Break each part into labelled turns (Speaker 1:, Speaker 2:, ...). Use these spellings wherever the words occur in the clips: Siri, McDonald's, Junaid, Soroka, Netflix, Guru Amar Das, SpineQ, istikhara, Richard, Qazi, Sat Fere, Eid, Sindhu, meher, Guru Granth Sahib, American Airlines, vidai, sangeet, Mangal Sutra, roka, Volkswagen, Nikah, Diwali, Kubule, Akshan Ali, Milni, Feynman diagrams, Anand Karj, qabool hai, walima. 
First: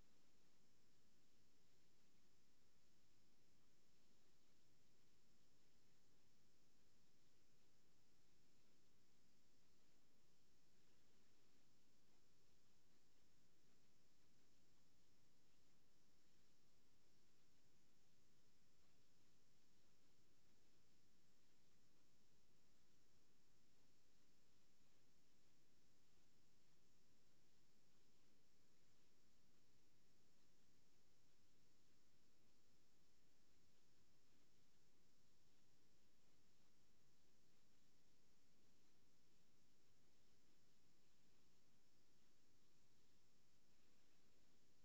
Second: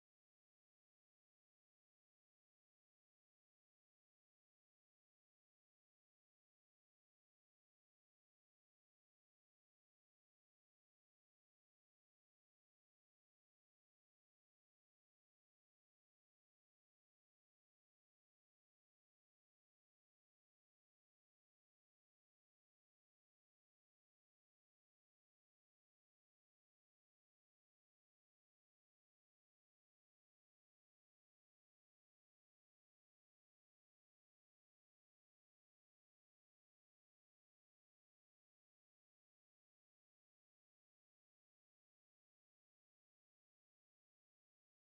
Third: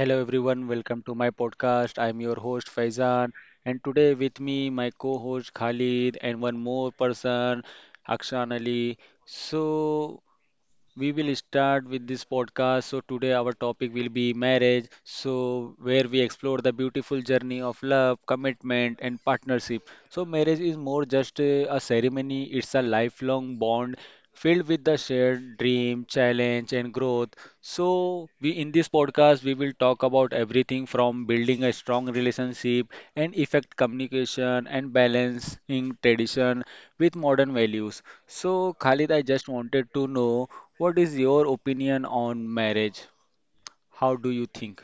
Speaker 1: Hello everyone, welcome to my podcast. I'm your host Faizan, and today with me my co-host Khalid and one more person, Akshan Ali. So we will start with this podcast. So, today our topic will be marriage. So, where we explore the beautiful journey of love, commitment, and partnership. So, marriage is more just a ceremony, it's a lifelong bond filled with the shared dream, challenge, and growth. So, we in this podcast we will talk about everything from building a strong relationship and effect communication and balancing tradition with modern values. So, Khalid, I just wanted to know, what is your opinion on marriage? How do you think?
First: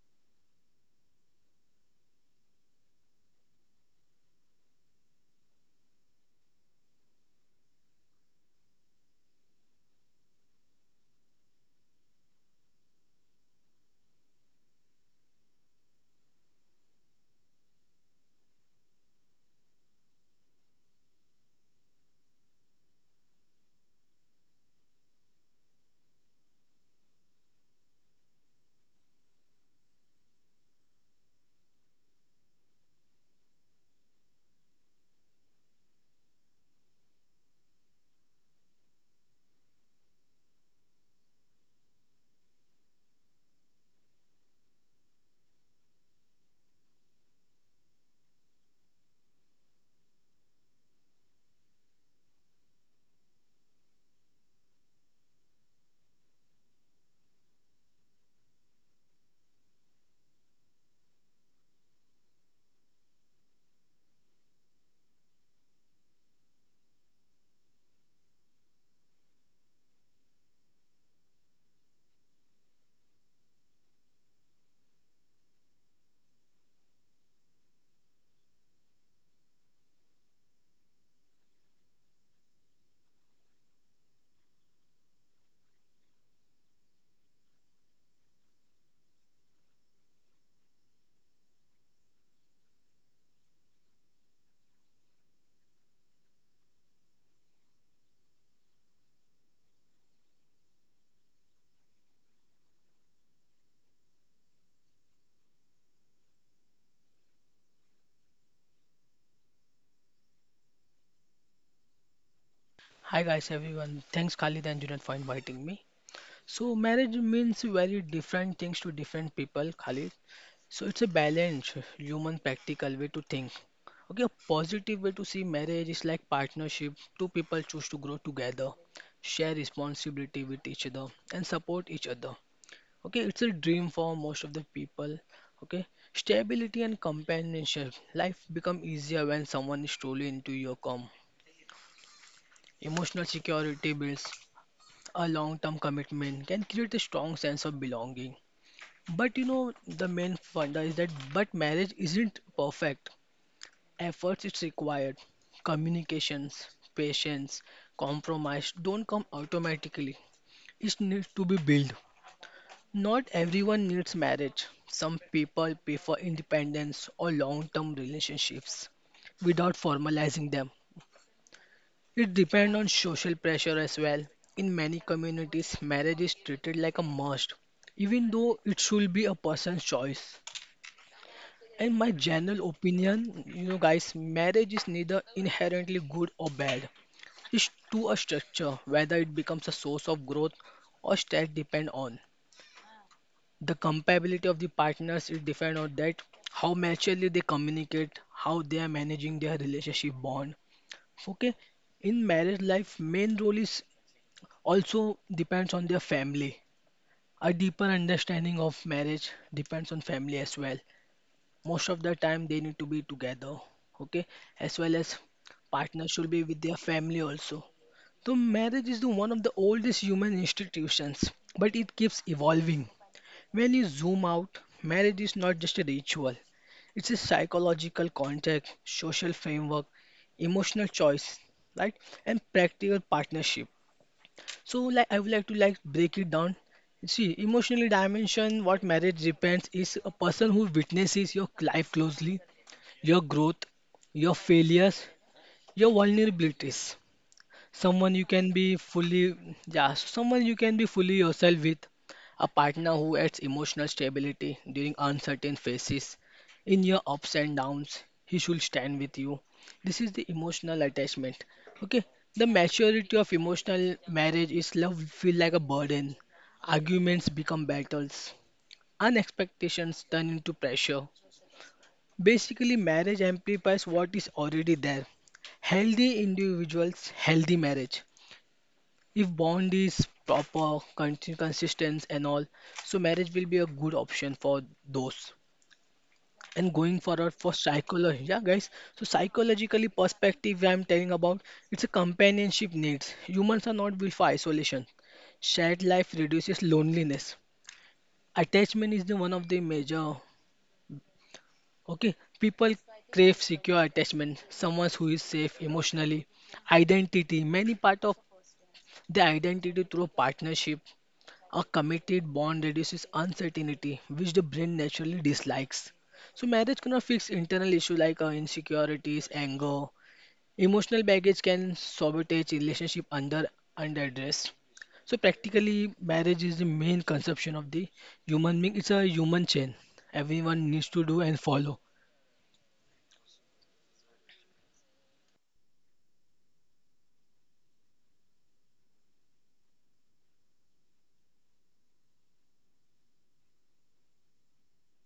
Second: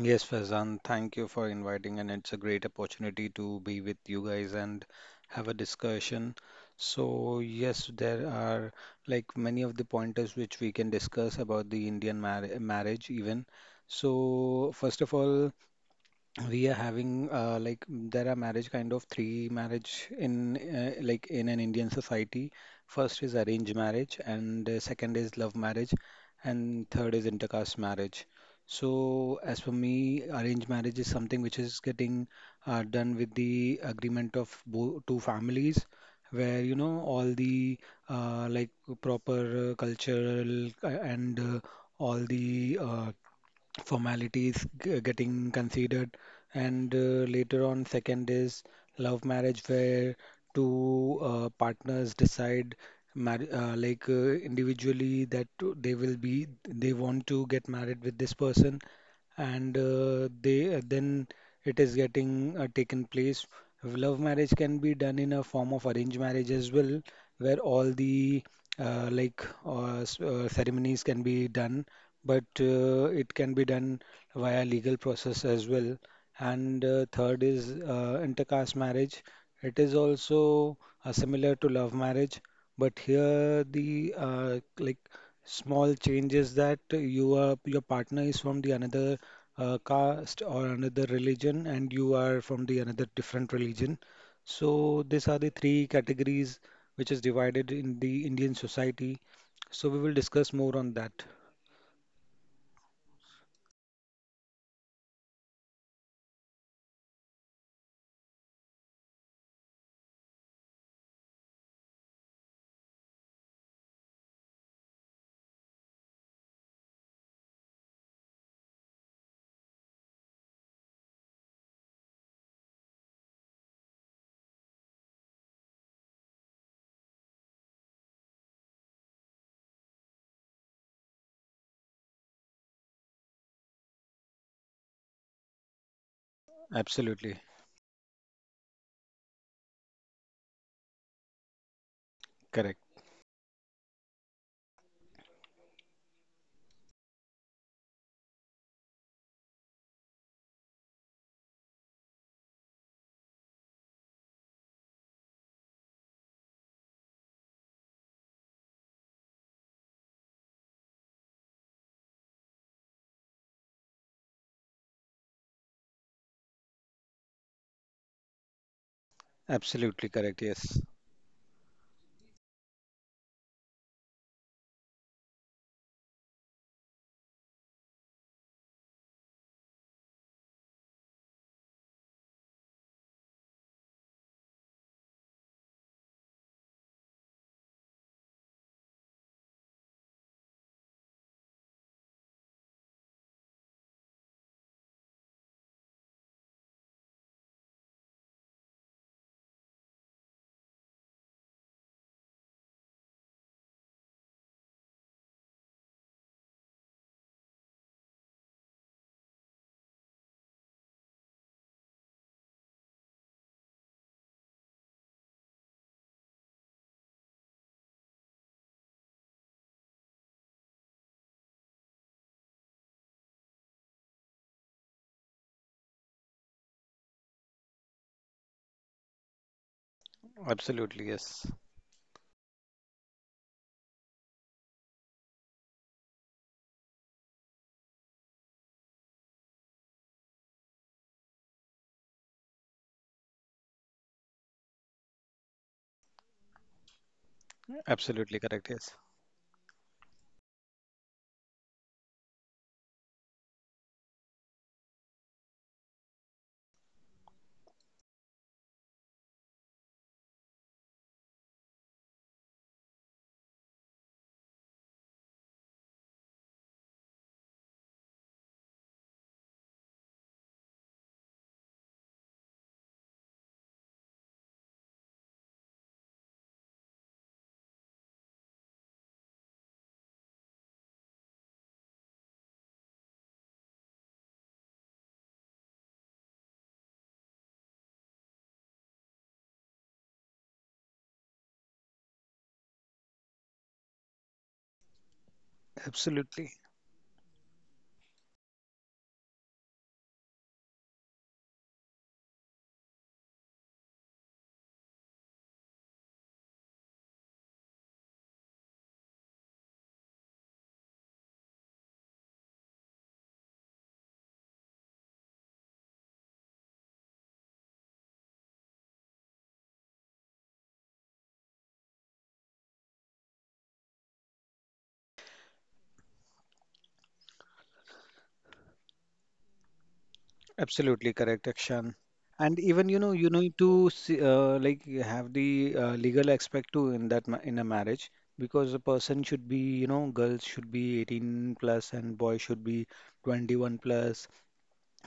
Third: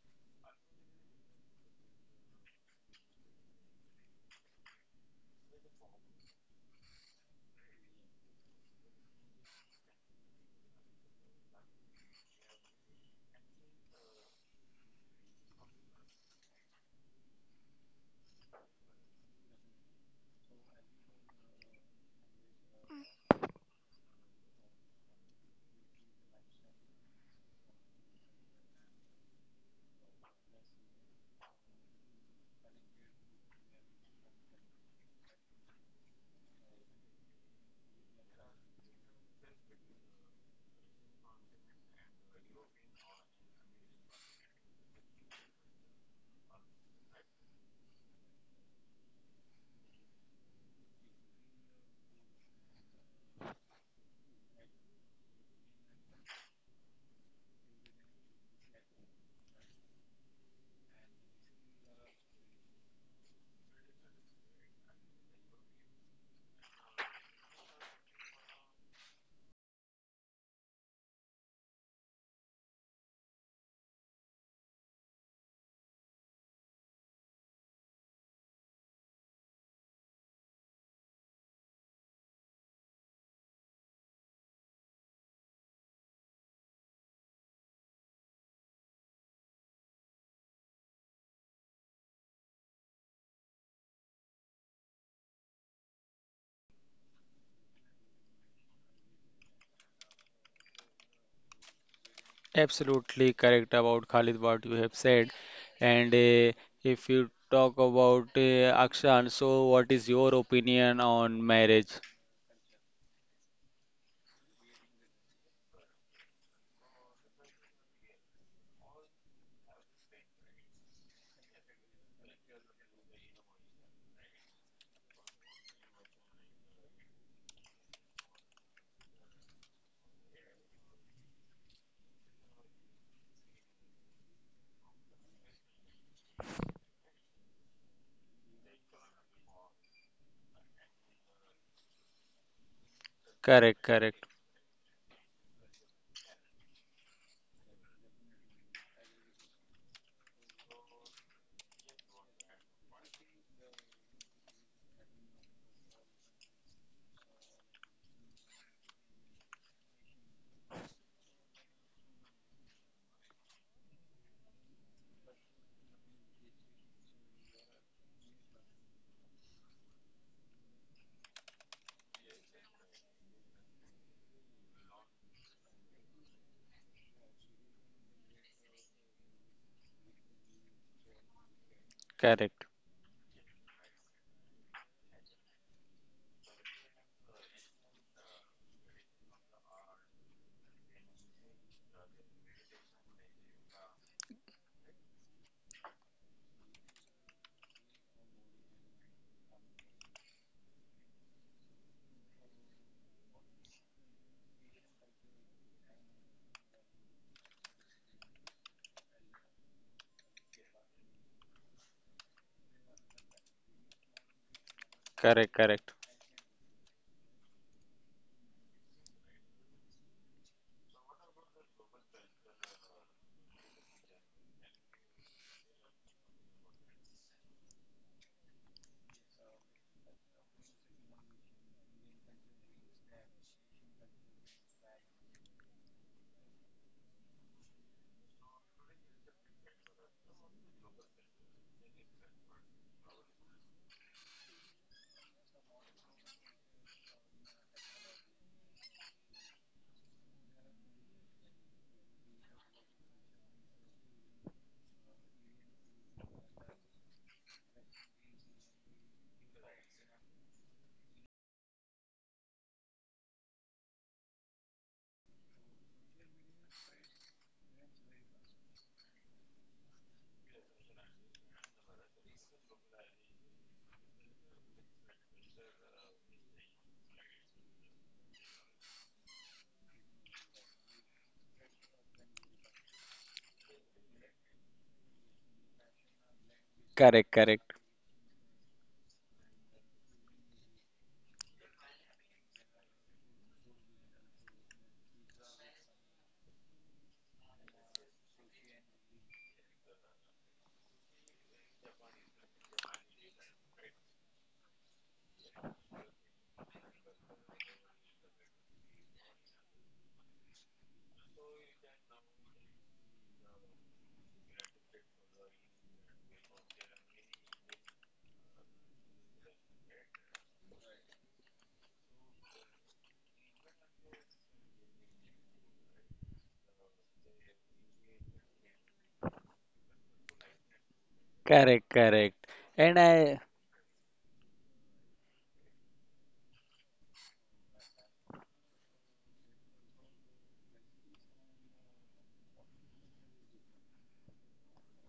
Speaker 2: Yes, Faizan, thank you for inviting, and it's a great opportunity to be with you guys and have a discussion. So, yes, there are many of the pointers which we can discuss about the Indian marriage even. So, first of all, we are having there are marriage kind of three marriage in in an Indian society. First is arranged marriage, and second is love marriage, and third is intercaste marriage. So as for me, arranged marriage is something which is getting done with the agreement of bo two families, where you know all the uh, like proper cultural and all the formalities getting considered, and later on, second is love marriage, where two partners decide mar like individually that they will be they want to get married with this person and they, then it is getting taken place. Love marriage can be done in a form of arranged marriage as well, where all the ceremonies can be done, but it can be done via legal process as well. And third is intercaste marriage. It is also similar to love marriage, but here the small changes that your partner is from the another caste or another religion, and you are from the another different religion. So these are the three categories which is divided in the Indian society. So we will discuss more on that.
Speaker 1: Absolutely correct about Khalid what you have said. And if you talk about Akshan, so what is your opinion on marriage?
Speaker 3: Hi guys, everyone. Thanks Khalid and Junaid for inviting me. So marriage means very different things to different people, Khalid. So it's a balanced, human, practical way to think. Okay, a positive way to see marriage is like partnership. Two people choose to grow together, share responsibility with each other, and support each other. Okay, it's a dream for most of the people. Okay, stability and
Speaker 2: Absolutely
Speaker 3: companionship. Life become easier when someone is truly into your com.
Speaker 2: correct.
Speaker 3: Emotional
Speaker 1: Correct,
Speaker 3: security
Speaker 1: correct,
Speaker 3: builds a long term commitment can create a strong sense of belonging. But the main funda is that, but marriage isn't perfect. Efforts is required, communications, patience, compromise don't come automatically. It needs to be built. Not everyone needs marriage. Some people prefer independence or long term relationships without
Speaker 2: Absolutely correct.
Speaker 3: formalizing them.
Speaker 2: Yes.
Speaker 3: It depends on social pressure as well. In many communities, marriage is treated like a must, even though it should be a person's choice. In my
Speaker 1: correct,
Speaker 3: general opinion, guys, marriage is neither inherently good or bad. It's to a structure, whether it becomes a source of growth or stress depend on. The compatibility of the partners is depend on that, how maturely they communicate, how they are managing their relationship bond. Okay, in marriage life, main role is also depends on their family. A deeper understanding of marriage depends on family as well. Most of the time, they need to be together, okay? As well as
Speaker 1: correct, correct.
Speaker 3: partner should be with their family also. So, marriage is the one of the oldest human institutions, but it keeps evolving. When you zoom out, marriage is not just a ritual, it's a psychological contract, social framework, emotional
Speaker 2: Absolutely
Speaker 3: choice,
Speaker 2: yes.
Speaker 3: right? And practical partnership. So like I would like to like break it down. See, emotionally dimension, what marriage depends is a person who witnesses your life closely, your growth, your failures, your vulnerabilities, someone you
Speaker 2: Absolutely
Speaker 3: can
Speaker 2: correct.
Speaker 3: be
Speaker 2: Yes.
Speaker 3: fully. Yeah, someone you can be fully yourself with, a partner who adds emotional stability during uncertain phases. In your ups and downs he should stand with you. This is the emotional attachment. Okay, the maturity of emotional marriage is love feel like a burden, arguments become battles, and turn into pressure. Basically marriage amplifies what is already there. Healthy individuals, healthy marriage. If bond is proper, consistent and all, so marriage will be a good option for those. And going forward
Speaker 1: Correct,
Speaker 3: for
Speaker 1: correct.
Speaker 3: psychology, yeah guys, so psychologically perspective I'm telling about, it's a companionship needs. Humans are not built for isolation. Shared life
Speaker 2: Absolutely.
Speaker 3: reduces loneliness. Attachment is the one of the major, okay? People crave secure attachment, someone who is safe emotionally. Identity, many part of the identity through partnership. A committed bond reduces uncertainty, which the brain naturally dislikes. So, marriage cannot fix internal issues like insecurities, anger. Emotional baggage can sabotage relationship under underdressed. So, practically, marriage is the main conception of the human being. It's a human chain. Everyone needs to
Speaker 2: Absolutely
Speaker 3: do
Speaker 2: correct,
Speaker 3: and follow.
Speaker 1: Correct,
Speaker 2: Akshan.
Speaker 1: correct.
Speaker 2: And even you
Speaker 1: And
Speaker 2: know you
Speaker 1: I
Speaker 2: need to see, have the legal aspect too in that ma in a marriage because a person should be you know girls should be 18 plus and boy should be 21 plus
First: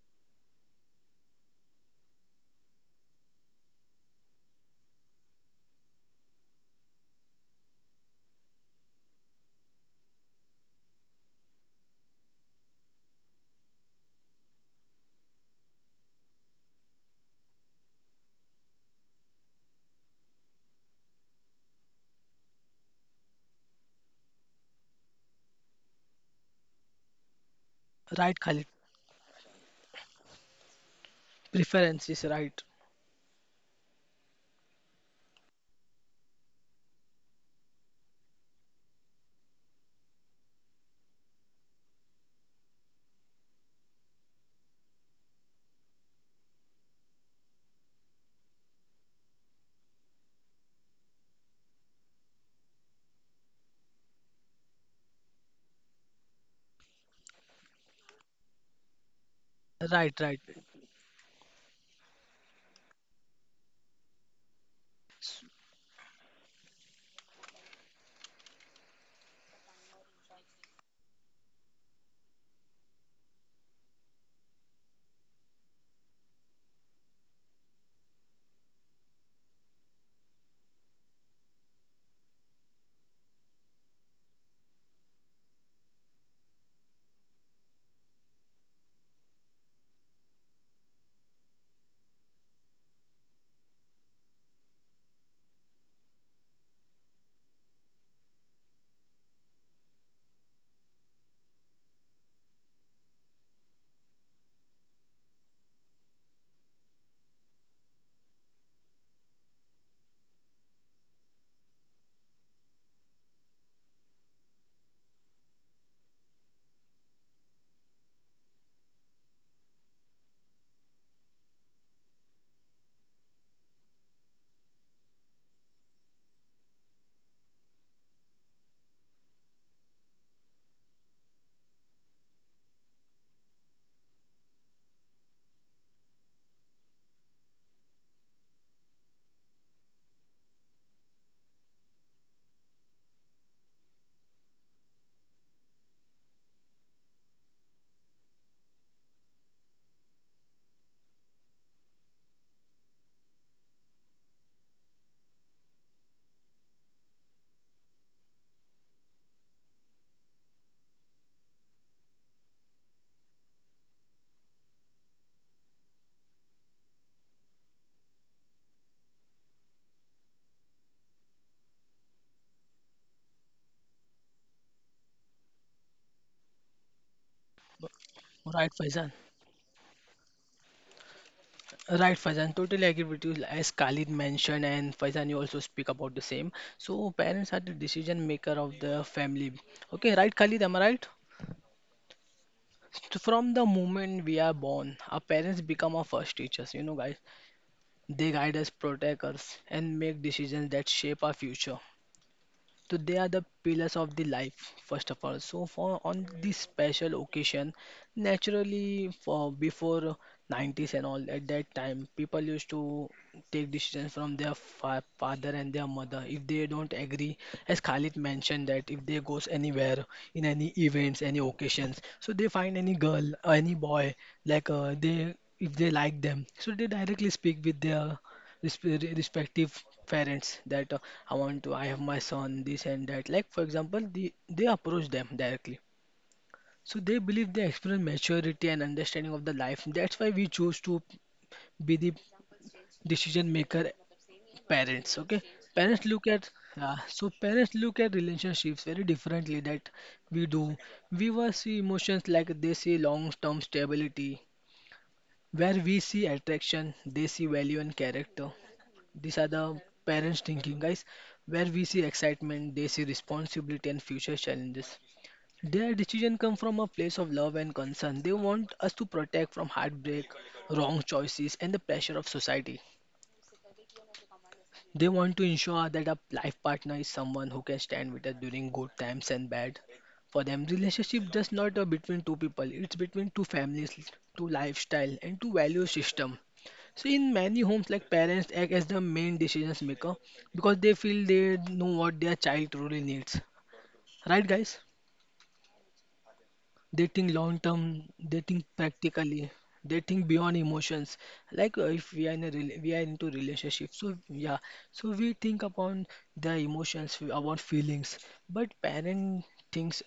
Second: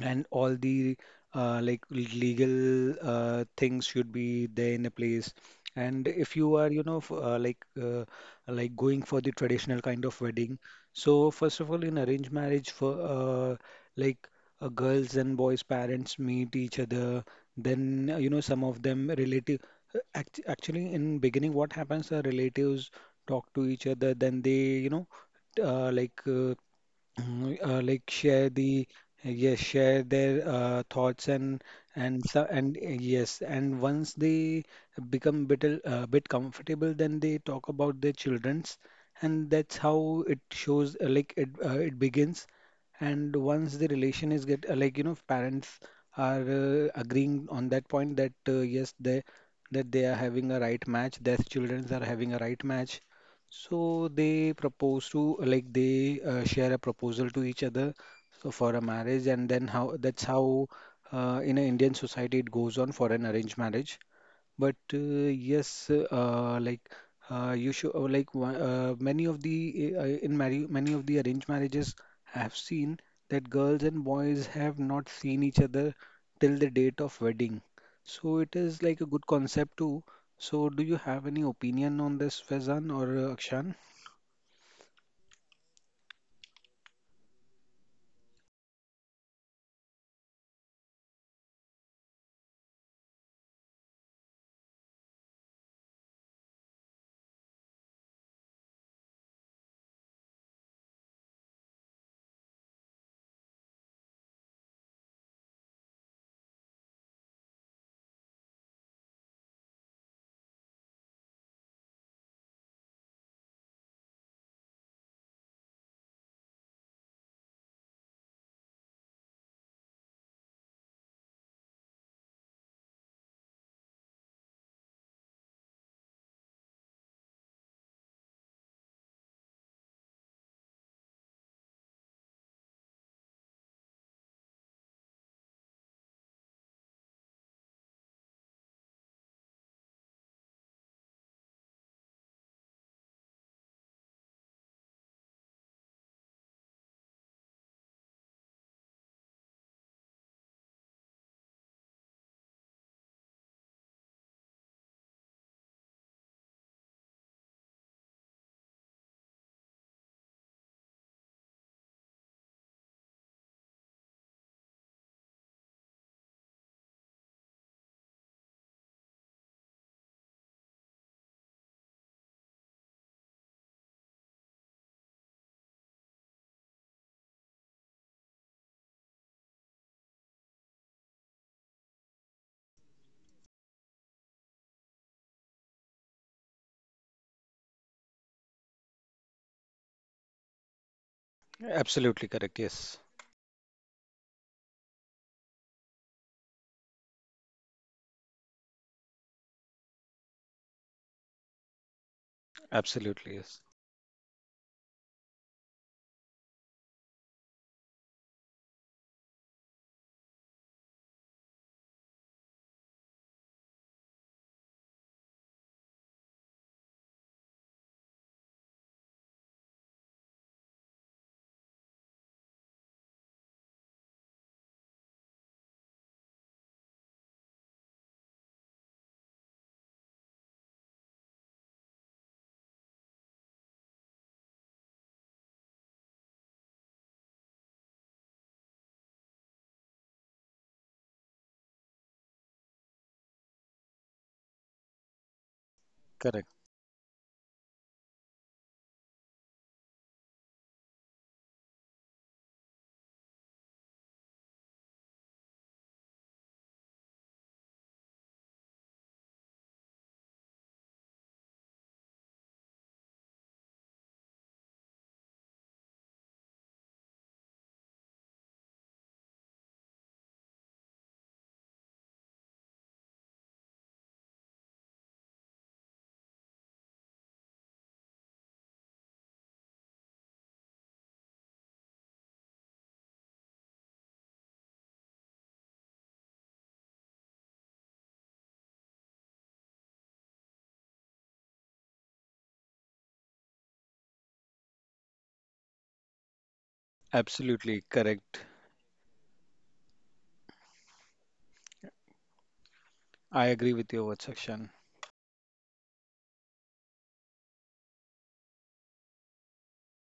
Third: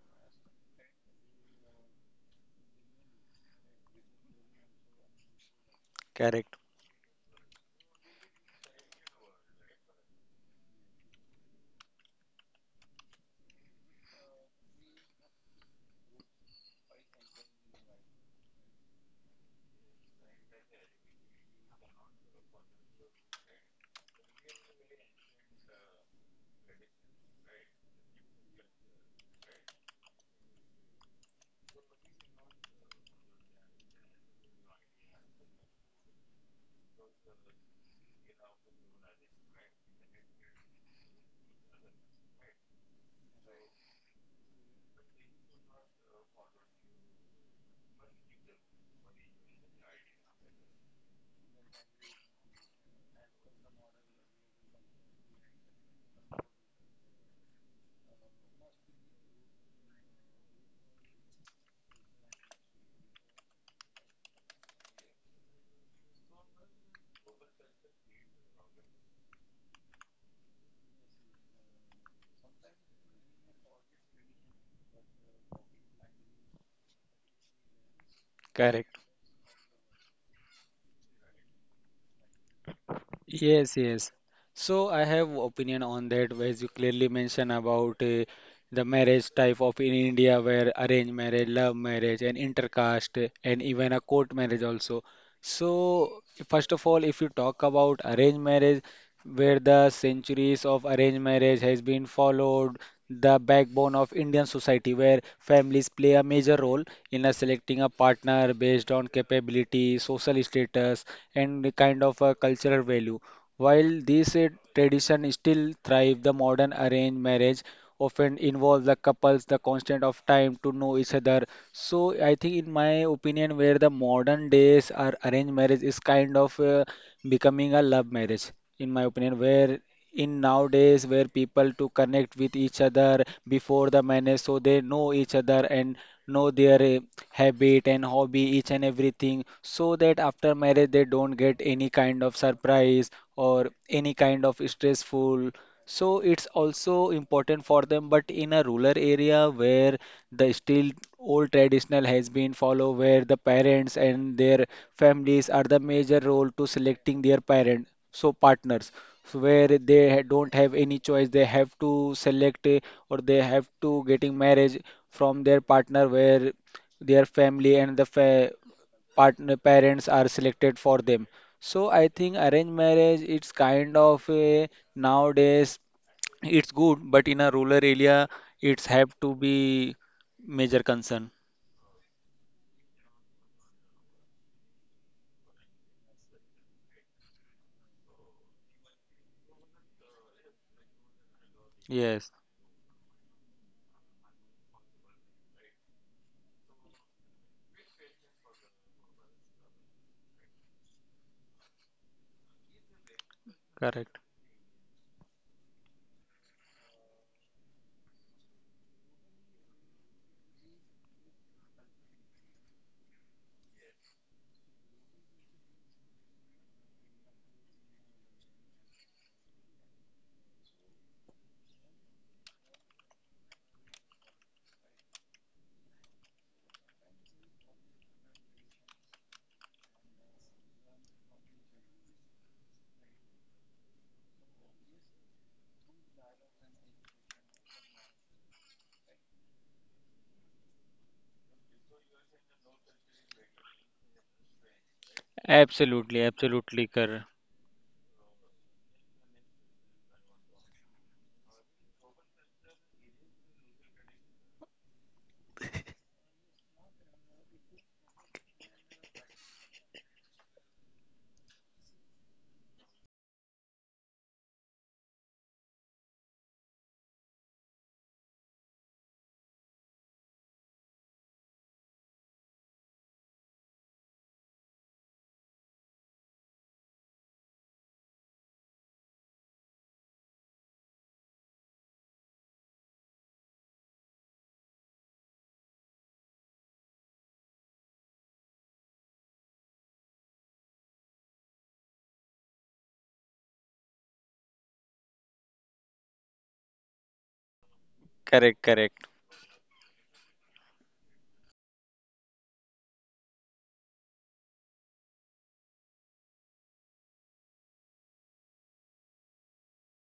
Speaker 2: and all the legal things should be there in a place. And if
Speaker 1: Correct,
Speaker 2: you are you know going for the traditional kind of wedding, so first of all in arranged marriage, for like girls' and boys' parents meet each other, then you know some of them relative, actually in beginning what happens are relatives talk to each other, then they you know uh, like uh,
Speaker 3: Right,
Speaker 2: share
Speaker 3: Khalid?
Speaker 2: the, yes, share their thoughts. And
Speaker 3: Preferences, right?
Speaker 2: yes, and once they become bit comfortable, then they talk about their children's, and that's how it shows, it begins. And once the relation is get like you know, parents are agreeing on that point that, yes, they are having a right match, their children are having a right match, so they propose to, like, they share a proposal to each other so for a marriage. And then how
Speaker 3: Right,
Speaker 2: that's
Speaker 3: right.
Speaker 2: how in an Indian society it goes on for an arranged marriage. But yes, you should, many of the, in marry many of the arranged marriages I have seen that girls and boys have not seen each other till the date of wedding. So it is like
Speaker 1: correct.
Speaker 2: a good concept too. So, do you have any opinion on this, Faizan or Akshan?
Speaker 1: Yes, yes. So I have opinion on that, as you clearly mentioned about the marriage type of in India, where arranged marriage, love marriage, and intercaste, and even a court marriage also. So, first of all, if you talk about arranged marriage, where the centuries of arranged marriage has been followed, the backbone of Indian society, where families play a major role in a selecting a partner based on capability, social status, and the kind of a cultural value. While this tradition still thrives, the modern arranged marriage often involves the couples the constant of time to know each other. So I think in my opinion, where the modern days are arranged marriage is kind of becoming a love marriage, in my opinion, where in nowadays where people to connect with each other before the marriage so they know each other and know their habit and hobby each and everything, so that after marriage they don't get any kind of surprise or any kind of stressful. So it's also important for them, but in a rural area where the still old traditional has been followed, where the parents and their families are the major role to selecting their parent, so partners, so where they don't have any choice, they have to select or they have to getting marriage from their partner, where their family and the partner parents are selected for them. So I think arranged marriage, it's kind of a nowadays it's good, but in a rural area
Speaker 3: Right,
Speaker 1: it's have
Speaker 3: Faizan.
Speaker 1: to be major concern.
Speaker 3: Right, Faizan, totally agree with you. As Khalid mentioned, and Faizan, you also speak about the same. So, parents are the decision maker of the family. Okay, right, Khalid, am I right?
Speaker 2: Absolutely
Speaker 1: Yes,
Speaker 2: correct. Yes.
Speaker 3: So from the moment we are born, our parents become our first teachers. Guys, they guide us, protect us, and make decisions that shape our future. So they are
Speaker 2: Absolutely.
Speaker 3: the
Speaker 2: Yes.
Speaker 3: pillars of the
Speaker 1: correct.
Speaker 3: life, first of all. So for on this special occasion, naturally for before '90s and all at that time, people used to take decisions from their fa father and their mother. If they don't agree, as Khalid mentioned that if they goes anywhere in any events, any occasions, so they find any girl or any boy like they if they like them, so they directly speak with their respective parents that I want to, I have my son, this and that. Like, for example, they approach them directly. So they believe they experience maturity and understanding of the life. That's why we choose to be the decision maker parents. Okay, parents
Speaker 1: absolutely
Speaker 3: look
Speaker 2: Correct.
Speaker 3: at
Speaker 1: absolutely
Speaker 3: uh,
Speaker 1: correct.
Speaker 3: so parents look at relationships very differently that we do. We will see emotions like they see long-term stability, where we see attraction, they see value and character. These are the parents thinking, guys. Where we see excitement, they see responsibility and future challenges. Their decision come from a place of love and concern. They want us to protect from heartbreak, wrong choices, and the pressure of society. They want to ensure that a life partner is someone who can stand with us during good times and bad. For them, relationship just not a between two people, it's between two families, two lifestyle and two value system. So in many homes, like parents act as the main decisions maker because they feel they know what their child truly needs. Right, guys? They think long term,
Speaker 2: Absolutely
Speaker 3: they
Speaker 2: correct.
Speaker 3: think
Speaker 1: Correct, correct,
Speaker 3: practically, they think beyond emotions. Like if we are in a we are into
Speaker 2: I agree
Speaker 3: relationship
Speaker 2: with your
Speaker 3: so
Speaker 2: words,
Speaker 3: yeah,
Speaker 2: Akshan.
Speaker 3: so we think upon their emotions about feelings, but parent thinks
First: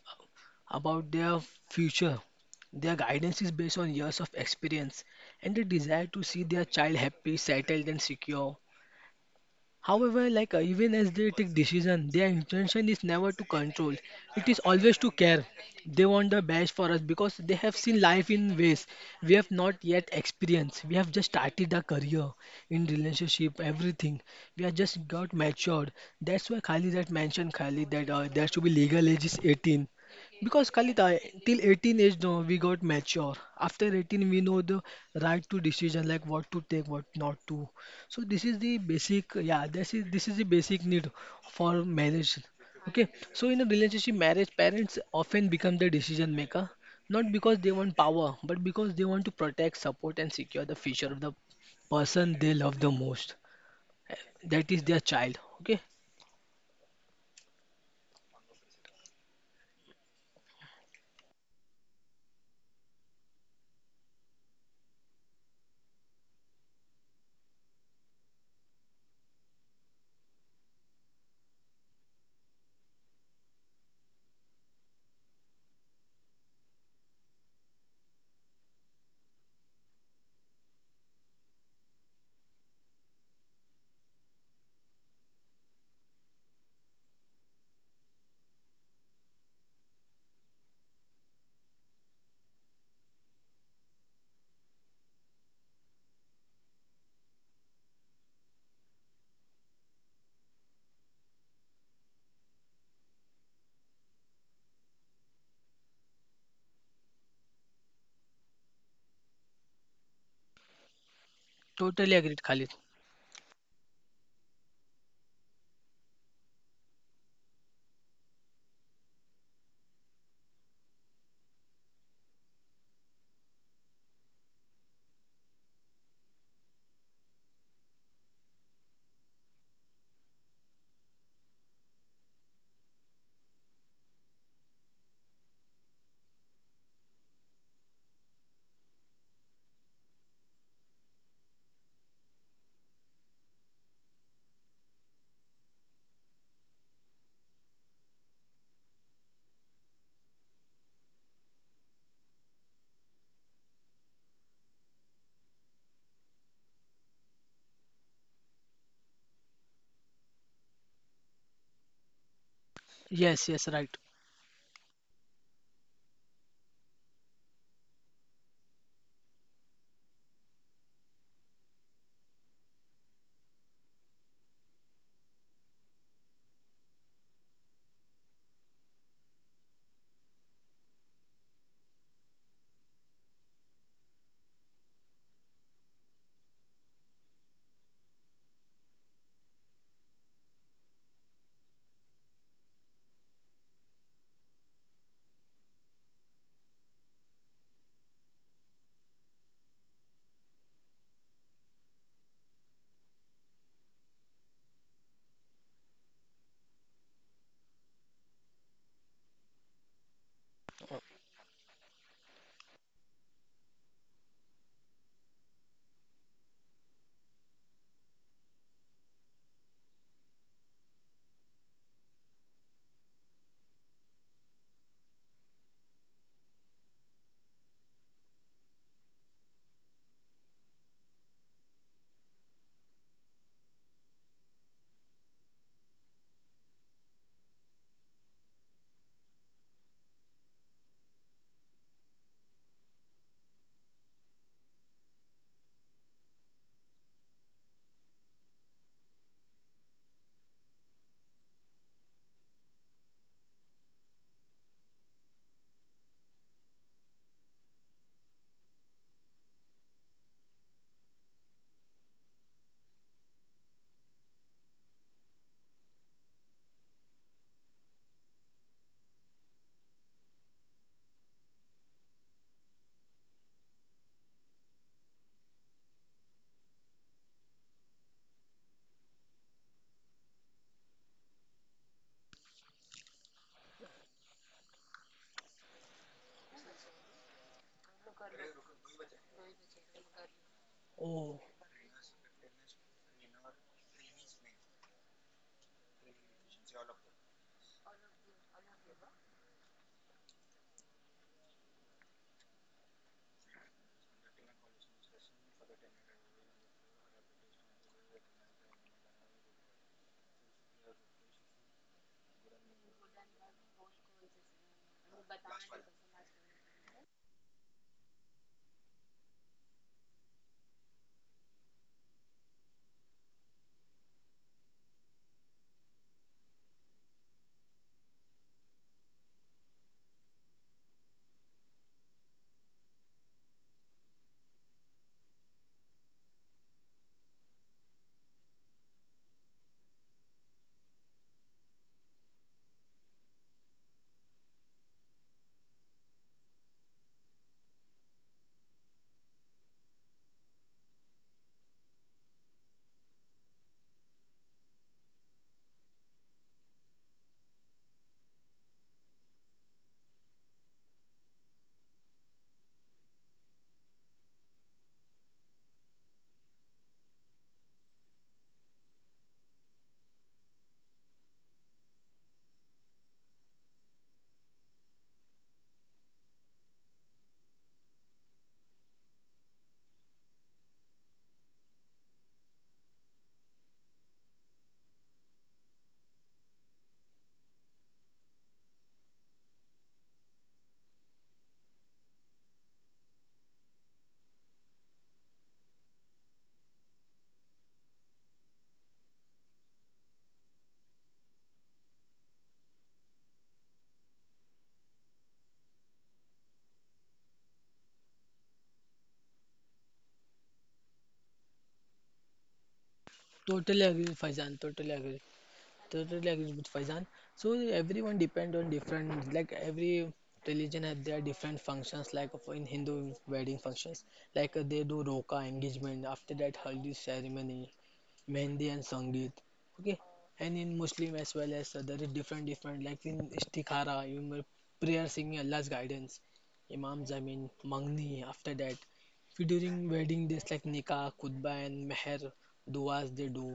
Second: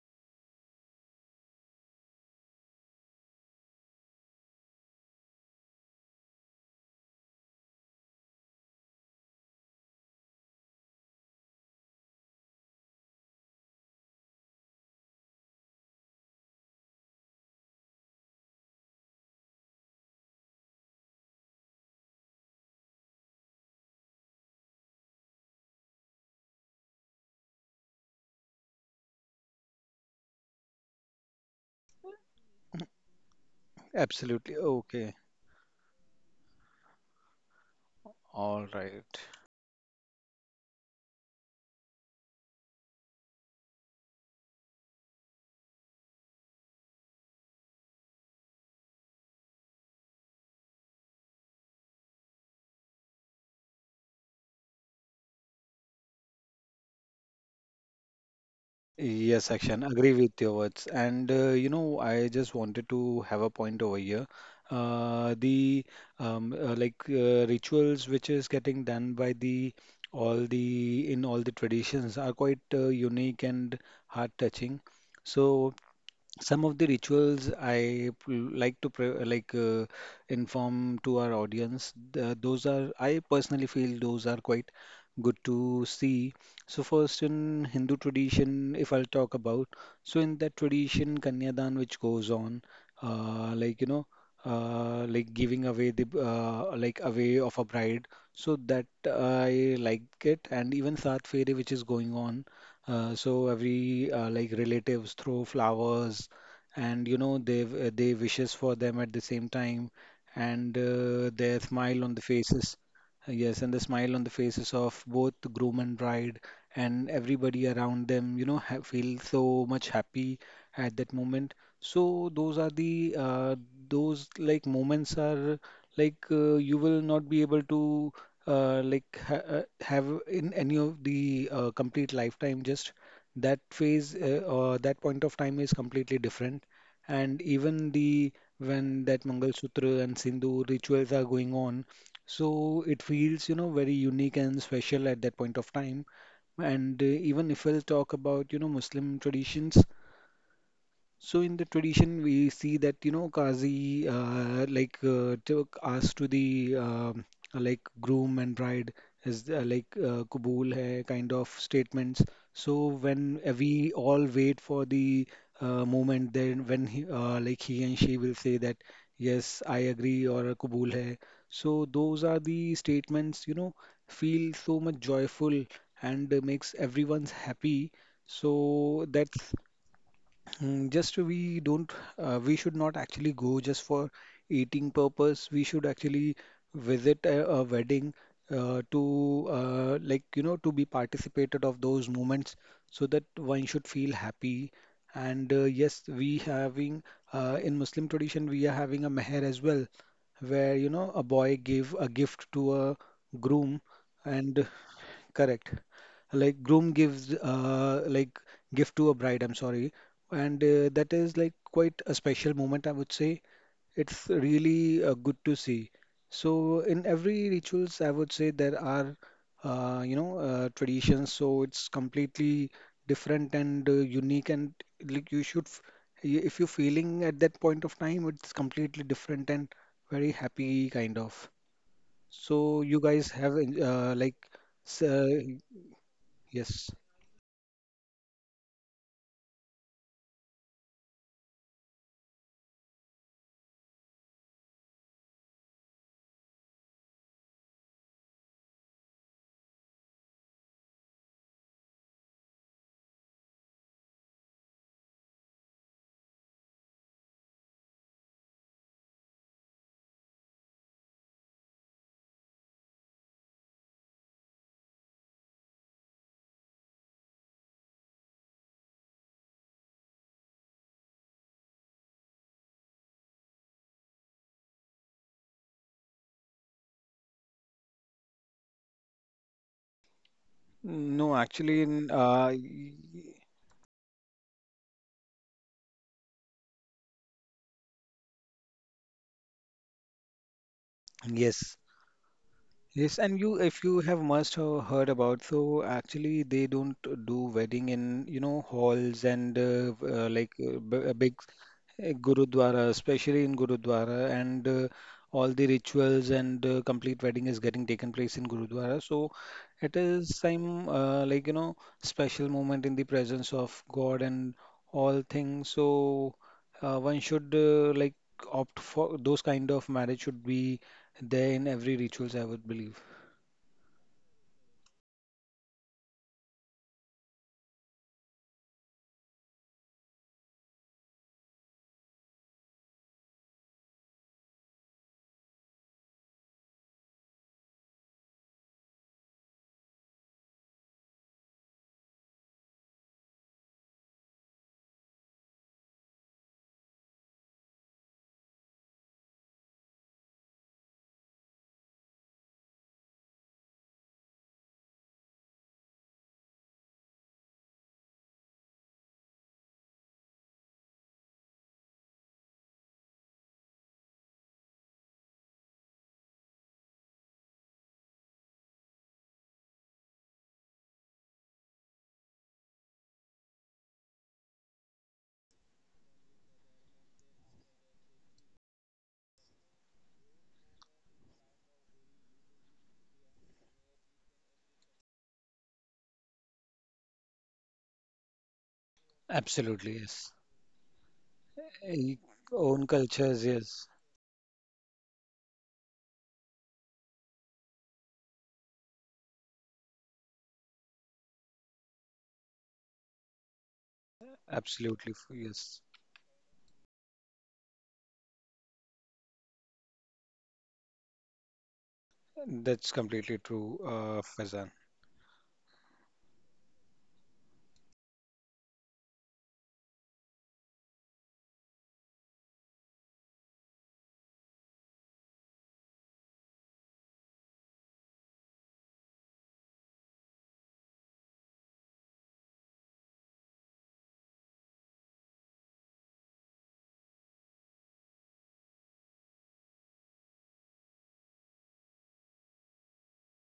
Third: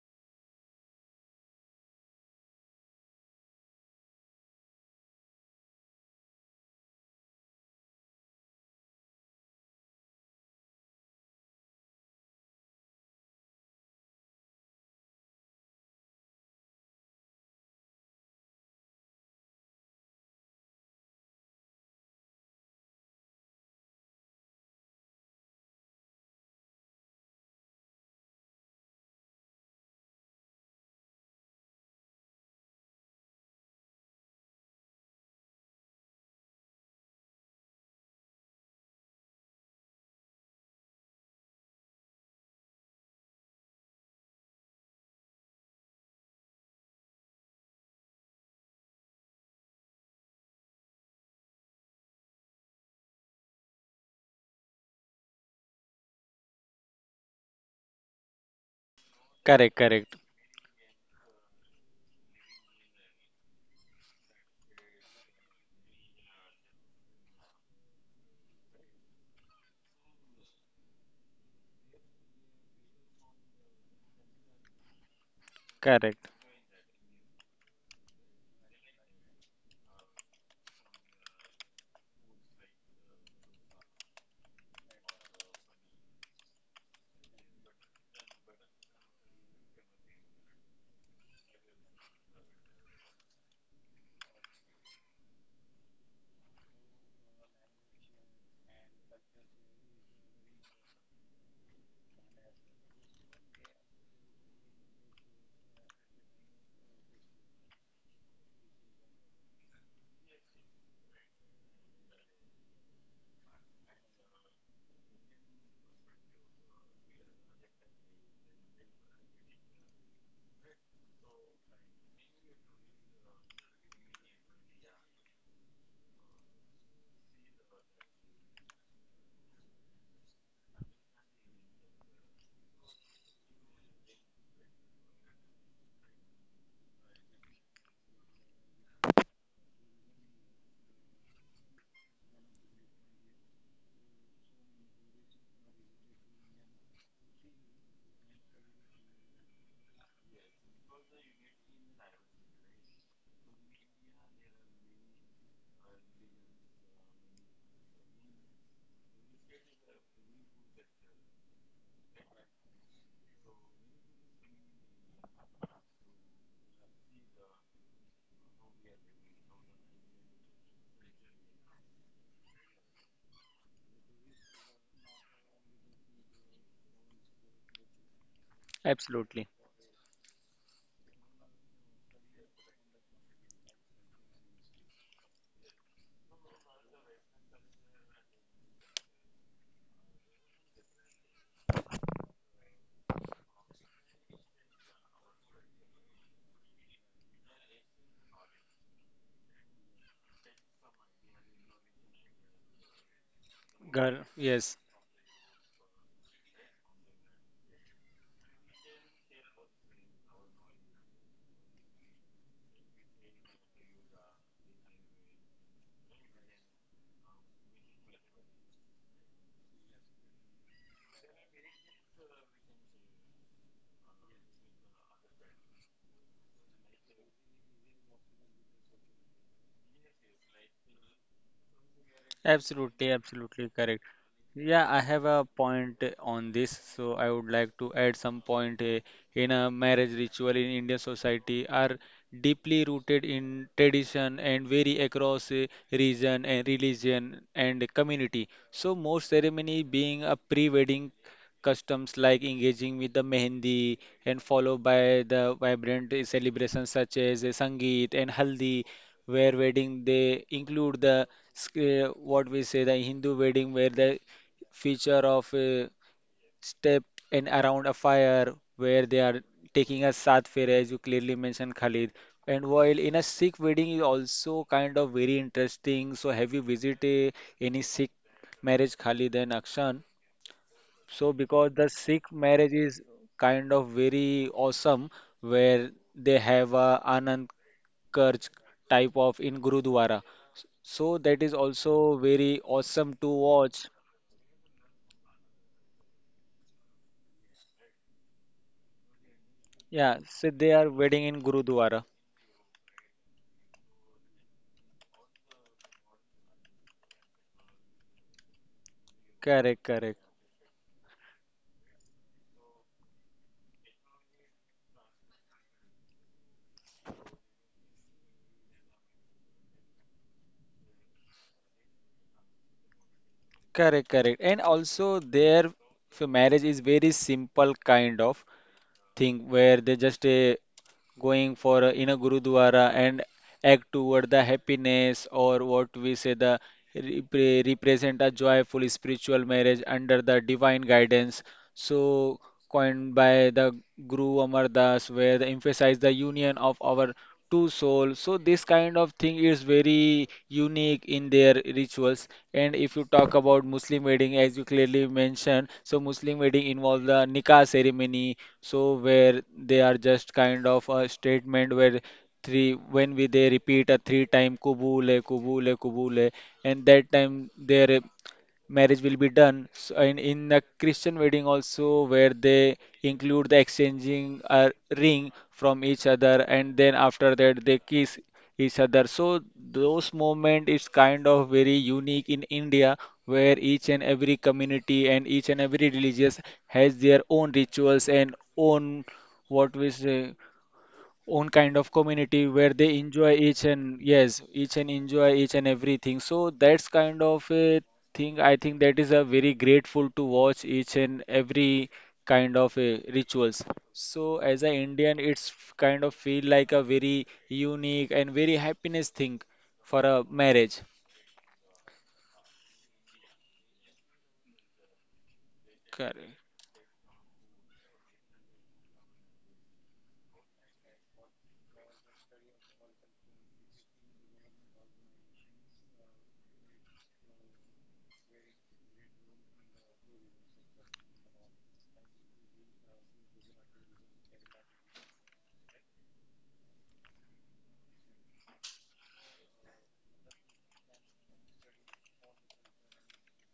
Speaker 3: about their future. Their guidance is based on years of experience and the desire to see their child happy, settled and secure. However, like even as they take decision, their intention is never to control. It is always to care. They want the best for us because they have seen life in ways we have not yet experienced. We have just started our career in relationship, everything. We have just got matured. That's why Khalid had mentioned Khalid that there should be legal age is 18. Because Khalid, till 18 age, no, we got mature. After 18, we
Speaker 2: Absolutely.
Speaker 3: know the
Speaker 2: Okay.
Speaker 3: right to decision, like what to take, what not to. So this is
Speaker 2: All
Speaker 3: the
Speaker 2: right.
Speaker 3: basic, yeah, this is the basic need for marriage. Okay. So in a relationship marriage, parents often become the decision maker, not because they want power, but because they want to protect, support, and secure the future of the person they love the most. Eh, That is their child. Okay.
Speaker 2: Yes,
Speaker 1: correct,
Speaker 2: Akshan. Agree
Speaker 1: correct,
Speaker 2: with your words. And you know, I just wanted to have a point over here. The rituals which is getting done by the all the traditions are quite unique and heart touching. So
Speaker 1: correct.
Speaker 2: some of the rituals I p- like to pre like inform to our audience, those are, I personally feel those are quite good to see. So first, in Hindu tradition, if I'll talk about, so in that tradition, Kanyadan, which goes on, uh, like you know, giving away the away of a bride. So that I like it. And even Sat Fere, which is going on. So every relatives throw flowers and you know they they wishes for them at the same time, and their smile on
Speaker 3: Totally
Speaker 2: the
Speaker 3: agreed, Khalid.
Speaker 2: faces, yes, and the smile on the faces of both the groom and bride and everybody around them, you know, ha feel so much happy at that moment. So those are the those like moments are you will not be able to like ha have in any of the complete lifetime. Just that phase, or that point of time, is completely different. And even the, when that Mangal Sutra and Sindhu rituals are going on, so it feels, you know, very unique and special at that point of time. And even if we'll talk about, you know, Muslim traditions, so in the tradition, we see that, you know, Qazi took asked to the groom and bride is qabool hai kind of statements. So when
Speaker 3: Yes, yes,
Speaker 2: we
Speaker 3: right.
Speaker 2: all wait for the moment, then when he, he and she will say that, yes, I agree, or kabul hai. So those are the statements, you know, feel so much joyful and makes everyone's happy. So
Speaker 1: Absolutely.
Speaker 2: that's, mm, just we don't, we should not actually go just for eating purpose. We should actually visit a wedding to you know to be participated of those moments, so that one should feel happy. And yes, we having in Muslim tradition we are having a meher as well, where you know a boy gave a gift to a groom,
Speaker 1: Girl,
Speaker 2: and
Speaker 1: yes,
Speaker 2: correct, like groom gives gift to a bride, I'm sorry. And that is like quite a special moment, I would say. It's really good to see. So in every rituals, I would say, there are you know traditions. So it's completely different and unique, and you should, if you're feeling at that point of time, it's completely different and very happy kind of. So you
Speaker 1: absolutely,
Speaker 2: guys have
Speaker 1: absolutely correct. Yeah, I
Speaker 2: s-
Speaker 1: have
Speaker 2: uh,
Speaker 1: a point on this,
Speaker 2: yes.
Speaker 1: so I would like to add some point in a marriage ritual in Indian society are deeply rooted in tradition and vary across region and religion and community. So most ceremony being a pre-wedding customs like engaging with the mehendi and followed by the vibrant celebrations such as sangeet and haldi, where wedding they include the what we say the Hindu wedding, where the feature of a step and around a fire, where they are taking a sat fair, as you clearly mentioned Khalid. And while in a Sikh wedding is also kind of very interesting. So have you visited any Sikh marriage, Khalid and Akshan? So
Speaker 2: No,
Speaker 1: because the
Speaker 2: actually, in
Speaker 1: Sikh marriage is kind of very awesome, where they have a Anand Karj type of in Gurudwara. So
Speaker 3: Oh,
Speaker 1: that is
Speaker 2: yes,
Speaker 1: also very awesome
Speaker 2: yes,
Speaker 1: to
Speaker 2: and you,
Speaker 1: watch.
Speaker 2: if you have must have heard about, so actually they don't do wedding in you know halls and
Speaker 1: Yeah, so they are wedding
Speaker 2: big,
Speaker 1: in Gurudwara.
Speaker 2: Gurudwara, especially in Gurudwara, and all the rituals and complete wedding is getting taken place in Gurudwara. So
Speaker 1: Correct,
Speaker 2: it
Speaker 1: correct,
Speaker 2: is some you know special moment in the presence of God and all things. So one should opt for those kind of marriage, should be there in every rituals, I would believe.
Speaker 1: correct, correct. And also their marriage is very simple kind of thing, where they just going for in a Gurudwara and act toward the happiness, or what we say, the represent a joyful spiritual marriage under the divine guidance, so coined by the Guru Amar Das, where they emphasize the union of our to soul. So this kind of thing is very unique in their rituals. And if you talk about Muslim wedding, as you clearly mentioned, so Muslim wedding involves the nikah ceremony, so where they are just kind of a statement where three when we they repeat a three time kubule kubule kubule, and that time their marriage will be done. So in a Christian wedding also, where they include the exchanging a ring from each other, and then after that they kiss each other. So those moment is kind of very unique in India, where each and every community and each and every religious has their own rituals and own, what we
Speaker 2: Absolutely,
Speaker 1: say,
Speaker 2: yes.
Speaker 1: own kind of
Speaker 2: Eh,
Speaker 1: community, where
Speaker 2: Own
Speaker 1: they enjoy
Speaker 2: cultures,
Speaker 1: each
Speaker 2: yes.
Speaker 1: and, yes, each and enjoy each and everything. So that's kind of a thing, I think, that is a very grateful to watch each and every kind of rituals. So as an
Speaker 2: Absolutely,
Speaker 1: Indian, it's
Speaker 2: yes.
Speaker 1: kind of feel like a very unique and very happiness thing for a marriage.
Speaker 2: That's completely true,
Speaker 3: totally agreed, Faizan.
Speaker 2: Faizan.
Speaker 3: Totally agreed.
Speaker 1: Correct,
Speaker 3: Totally agree with Faizan. So everyone depend on different, like every religion has their different functions, like for in Hindu wedding functions like they do roka engagement, after that haldi ceremony, mehndi and sangeet. Okay, and in Muslim as well as there is different different, like in istikhara, you know, prayer singing Allah's guidance, imams, I mean mangni. After that, during wedding days like nikah, khutbah and meher, duas they do.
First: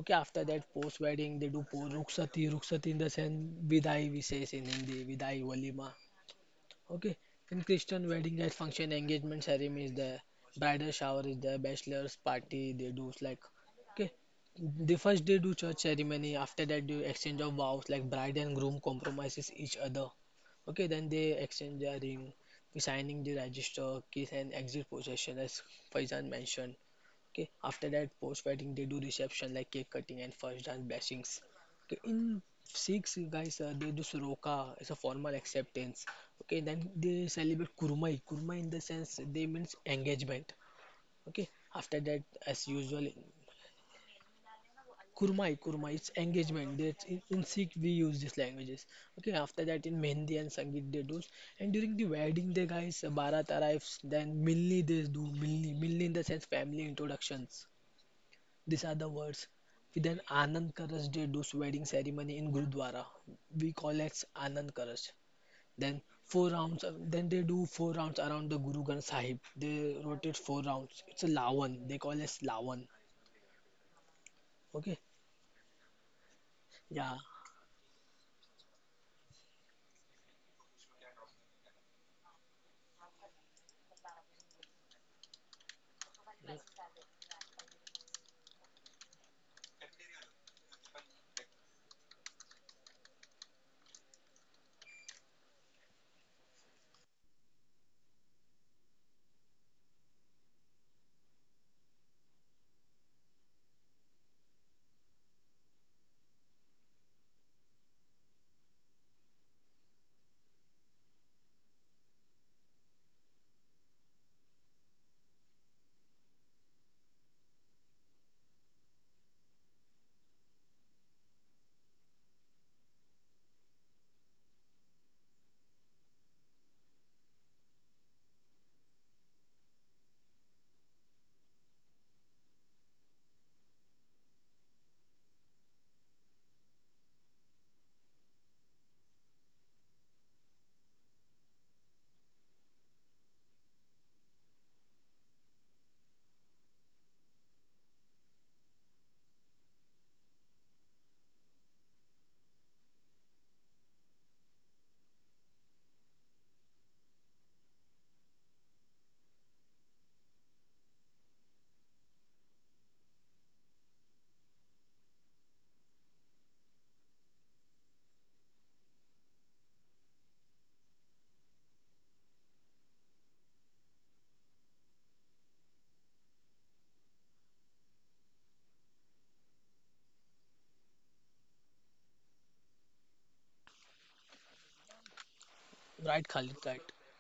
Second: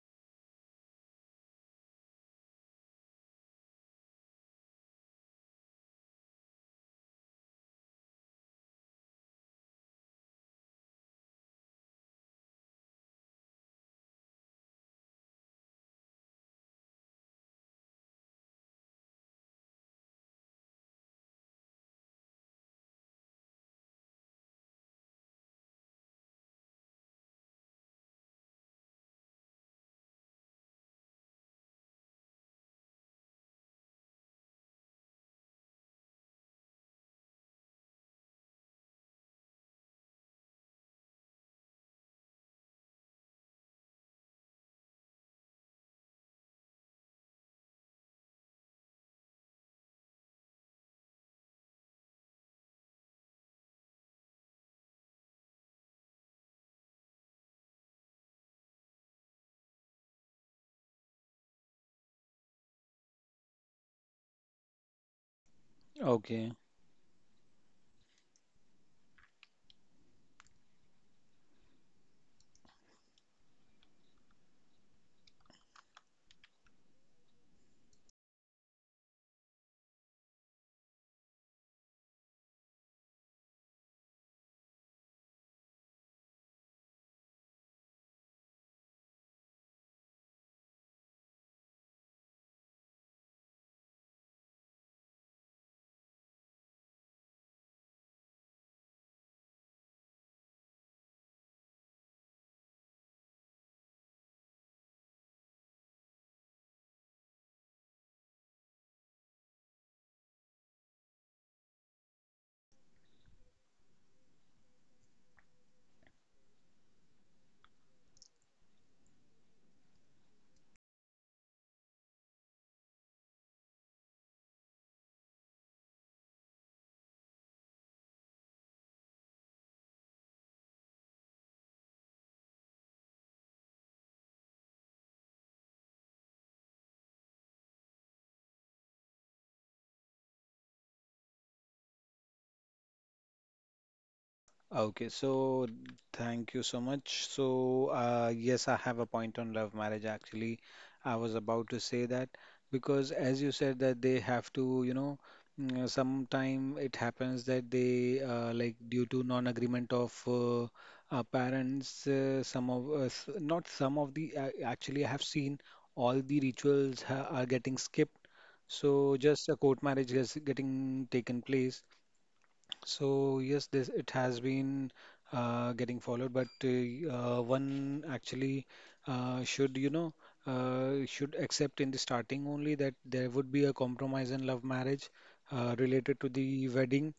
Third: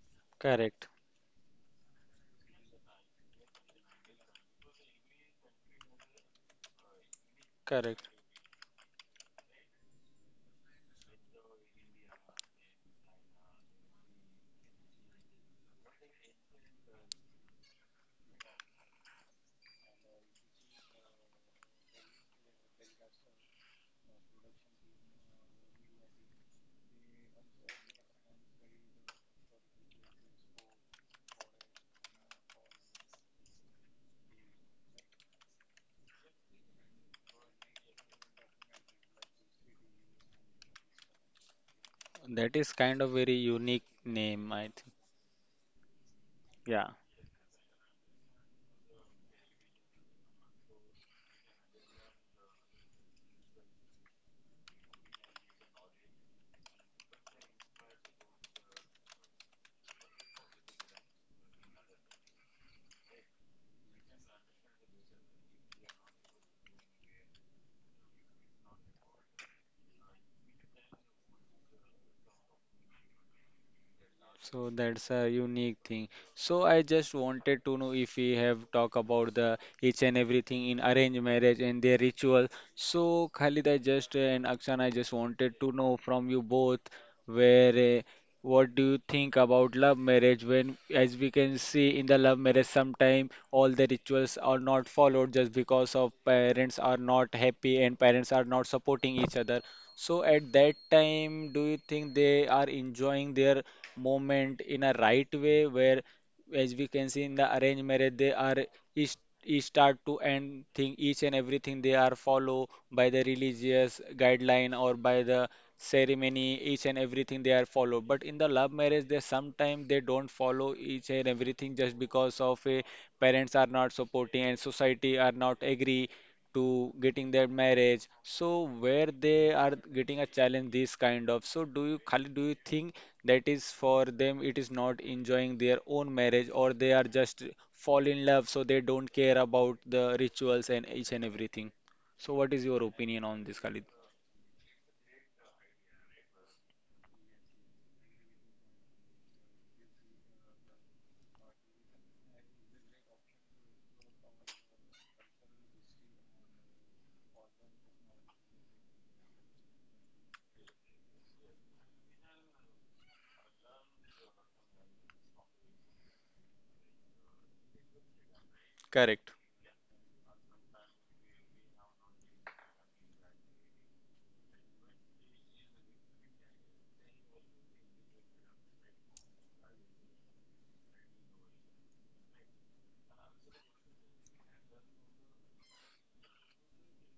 Speaker 3: Okay, after that
Speaker 1: correct,
Speaker 3: post wedding they do ruksati, ruksati in the sense vidai, we says in Hindi, vidai walima. Okay, in
Speaker 1: correct.
Speaker 3: Christian wedding guys, function, engagement ceremony is there, bridal shower is there, bachelor's party they do like. Okay, the first day do church ceremony, after that do exchange of vows like bride and groom compromises each other. Okay, then they exchange their ring, signing the register, kiss and exit possession as Faizan mentioned. Okay, after that post wedding they do reception like cake cutting and first dance blessings. Okay, in Sikhs, guys, they do Soroka as a formal acceptance. Okay, then they celebrate Kurmai. Kurmai in the sense they means engagement. Okay, after that,
Speaker 1: That
Speaker 3: as
Speaker 1: is kind
Speaker 3: usual,
Speaker 1: of very unique name, I think.
Speaker 3: Kurmai, Kurmai, it's engagement.
Speaker 1: Yeah.
Speaker 3: That in Sikh we use these languages. Okay, after that in Mehndi and Sangeet they do. And during the wedding, they guys Bharat arrives. Then Milni, they do Milni. Milni in the sense family introductions. These are the words. We then Anand Karaj, they do wedding ceremony in Gurudwara. We call it Anand Karaj. Then four
Speaker 2: Okay.
Speaker 3: rounds. Then they do four rounds around the Guru Granth Sahib. They rotate four rounds. It's a Lawan. They call it Lawan.
Speaker 1: So
Speaker 3: Okay.
Speaker 1: that's a unique thing. So I
Speaker 3: Yeah.
Speaker 1: just wanted to know if we have talked about the each and everything in arranged marriage and their ritual. So Khalid, I just and Akshan, I just wanted to know from you both, where what do you think about love marriage, when, as we can see in the love marriage, sometime all the rituals are not followed just because of parents are not happy and parents are not supporting each other. So at that time, do you think they are enjoying their moment in a right way, where, as we can see in the arranged marriage, they are each, each start to end thing, each and everything they are follow by the religious guideline or by the ceremony, each and everything they are follow. But in the love marriage, they sometimes they don't follow each and everything just because of a parents are not supporting and society are not agree to getting their marriage. So where they are getting a challenge, this kind of. So do you, Khalid, do you think that is for them? It is not enjoying their own marriage, or they are just fall in love, so they don't care about the rituals and each and everything. So what is your opinion on this, Khalid?
Speaker 2: Okay, so thank you so much. So, yes, I have a point on love marriage actually. I was about to say that because, as you said, that they have to, you know, mm, sometime it happens that they, due to non-agreement of parents, some of us, not some of the, actually, I have seen all the rituals ha are getting skipped. So,
Speaker 1: Correct.
Speaker 2: just a court marriage is getting taken place. So yes, this it has been getting followed, but one actually should you know should accept in the starting only that there would be a compromise in love marriage related
Speaker 3: Right,
Speaker 2: to
Speaker 3: Khalid.
Speaker 2: the
Speaker 3: Right.
Speaker 2: wedding.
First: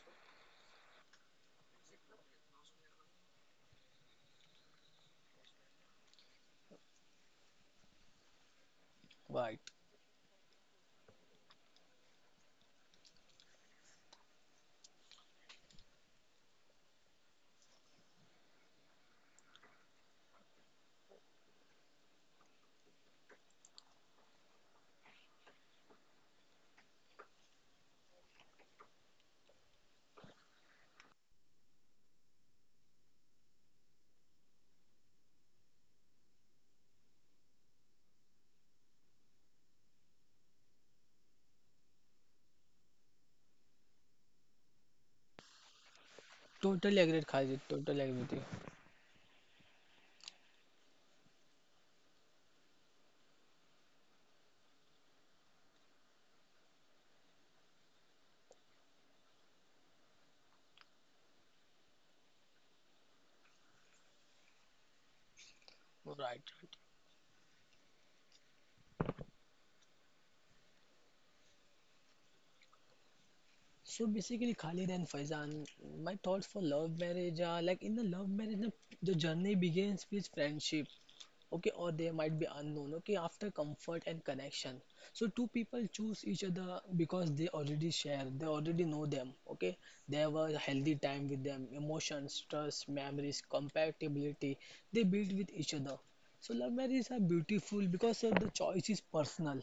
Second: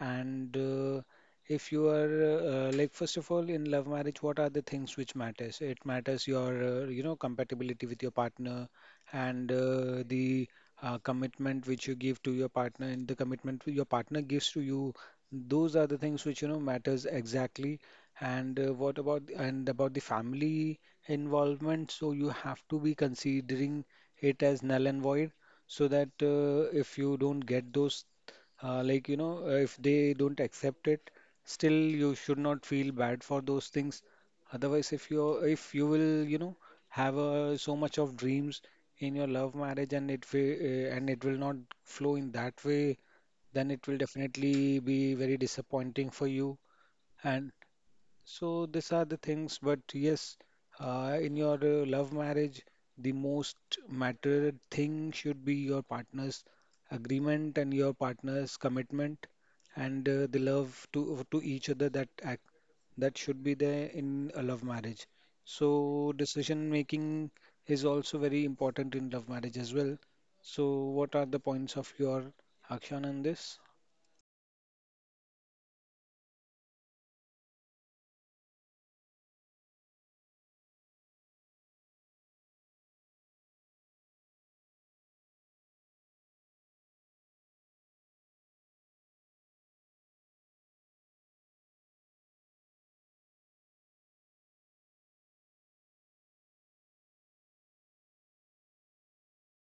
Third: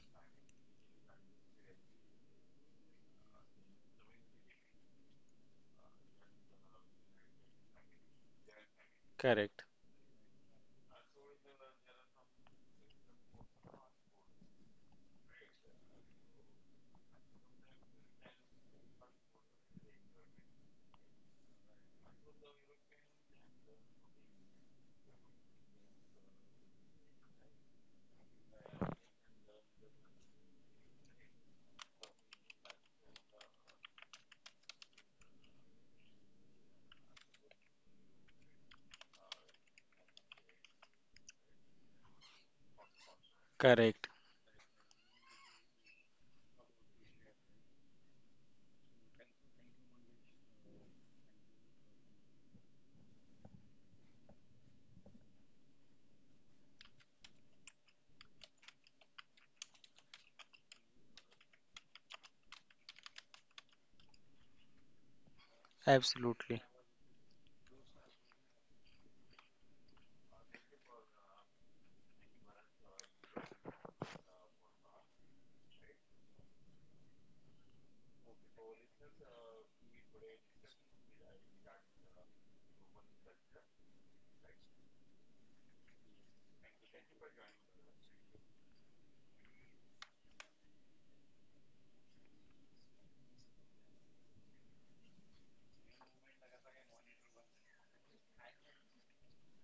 Speaker 2: And if you are first of all, in love marriage, what are the things which matters? It matters your, you know, compatibility with your partner, and
Speaker 3: Right.
Speaker 1: Correct.
Speaker 2: the commitment which you give to your partner and the commitment your partner gives to you. Those are the things which, you know, matters exactly. And what about, and about the family involvement? So you have to be considering it as null and void, so that if you don't get those, you know, if they don't accept it, still you should not feel bad for those things. Otherwise, if you will, you know, have so much of dreams in your love marriage, and it will not flow in that way, then it will
Speaker 1: Correct.
Speaker 2: definitely be very disappointing for you.
Speaker 3: Totally agreed,
Speaker 2: And
Speaker 3: Khalid. Totally agree with you.
Speaker 2: so these are the things. But yes, in your love marriage, the most mattered thing should be your partner's agreement and your partner's commitment and the love to each other, that act that should be there in a love marriage. So
Speaker 3: Right.
Speaker 1: Absolutely.
Speaker 2: decision
Speaker 3: Right.
Speaker 2: making is also very important in love marriage as well. So what are the points of your action on this?
Speaker 3: So basically, Khalid and Faizan, my thoughts for love marriage are like in the love marriage, the journey begins with friendship. Okay, or they might be unknown. Okay, after comfort and connection, so two people choose each other because they already share, they already know them. Okay, they have a healthy time with them, emotions, trust, memories, compatibility they build with each other. So love marriages are beautiful because of the choice is personal.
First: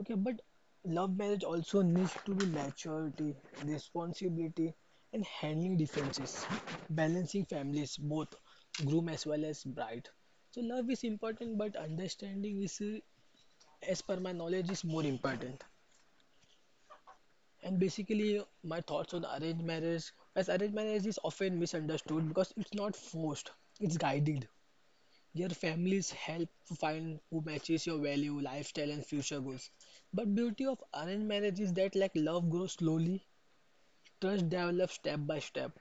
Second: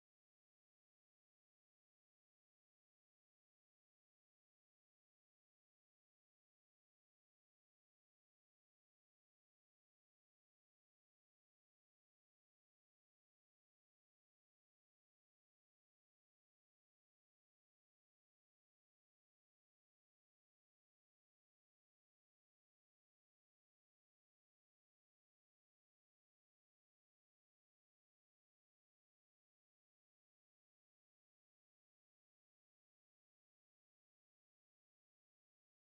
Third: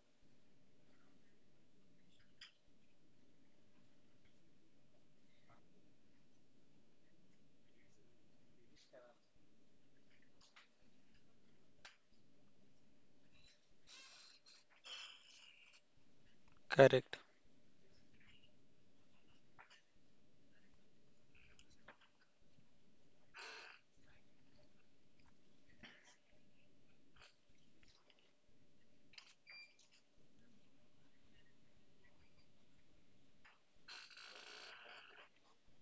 Speaker 3: Okay, but love marriage also needs to be maturity, responsibility, and handling differences, balancing families, both groom as well as bride. So love is important, but understanding is, as per my knowledge, is more important.
Speaker 1: Correct.
Speaker 3: And basically, my thoughts on arranged marriage, as arranged marriage is often misunderstood because it's not forced, it's guided. Your families help find who matches your value, lifestyle, and future goals. But beauty of arranged marriage is that like love grows slowly, trust develops step by step.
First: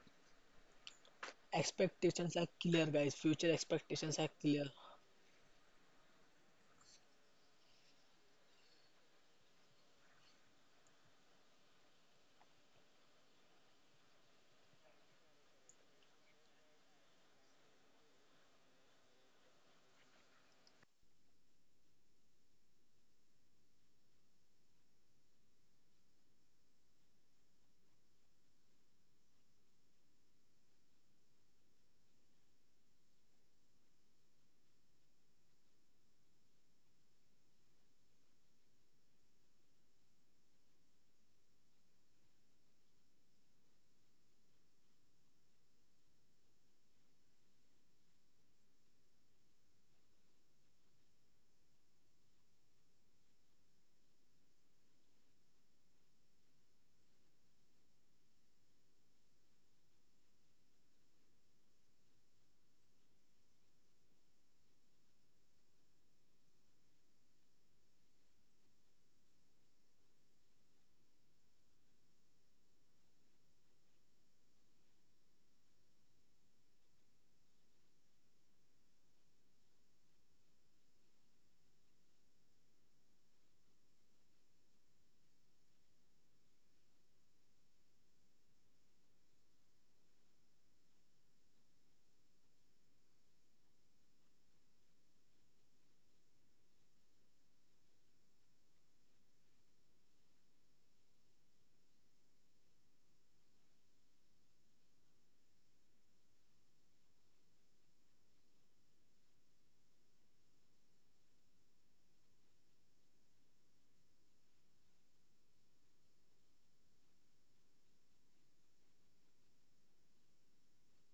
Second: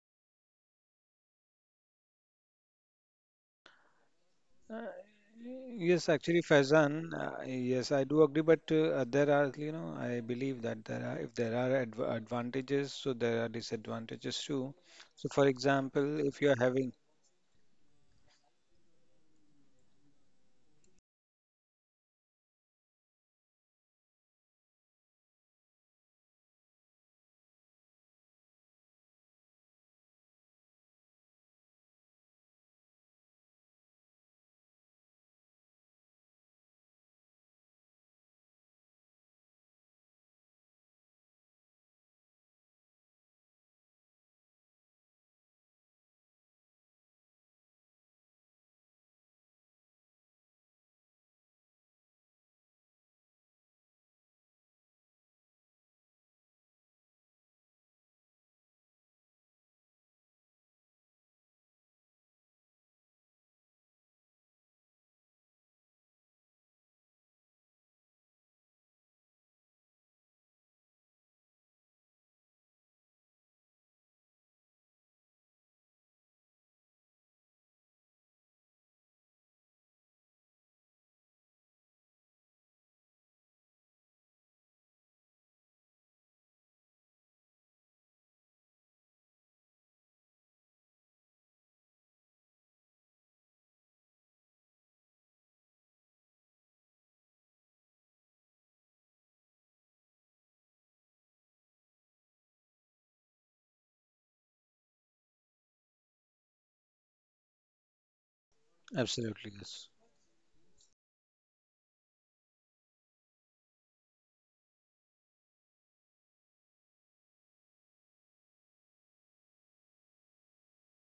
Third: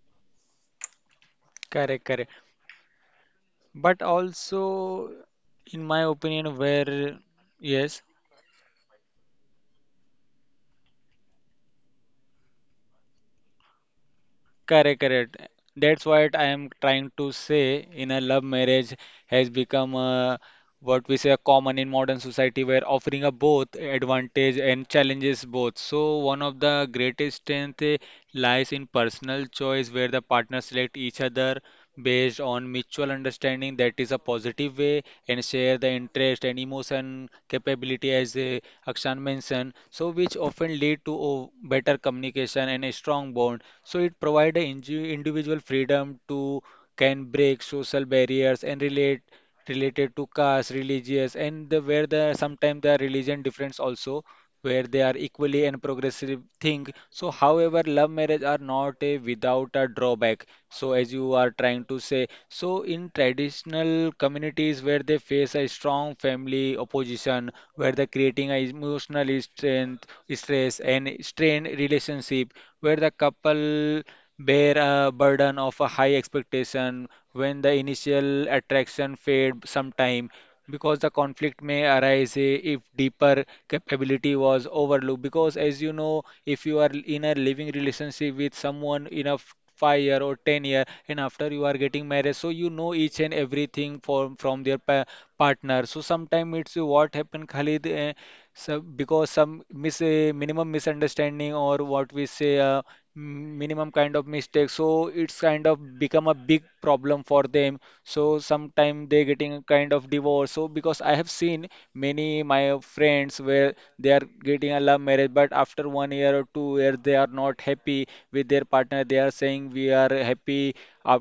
Speaker 1: Correct. Correct.
Speaker 3: Expectations are clear, guys. Future
Speaker 1: But
Speaker 3: expectations are clear.
Speaker 2: Uh,
Speaker 1: also, in my
Speaker 2: Yes, actually,
Speaker 1: opinion,
Speaker 2: Faizan,
Speaker 1: where
Speaker 2: yes,
Speaker 1: yes,
Speaker 2: I do agree, but there are, you know, I believe that there are, if there are advantages, so there are disadvantages too.
Speaker 1: correct,
Speaker 2: So,
Speaker 1: correct.
Speaker 2: for
Speaker 1: That's
Speaker 2: example,
Speaker 1: what
Speaker 2: if
Speaker 1: I
Speaker 2: you're
Speaker 1: am
Speaker 2: having,
Speaker 1: trying to say. In a love marriage has become a, what we say, are common in modern society, where offering a both advantage and challenges both. So one of the greatest strength lies in personal choice, where the partners select each other based on mutual understanding, that is a positive way, and share the interest and emotion capability, as Akshan mentioned, so which often lead to better communication and a strong bond. So it provides individual freedom to can break social barriers and relate related to caste, religious, and the, where the sometimes the religion difference also, where they are equally and progressive thing. So however love marriage are not a without a drawback. So as you are trying to say, so in traditional communities where they face a strong family opposition, where they're creating a emotional strength, stress and strained relationship, where the couple bear a burden of a high expectation, when the initial attraction fade sometime, because the conflict may arise, if deeper capability was overlooked. Because, as you know, if you are in a living relationship with someone in a 5 year or 10 year, and after you are getting married, so you know each and everything from their pa partner. So sometimes it's, what happened, Khalid? So because some minimum misunderstanding or what we say minimum kind of mistake, so it's kind of become a big problem for them. So sometime they getting
Speaker 2: absolutely,
Speaker 1: a
Speaker 2: yes.
Speaker 1: kind of divorce. So because I have seen many my friends where they are getting a love marriage, but after 1 year or 2 years they are not happy with their partner. They are saying we are happy uh,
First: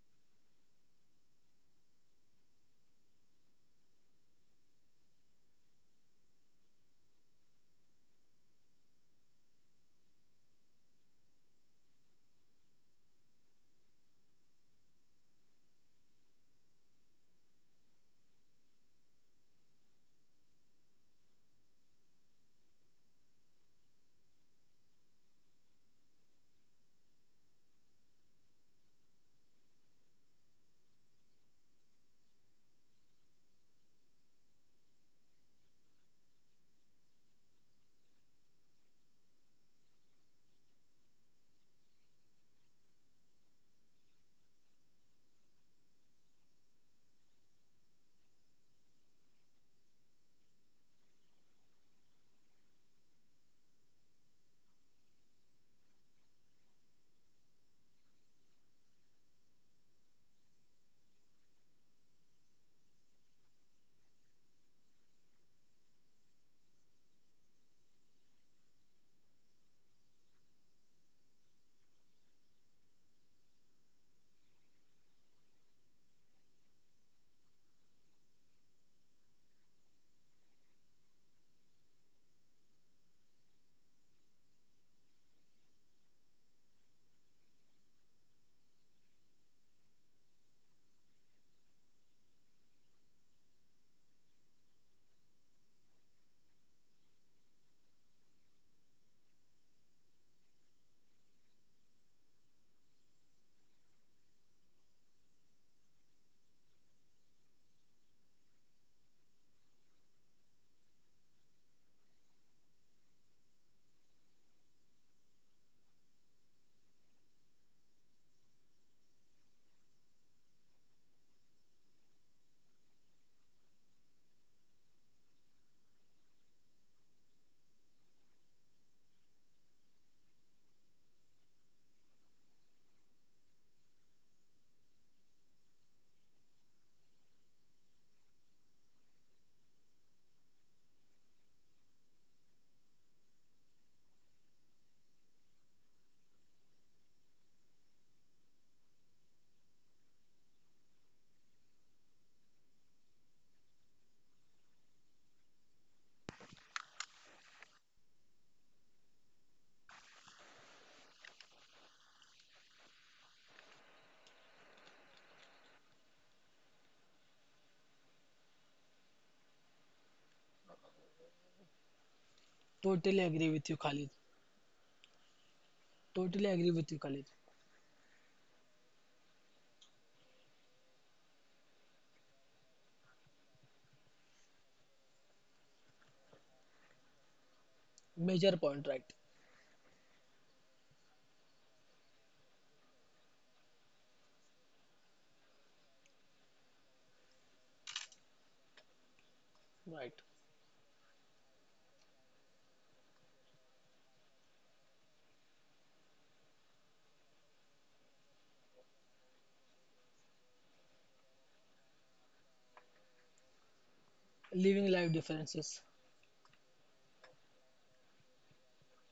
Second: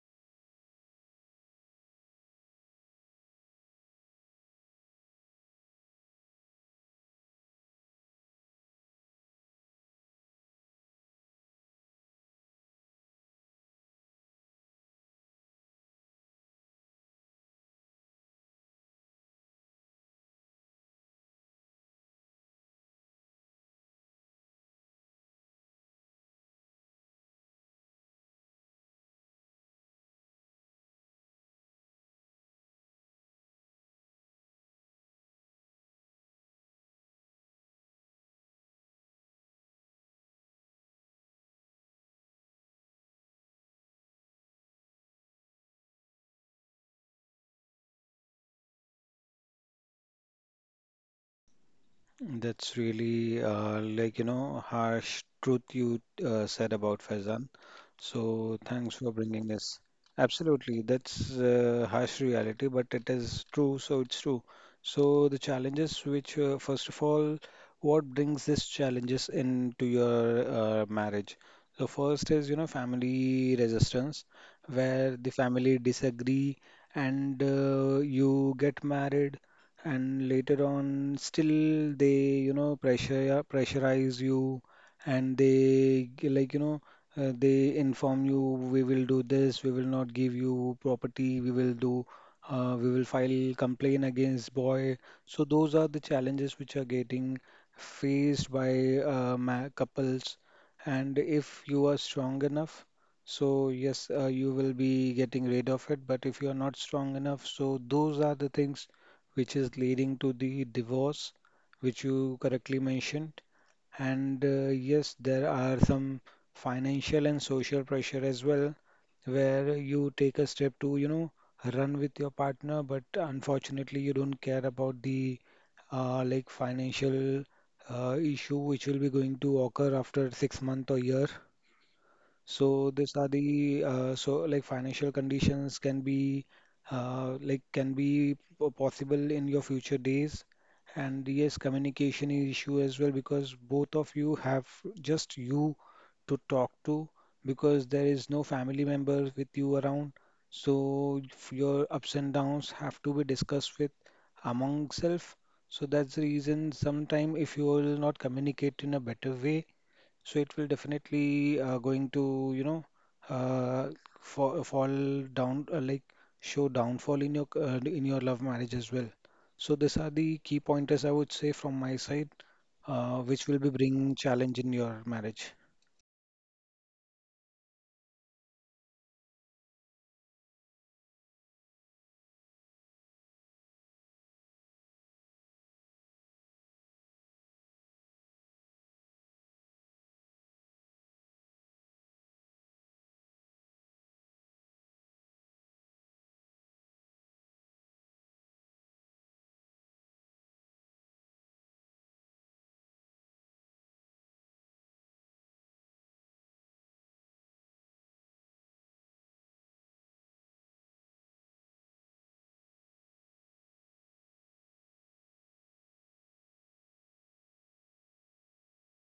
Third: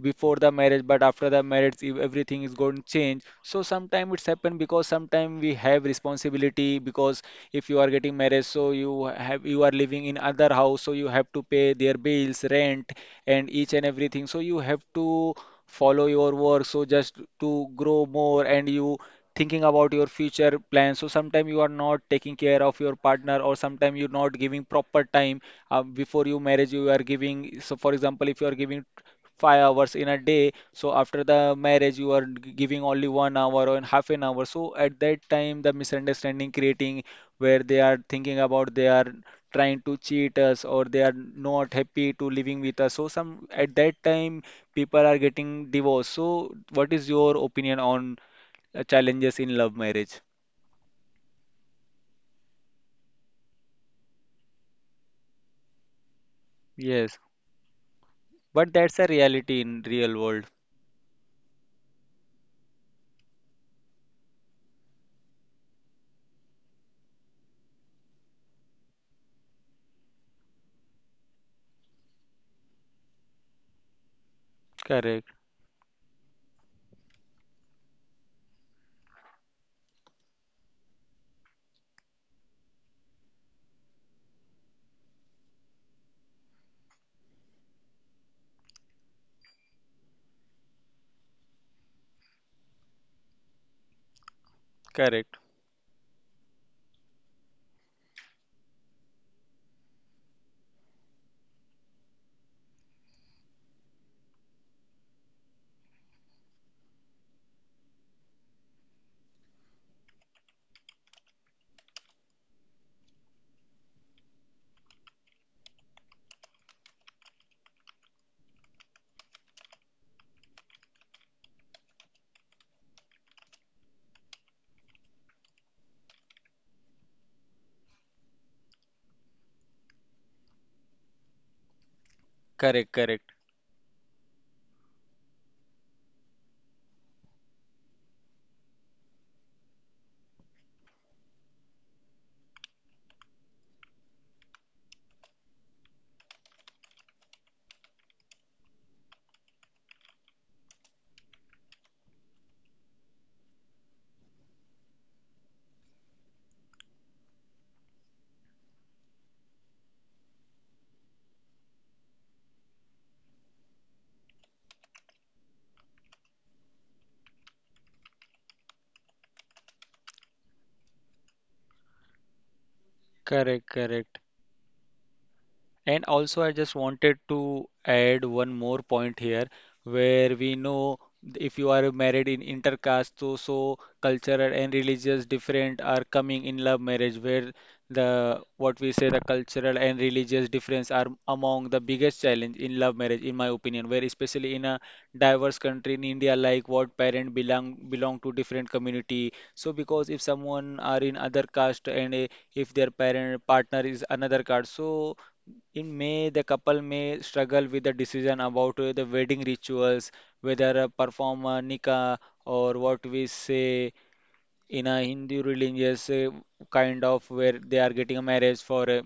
Speaker 1: before the marriage, but after the marriage if everything is going to change. So sometimes it's happened because sometimes we have responsibility. Because if you are getting married, so you are living in other house, so you have to pay their bills, rent, and each and everything. So you have to follow your work, so just to grow more and you thinking about your future plans. So sometimes you are not taking care of your partner or sometimes you're not giving proper time. Before you marriage you are giving. So for example if you are giving 5 hours in a day, so after the marriage you are giving only 1 hour or half an hour. So at that time the misunderstanding creating where they are thinking about they are trying to cheat us, or they are not happy to living with us. So some at that time people are getting divorced. So, what is your opinion on challenges in love marriage?
Speaker 2: That's really like you know harsh truth you said about
Speaker 1: Yes,
Speaker 2: Faizan. So
Speaker 1: but
Speaker 2: thanks
Speaker 1: that's
Speaker 2: for
Speaker 1: a
Speaker 2: bringing
Speaker 1: reality
Speaker 2: this.
Speaker 1: in real world.
Speaker 2: Absolutely, that's harsh reality, but it is true, so it's true. So the challenges, which first of all, what brings these challenges into your marriage? So first is you know family resistance, where the
Speaker 1: Correct,
Speaker 2: family disagree and you get married and later on still they you know pressure pressurize you and like you know they inform you we will do this we will not give you property we will do we will file complaint against boy. So
Speaker 1: correct,
Speaker 2: those are the challenges which are getting faced by ma couples, and if you are strong enough so yes, you will be getting rid of it, but if you are not strong enough, so those are the things which is leading to the divorce, which you correctly mentioned. And yes, there are some financial and social pressure as well, where you take a step to, you know, run with your partner, but unfortunately, you don't care about the like financial issue which will be going to occur after 6 months or year. So
Speaker 1: correct,
Speaker 2: these are
Speaker 1: correct.
Speaker 2: the so like financial conditions can be like can be possible in your future days. And yes, communication is issue as well because both of you have just you to talk to because there is no family member with you around. So your ups and downs have to be discussed with among self. So that's the reason sometime if you will not communicate in a better way, so it will definitely going to, you know, uh, fall down, like show downfall in in your love marriage as well. So these are the key pointers I would say from my side,
Speaker 3: Totally
Speaker 2: which
Speaker 3: agree
Speaker 2: will be
Speaker 3: with you,
Speaker 1: Correct,
Speaker 3: Khalid.
Speaker 2: bringing
Speaker 1: correct.
Speaker 2: challenge in your marriage.
Speaker 1: And
Speaker 3: Totally
Speaker 1: also,
Speaker 3: agree
Speaker 1: I
Speaker 3: with
Speaker 1: just
Speaker 3: you, Khalid.
Speaker 1: wanted to add one more point here, where we know if you are married in intercaste, so cultural and religious different are coming in love marriage, where the
Speaker 3: Major
Speaker 1: what
Speaker 3: point,
Speaker 1: we
Speaker 3: right?
Speaker 1: say the cultural and religious difference are among the biggest challenge in love marriage, in my opinion. Where especially in a diverse country in India, like what parent belong to different community. So because
Speaker 3: Right.
Speaker 1: if someone are in other caste and if their parent partner is another caste, so in May, the couple may struggle with the decision about the wedding rituals, whether perform a nikah or what we say
Speaker 3: Living
Speaker 1: in a
Speaker 3: life
Speaker 1: Hindu
Speaker 3: differences.
Speaker 1: religious kind of where they are getting a marriage for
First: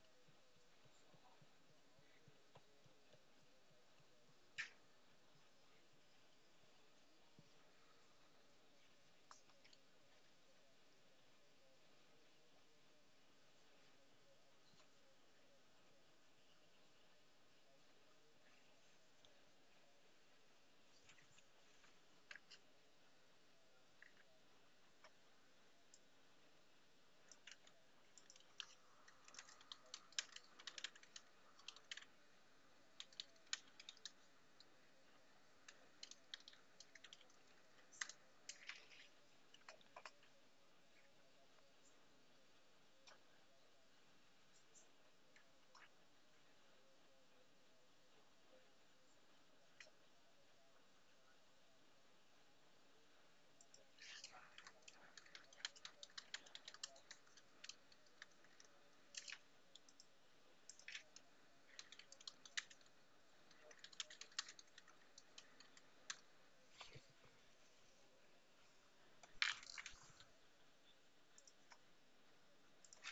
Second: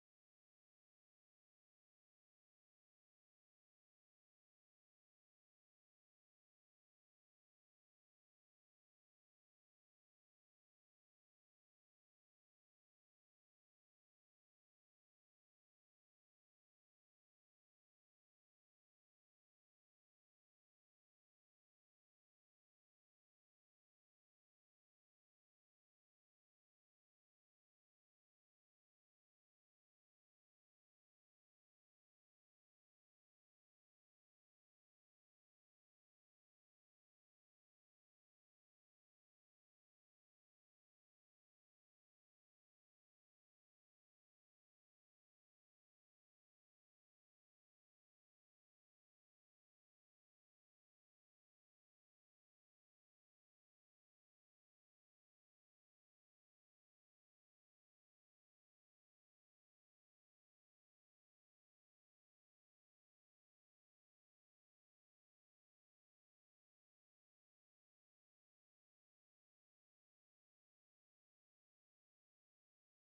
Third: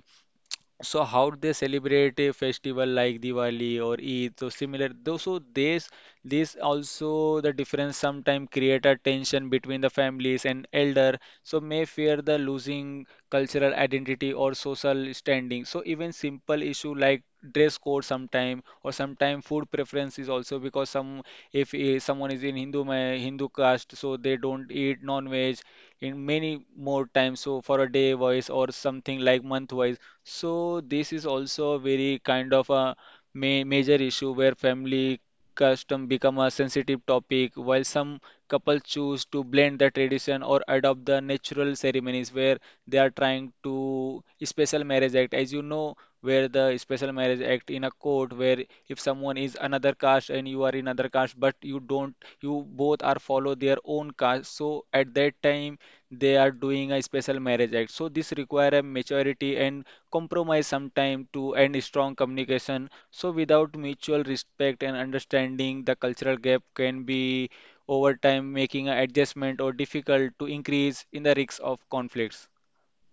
Speaker 1: so how they celebrate a festival like Diwali or Eid, so similar. Though so this also the difference sometimes create a tension between the families and elder, so may fear the losing cultural identity or social standing. So even simple issue like dress code sometime or sometime food preference is also. Because some if someone is in Hindu Hindu caste, so they don't eat non-veg in many more times. So for a day wise or something like month wise. So this is also a very kind of a ma major issue where family custom become a sensitive topic, while some couples choose to blend the tradition or adopt the natural ceremonies where they are trying to special marriage act, as you know, where the special marriage act in a court where if someone is another caste and you are in another caste, but you don't, you both are follow their own caste. So at that time they are doing a special marriage act. So this require a maturity and compromise sometime to end strong communication. So without mutual respect and understanding, the cultural gap can be over time making an adjustment or difficult to increase in the risk of conflicts.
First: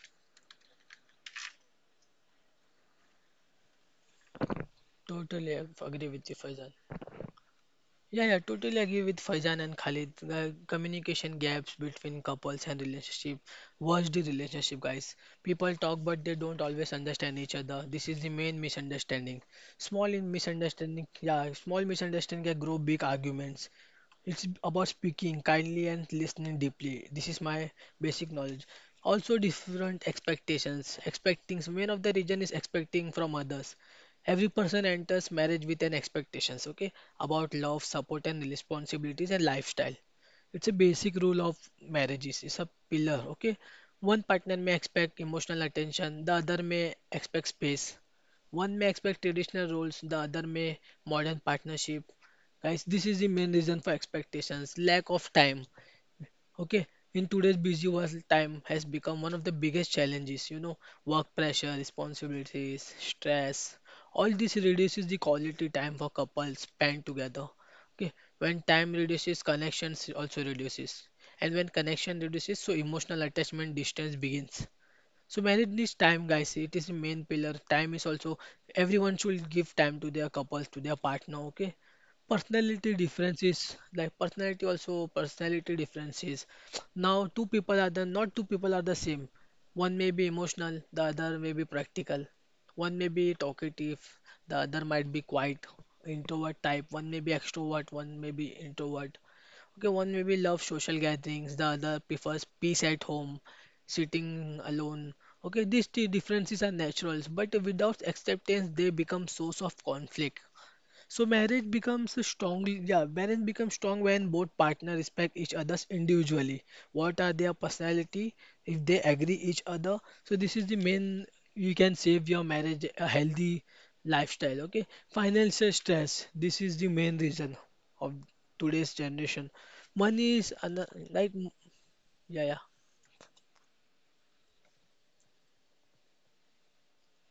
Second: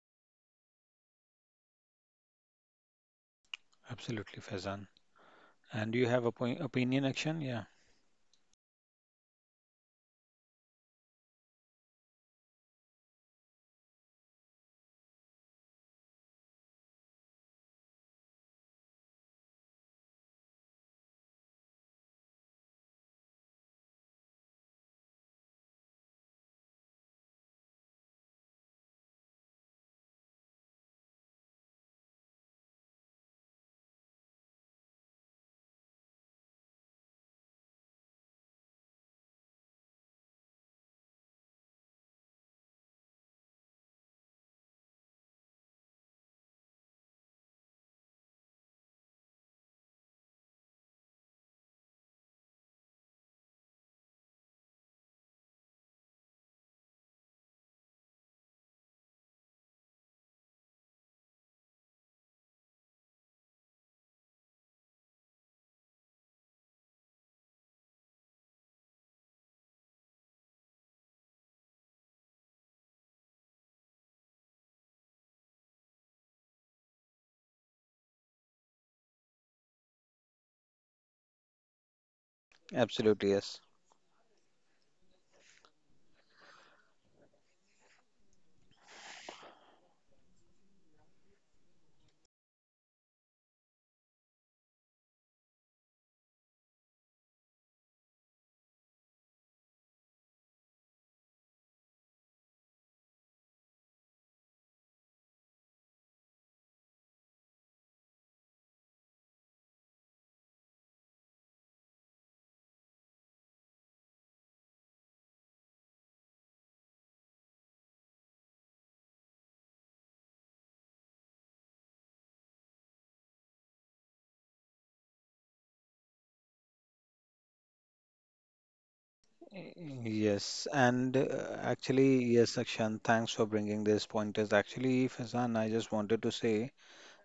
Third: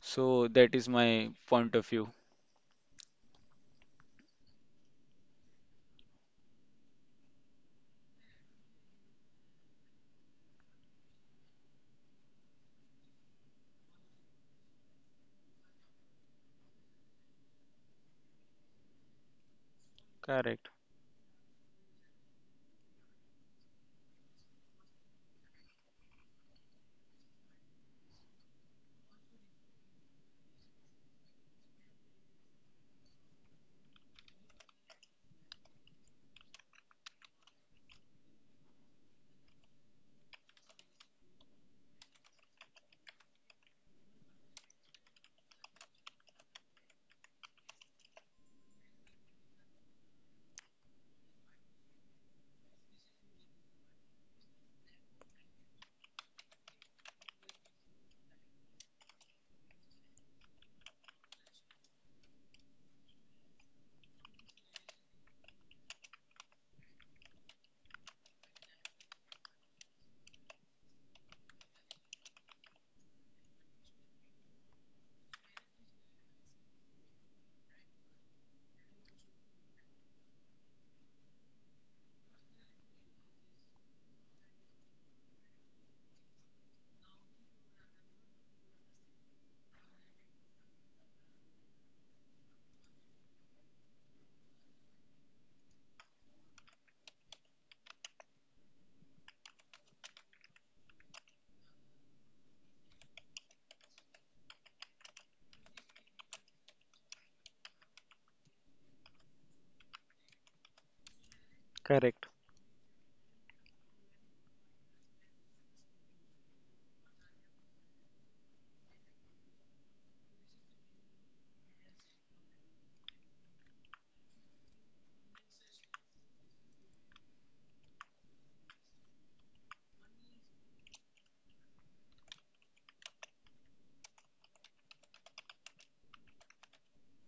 Speaker 1: So that is my point of view.
Speaker 2: Absolutely, Faizan.
Speaker 3: Totally ag-
Speaker 2: And
Speaker 3: agree
Speaker 2: you have
Speaker 3: with
Speaker 2: a
Speaker 3: you,
Speaker 2: point,
Speaker 3: Faisal.
Speaker 2: opinion, action? Yeah.
Speaker 3: Yeah, yeah, totally agree with Faizan and Khalid. The communication gaps between couples and relationship. Watch the relationship, guys? People talk, but they don't always understand each other. This is the main misunderstanding. Small in
Speaker 1: Correct,
Speaker 3: misunderstanding, yeah, small misunderstanding can grow big arguments. It's about speaking kindly and listening deeply. This is my basic knowledge. Also, different expectations. Expecting one of the region is expecting from others. Every person enters marriage with an expectations, okay, about love, support, and responsibilities and lifestyle. It's a basic rule of marriages. It's a pillar, okay. One partner may expect emotional attention, the other may expect space. One may expect traditional roles, the other may modern partnership. Guys, this is the main reason for expectations. Lack of time. Okay, in today's busy world, time has become one of the biggest challenges. Work pressure, responsibilities, stress. All this reduces the quality time for couples spent together. Okay, when time reduces, connections also reduces, and when connection reduces, so emotional attachment distance begins. So marriage needs time, guys. It is the main pillar. Time is also everyone should give time to their couples, to their partner. Okay. Personality
Speaker 2: Absolutely, yes.
Speaker 3: differences, like personality also personality differences. Now two people are the not two people are the same. One may be emotional, the other may be practical. One may be talkative, the other might be quiet, introvert type. One may be extrovert, one may be introvert. Okay, one maybe loves social gatherings, the other prefers peace at home sitting alone. Okay, these two differences are natural, but without acceptance, they become source of conflict. So marriage becomes strong. Yeah, marriage becomes strong when both partners respect each other's individually. What are their personality? If they agree each other, so this is the main you can save your marriage a healthy lifestyle. Okay, financial stress. This is the main reason of today's generation. Money is
Speaker 2: Yes, and
Speaker 3: like,
Speaker 2: actually,
Speaker 3: yeah, yeah.
Speaker 2: yes, Akshan, thanks for bringing these pointers. Actually, Faizan, I just wanted to say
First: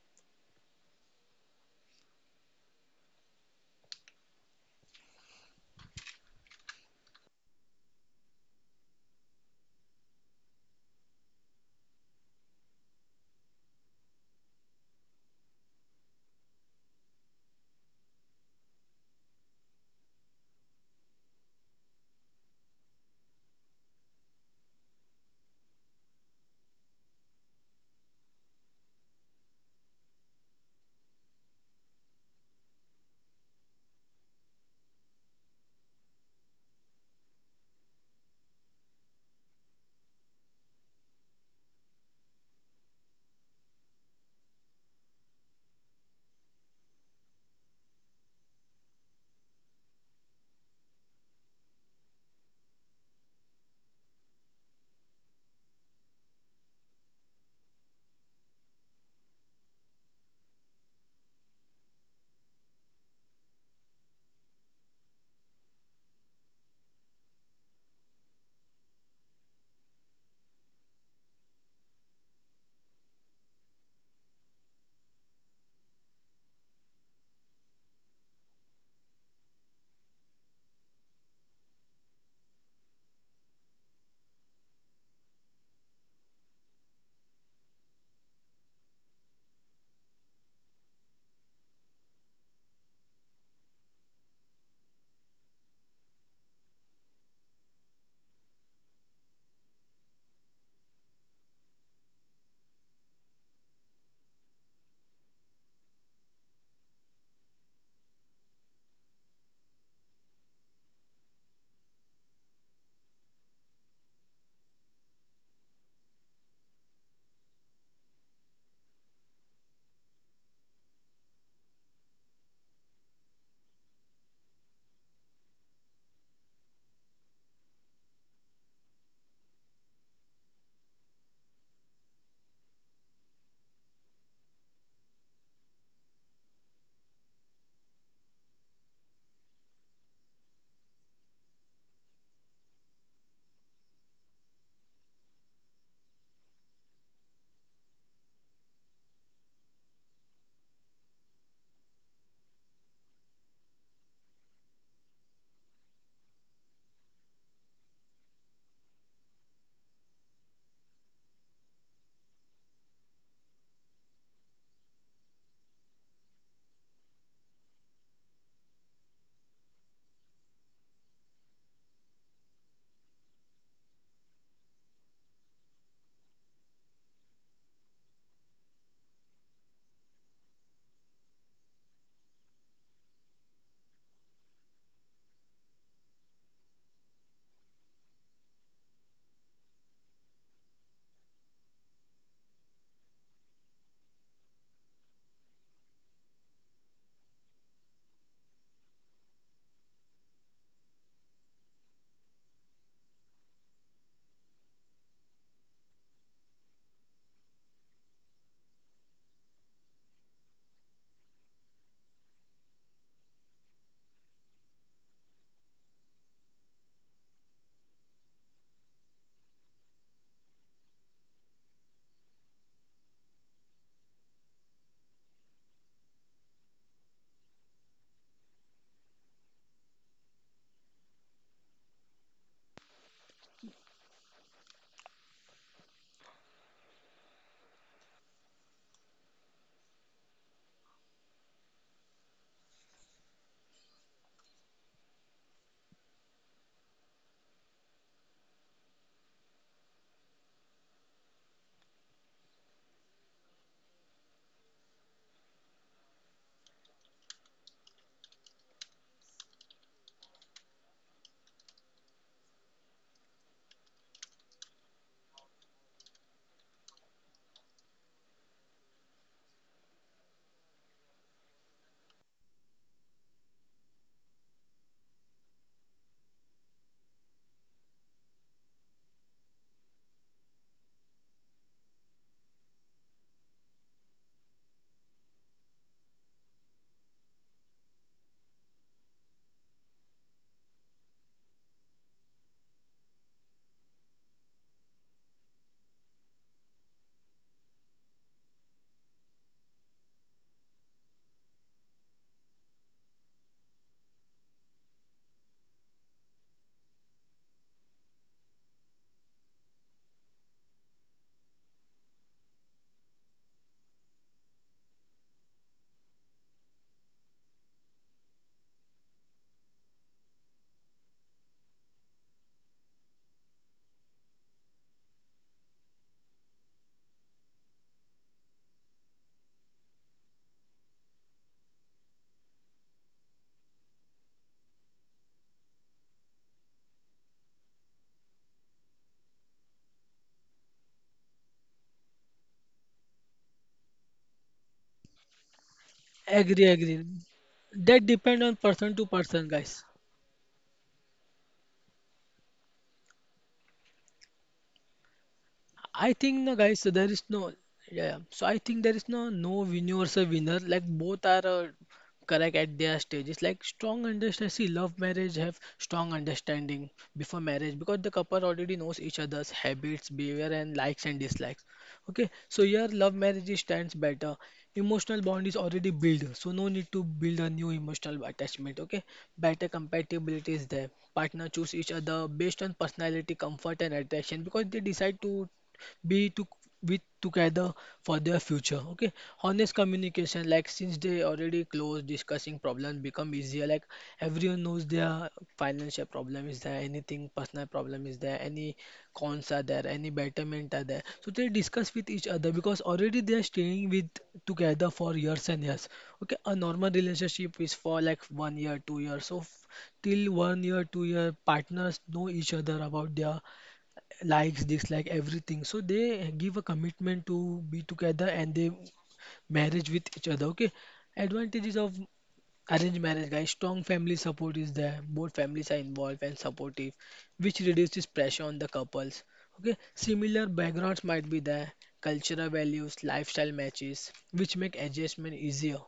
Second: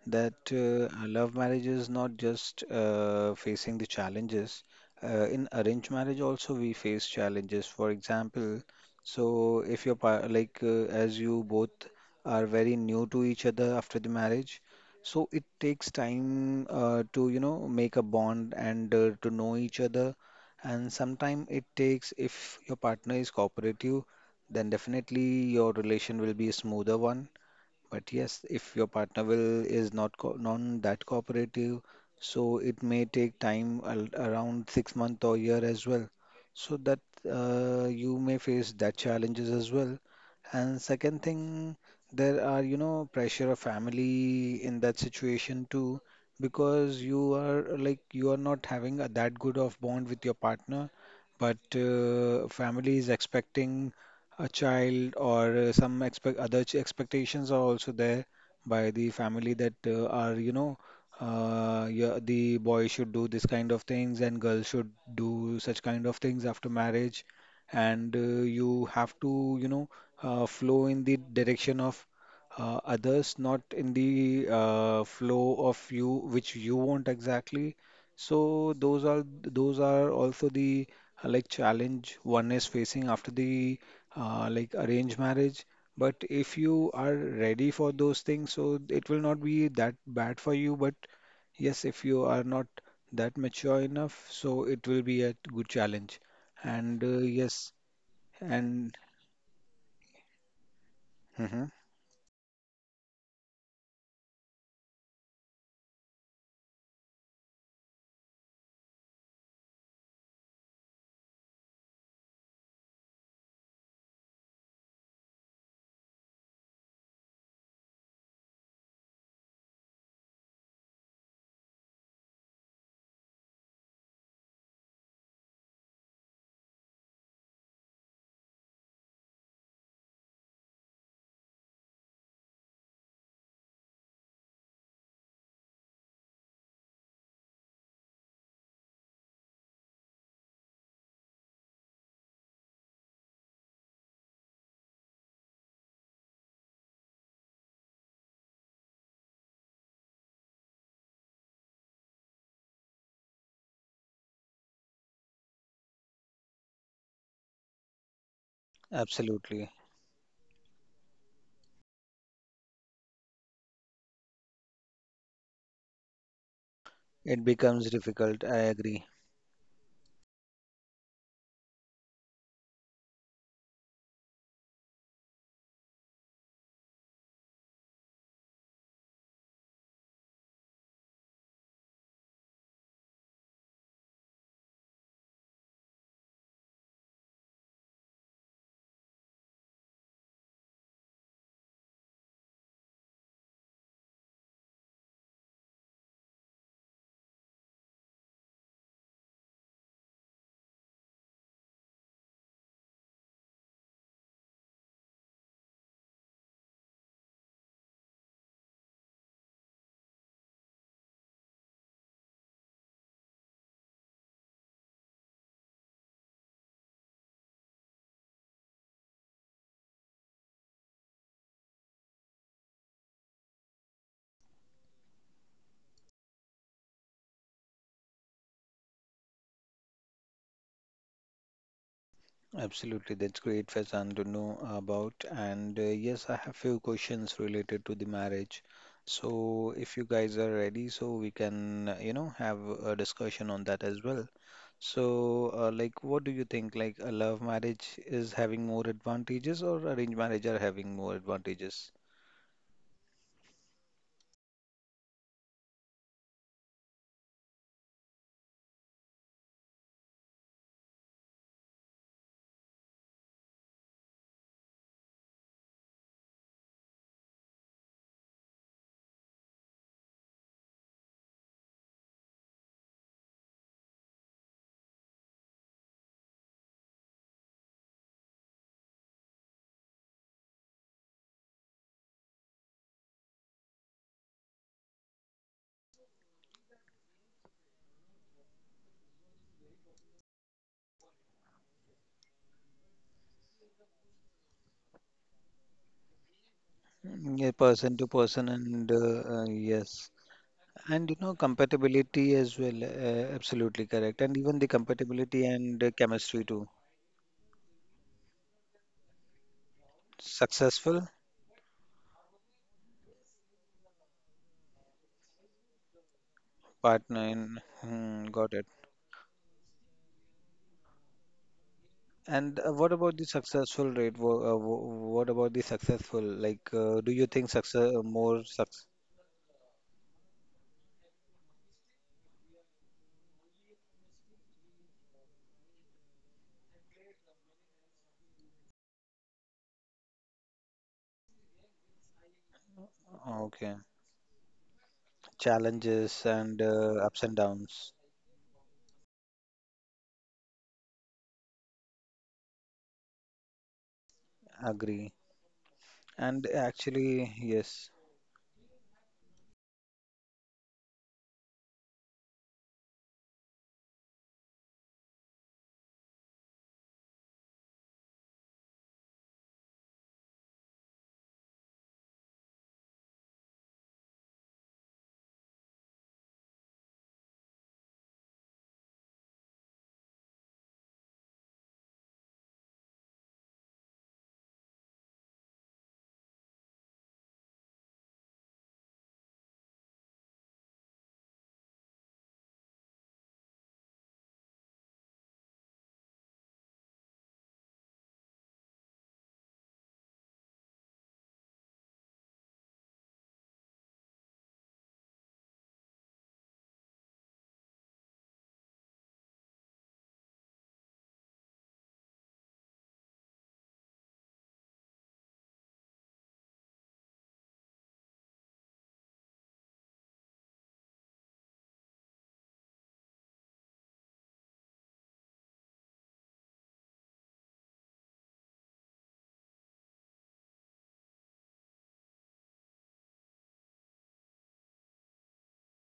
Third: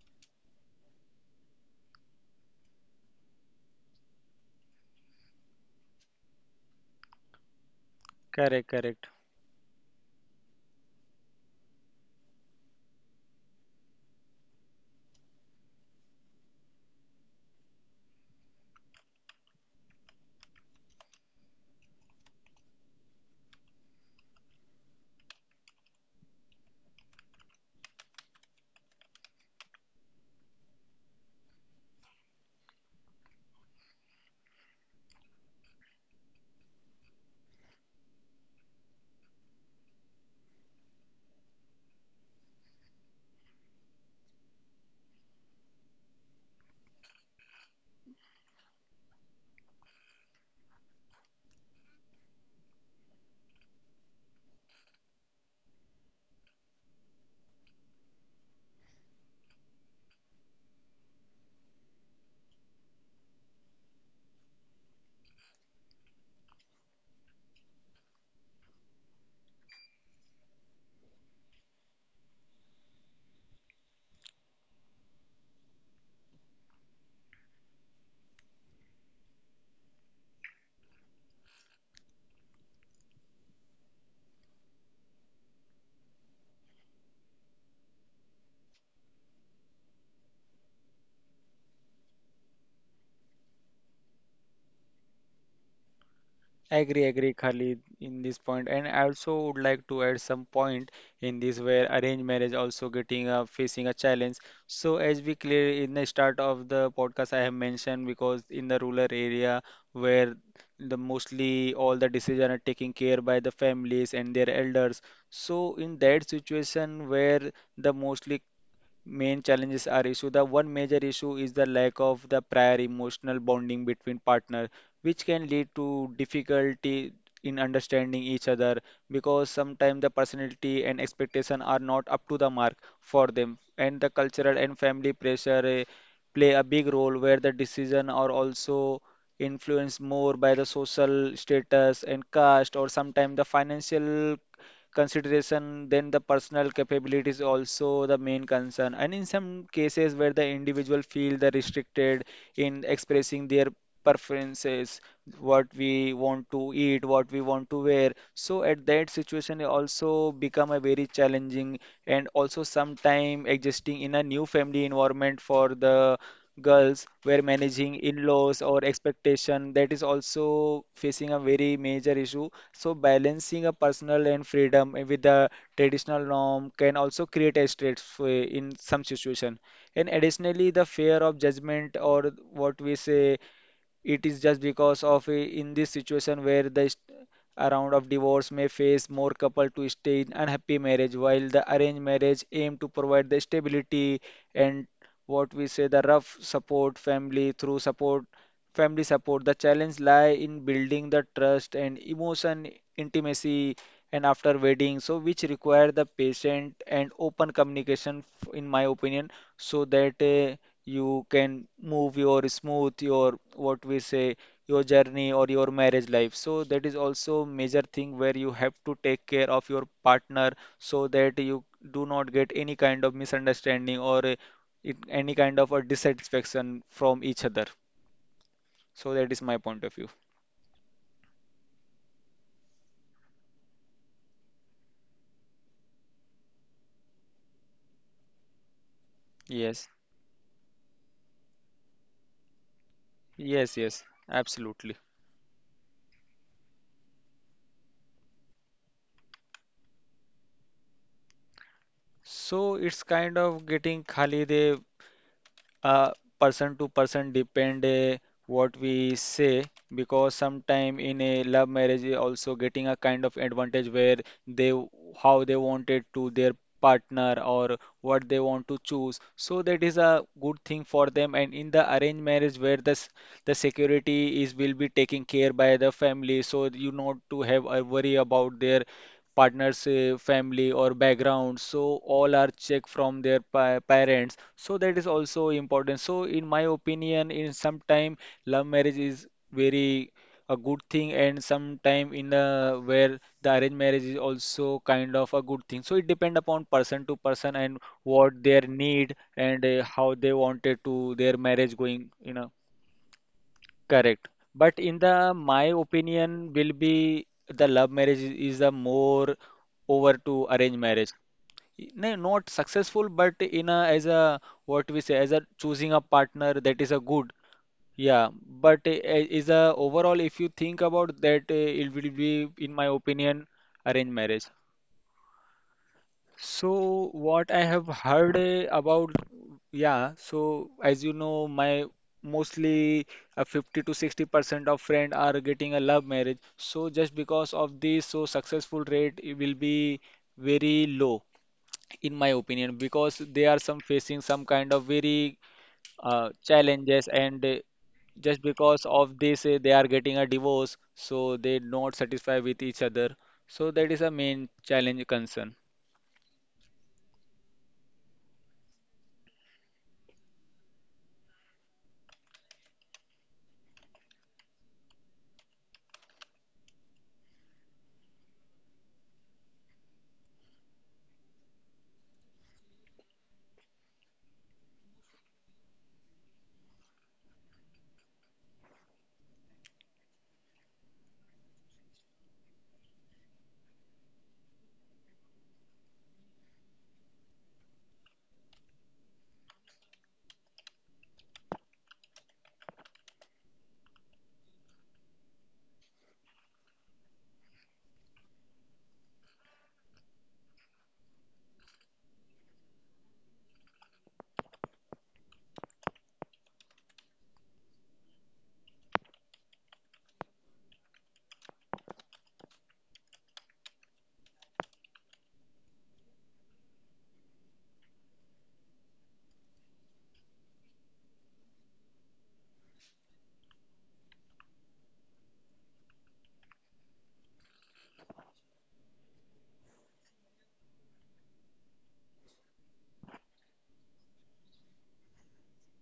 Speaker 2: that love marriage is not just facing the challenges. In arranged marriage also we face challenges. For example,
Speaker 1: correct, correct.
Speaker 2: so if like as you both are very new to each other after the marriage, so it takes time to you know make a bond and to know each other. And sometimes it takes if your partner is cooperative, then definitely your relation will be a smoother one, but yes, if your partner will is not co non that cooperative, so it may take time around 6 month or year as well. So that you may face that challenges as well. And second thing, there are, you know, pressure of family in that situation too, because you are like you are not having a, that good of bond with your partner, but family is expecting a child or some expectations are also there by the family that are you know yeah, the boy should do this kind of things and girl should do such kind of things after marriage and you have to you know flow in the direction of others not in the flow of you which you want exactly. So those are also the like challenge one is facing after the like arranged marriage. But if you are ready for those things, so it will not be that bad for you. But yes, if you are not that mature enough, so it will be a good challenge.
Speaker 1: Agree,
Speaker 2: And
Speaker 1: agree,
Speaker 2: yes,
Speaker 1: Khalid, in this point. And
Speaker 2: and
Speaker 1: I also would like to add some point in this
Speaker 2: mhm,
Speaker 1: where arranged marriage also getting a facing a challenge. So as we clear in the start of the podcast, I have mentioned because in the rural area where the mostly all the decision are taken care by the families and their elders. So in that situation where the mostly main challenges are issue the one major issue is the lack of the prior emotional bonding between partners which can lead to difficulty in understanding each other because sometimes the personality and expectation are not up to the mark for them. And the cultural and family pressure play a big role where the decision are also influenced more by the social status and caste or sometimes the financial consideration, then the personal capability is also the main concern. And in some cases where the individual feel the restricted in expressing their preferences, what we want to eat, what we want to wear. So at that situation, it
Speaker 2: absolutely,
Speaker 1: also become a very challenging. And also sometime adjusting in a new family environment for the girls where
Speaker 2: it
Speaker 1: managing
Speaker 2: becomes difficult.
Speaker 1: in-laws
Speaker 2: I
Speaker 1: or
Speaker 2: agree.
Speaker 1: expectation that is also facing a very major issue. So balancing a personal and freedom with the traditional norm can also create a stressful in some situation. And additionally, the fear of judgment or what we say it is just because of in this situation where the around of divorce may face more couple to stay in unhappy marriage, while the arranged marriage aim to provide the stability and what we say the rough support family through support family support. The challenge lie in building the trust and emotion intimacy and after wedding, so which require the patient and open communication in my opinion, so that you can move your smooth your what we say your journey or your marriage life. So that is also major thing where you have to take care of your partner so that you do not get any kind of misunderstanding or any kind of a dissatisfaction from each other. So that is my point of view.
Speaker 2: Absolutely, that's great, Faizan, to know about. And yes, I have few questions related to the marriage. So
Speaker 1: Yes,
Speaker 2: if you guys are ready, so we can, you know, have a discussion on
Speaker 1: yes,
Speaker 2: that
Speaker 1: yes,
Speaker 2: as well.
Speaker 1: absolutely.
Speaker 2: So, like, what do you think? Like, a love marriage is having more advantages, or arranged marriage are having more advantages?
Speaker 1: So it's kind of getting khali they uh, person to person depend what we say because sometime in a love marriage also getting a kind of advantage where they w- how they wanted to their partner or what they want to choose, so that is a good thing for them. And in the arranged marriage where this the security is will be taken care by the family, so you not to have a worry about their partner's family or background, so all are checked from their parents. So that is also important. So in my opinion, in some time, love marriage is very a good thing, and sometime in a, where the arranged marriage is also kind of a good thing. So it depend upon person
Speaker 2: Mm,
Speaker 1: to
Speaker 2: yeah,
Speaker 1: person
Speaker 2: person
Speaker 1: and
Speaker 2: to person,
Speaker 1: what their
Speaker 2: and
Speaker 1: need and
Speaker 2: yes,
Speaker 1: how they wanted
Speaker 2: and you
Speaker 1: to
Speaker 2: know,
Speaker 1: their marriage going,
Speaker 2: compatibility
Speaker 1: you
Speaker 2: as
Speaker 1: know,
Speaker 2: well. Absolutely correct,
Speaker 1: Correct.
Speaker 2: and even the
Speaker 1: But in the
Speaker 2: compatibility
Speaker 1: my
Speaker 2: and chemistry
Speaker 1: opinion
Speaker 2: too.
Speaker 1: will be the love marriage is a more over to arranged
Speaker 2: Successful?
Speaker 1: marriage. No, not successful, but in a as a what we say as a choosing a partner that is a
Speaker 2: Partner
Speaker 1: good.
Speaker 2: in, hmm,
Speaker 1: Yeah,
Speaker 2: got it.
Speaker 1: but is a overall if you think about that, it will be
Speaker 2: And
Speaker 1: in my
Speaker 2: what about the
Speaker 1: opinion
Speaker 2: successful
Speaker 1: arranged
Speaker 2: rate?
Speaker 1: marriage.
Speaker 2: What about the successful? Like,
Speaker 1: So
Speaker 2: do you think
Speaker 1: what I
Speaker 2: success
Speaker 1: have heard
Speaker 2: more success?
Speaker 1: about, yeah. So as you know, my mostly 50 to 60% of friend are getting a love marriage. So just because of this, so successful rate it will be very low in my opinion because they are
Speaker 2: Okay,
Speaker 1: some facing some kind of very
Speaker 2: challenges and
Speaker 3: Agree, agree.
Speaker 1: challenges
Speaker 2: ups and
Speaker 1: and
Speaker 2: downs.
Speaker 3: That
Speaker 1: just
Speaker 3: depend on
Speaker 1: because
Speaker 3: person to
Speaker 1: of this
Speaker 3: person,
Speaker 1: they
Speaker 3: guys.
Speaker 1: are getting a divorce, so they not satisfied with each other, so that is a main challenge
Speaker 2: Agree.
Speaker 1: concern.
Speaker 3: I think
Speaker 2: And
Speaker 3: no, guys, so there is
Speaker 2: actually,
Speaker 3: no
Speaker 2: yes,
Speaker 3: Yeah, yeah. So I think there is no universal winner. Like both are correct at their stages. Like strong understanding. See, love marriage have strong understanding before marriage because the couple already knows each other's habits, behavior, and likes and dislikes. Okay, so here love marriage is stands better. Emotional bond is already built, so no need to build a new emotional attachment. Okay, better compatibility is there. Partner choose each other based on personality, comfort, and attraction because they decide to be to with together for their future. Okay, honest communication, like since they already close discussing problem become easier, like everyone knows their financial problem is there, anything personal problem is there, any cons are there, any betterment are there, so they discuss with each other because already they are staying with together for years and years. Okay, a normal relationship is for like one year 2 years, till one year 2 year partners know each other about their likes, dislike, everything. So they give a commitment to be together and they marriage with each other. Okay. Advantages of arranged marriage, guys. Strong family support is there. Both families are involved and supportive, which reduces pressure on the couples. Okay. Similar backgrounds might be there. Cultural values, lifestyle matches, which make adjustment easier.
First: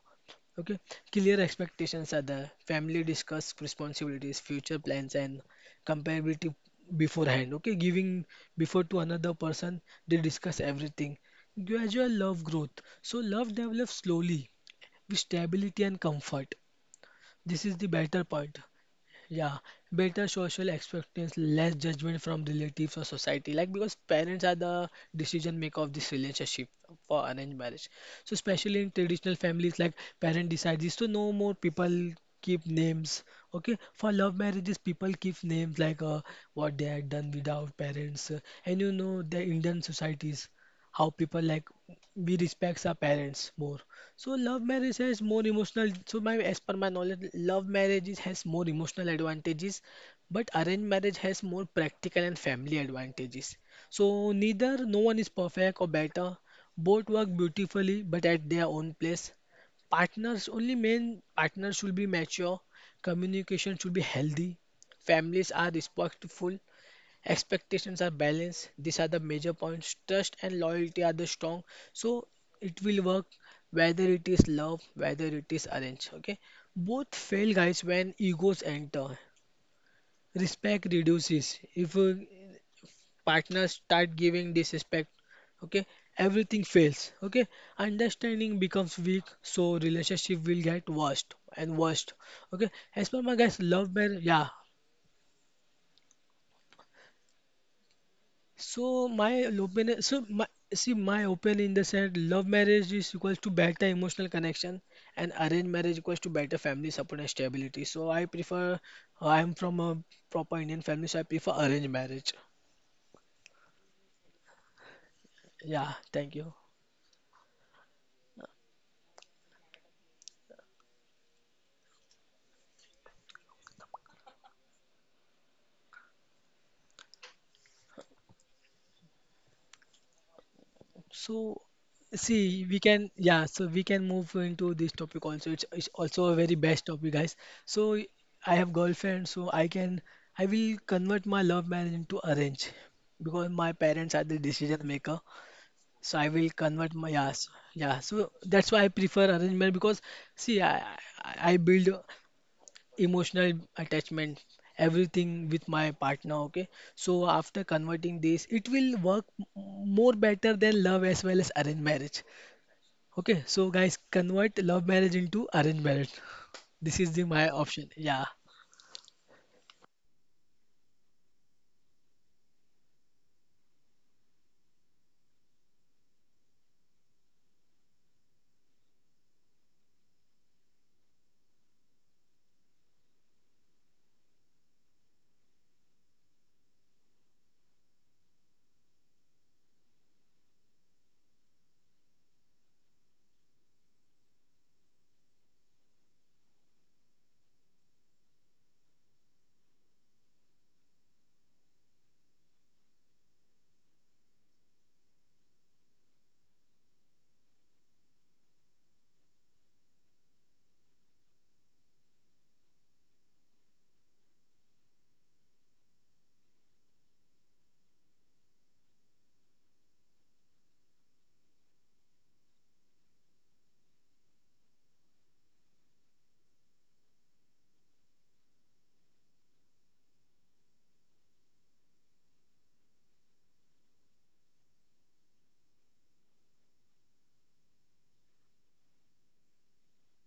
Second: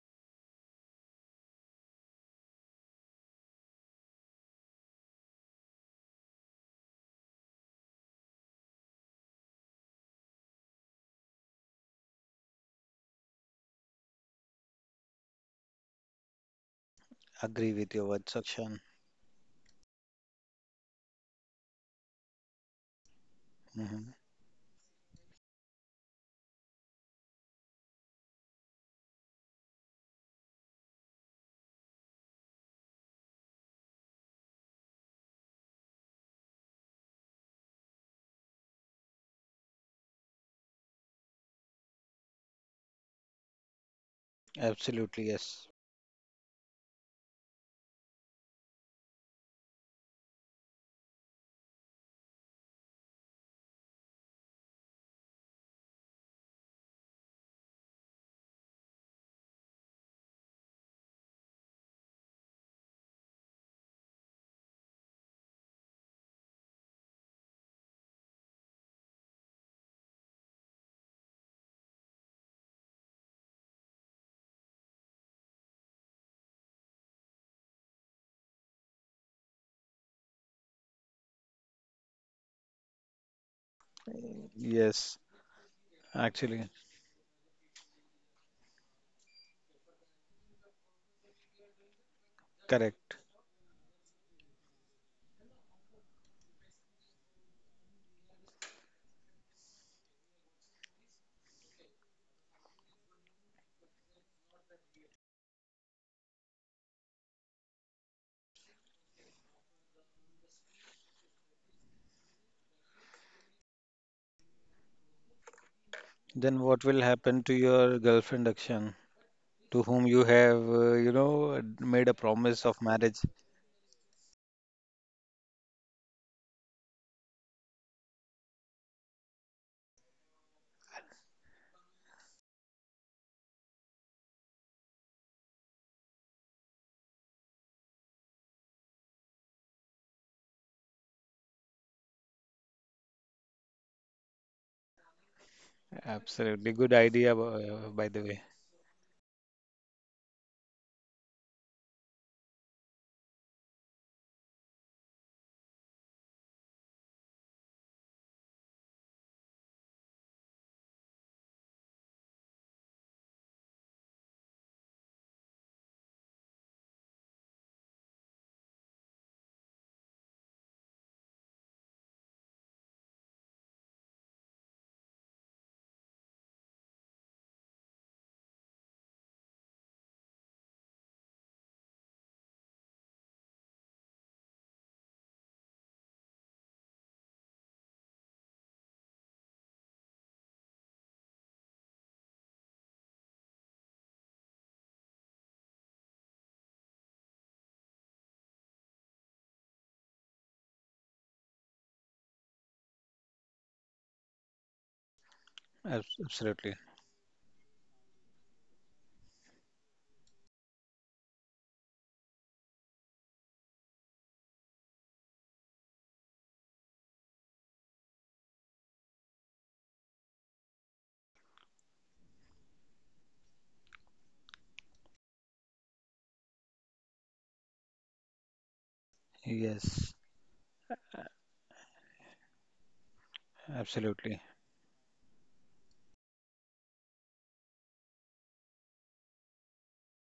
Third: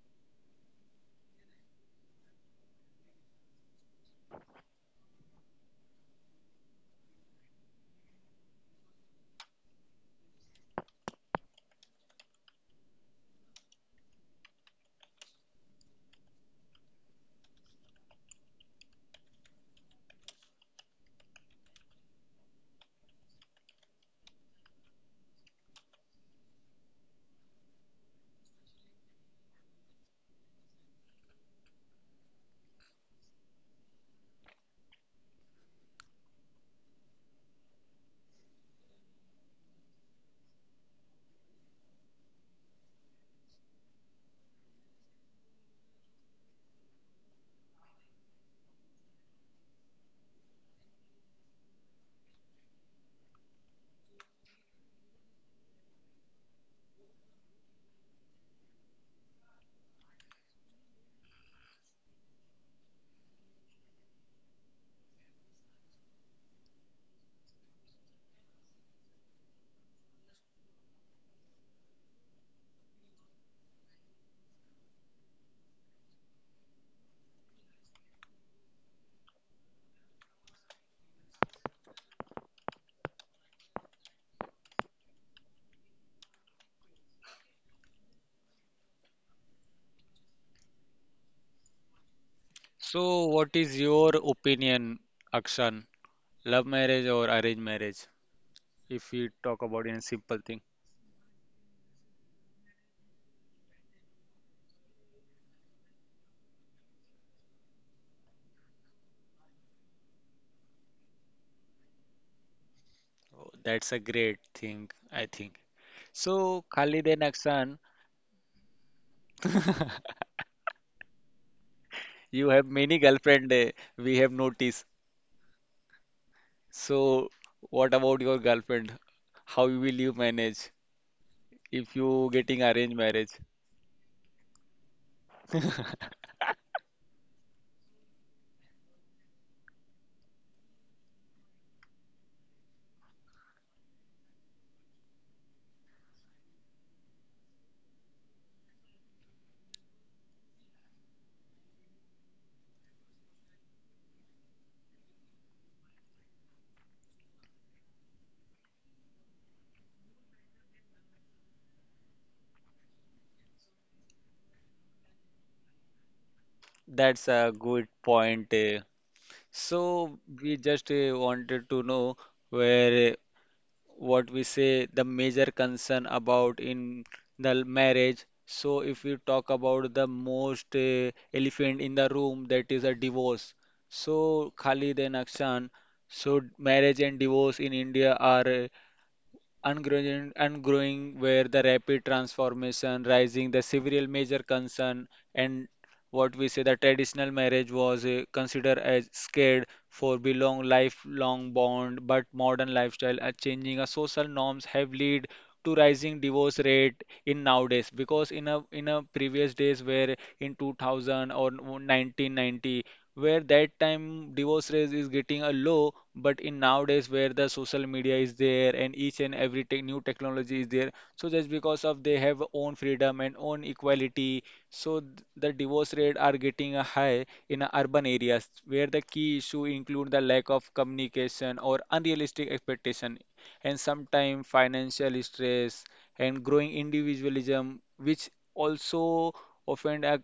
Speaker 3: Okay, clear expectations are there. Family discuss responsibilities, future plans, and comparative beforehand, okay, giving before to another person, they discuss everything. Gradual love growth, so love develops slowly with stability and comfort. This
Speaker 2: agree
Speaker 3: is the
Speaker 2: with your
Speaker 3: better
Speaker 2: words,
Speaker 3: part.
Speaker 2: Akshan.
Speaker 3: Yeah, better social expectations, less judgment from relatives or society. Like because
Speaker 2: Hmm.
Speaker 3: parents are the decision maker of this relationship for arranged marriage. So especially in traditional families, like parent decides this. So no more people keep names. Okay, for love marriages, people keep names like what they had done without parents. And you know the Indian societies, how people like we respects our parents more. So love marriage has
Speaker 2: Absolutely,
Speaker 3: more
Speaker 2: yes.
Speaker 3: emotional. So my as per my knowledge, love marriage has more emotional advantages, but arranged marriage has more practical and family advantages. So neither no one is perfect or better. Both work beautifully, but at their own place. Partners only main partners should be mature, communication should be healthy, families are respectful, expectations are balanced. These are the major points. Trust and loyalty are the strong, so it will work whether it is love, whether it is arranged, okay. Both fail, guys, when egos enter, respect reduces if partners start giving
Speaker 2: Yes,
Speaker 3: disrespect, okay.
Speaker 2: actually,
Speaker 3: Everything fails, okay. Understanding becomes weak, so relationship will get worst and worst, okay.
Speaker 1: So
Speaker 3: As
Speaker 2: correct.
Speaker 3: per my,
Speaker 1: what
Speaker 3: guys,
Speaker 1: is
Speaker 3: love
Speaker 1: your
Speaker 3: marriage, yeah.
Speaker 1: opinion, Akshan, love marriage or arranged marriage,
Speaker 3: So
Speaker 1: if we
Speaker 3: my
Speaker 1: talk about in
Speaker 3: opinion,
Speaker 1: a
Speaker 3: so my,
Speaker 1: simple thing?
Speaker 3: see my opinion in the sense love marriage is equals to better emotional connection, and arranged marriage equals to better family support and stability. So I prefer, I'm from a proper Indian family, so I prefer arranged marriage.
Speaker 1: Oh, that's a great thing I think.
Speaker 3: Yeah,
Speaker 1: So
Speaker 3: thank you.
Speaker 2: Then what will
Speaker 1: Khalid and
Speaker 2: happen to
Speaker 1: Akshan,
Speaker 2: your girlfriend, Akshan, to whom you have, you know, made a
Speaker 1: you have
Speaker 2: promise of
Speaker 1: many
Speaker 2: marriage?
Speaker 1: girlfriend, we have noticed. So, what about your girlfriend? How will you manage
Speaker 3: So
Speaker 1: if you getting
Speaker 3: see, we
Speaker 1: arranged
Speaker 3: can,
Speaker 1: marriage?
Speaker 3: yeah, so we can move into this topic also. It's also a very best topic, guys. So I have girlfriend, so I can, I will convert my love marriage into arrange because my parents are the decision maker. So I will
Speaker 2: Absolutely. Good
Speaker 3: convert my, yeah,
Speaker 2: idea,
Speaker 3: s- yeah.
Speaker 2: by the
Speaker 3: So
Speaker 2: way.
Speaker 3: that's why I prefer arrangement because see, I build emotional attachment, everything with my partner. Okay, so after converting this, it will work more better than love as well as arranged marriage. Okay, so guys, convert love marriage into arranged marriage. This is the
Speaker 1: That's
Speaker 3: my
Speaker 1: a
Speaker 3: option.
Speaker 1: good
Speaker 3: Yeah.
Speaker 1: point. Eh. So we just wanted to know where what we say the major concern about in the marriage. So if we talk about the most elephant in the room, that is a divorce. So Khalid and Akshan, so marriage and divorce in India are and growing, where the rapid transformation rising the several major concern and what we say the traditional marriage was considered as scared for belong lifelong bond, but modern lifestyle are changing a social norms have led to rising
Speaker 2: Abs-
Speaker 1: divorce
Speaker 2: Absolutely.
Speaker 1: rate in nowadays. Because in a previous days where in 2000 or 1990, where that time divorce rate is getting a low, but in nowadays where the social media is there and each and every tech new technology is there, so just because of they have own freedom and own equality, so the divorce rate are getting a high in a urban areas where the key issue
Speaker 2: Yes,
Speaker 1: include the lack of communication or unrealistic expectation and
Speaker 2: absolutely.
Speaker 1: sometimes financial stress and growing individualism which also often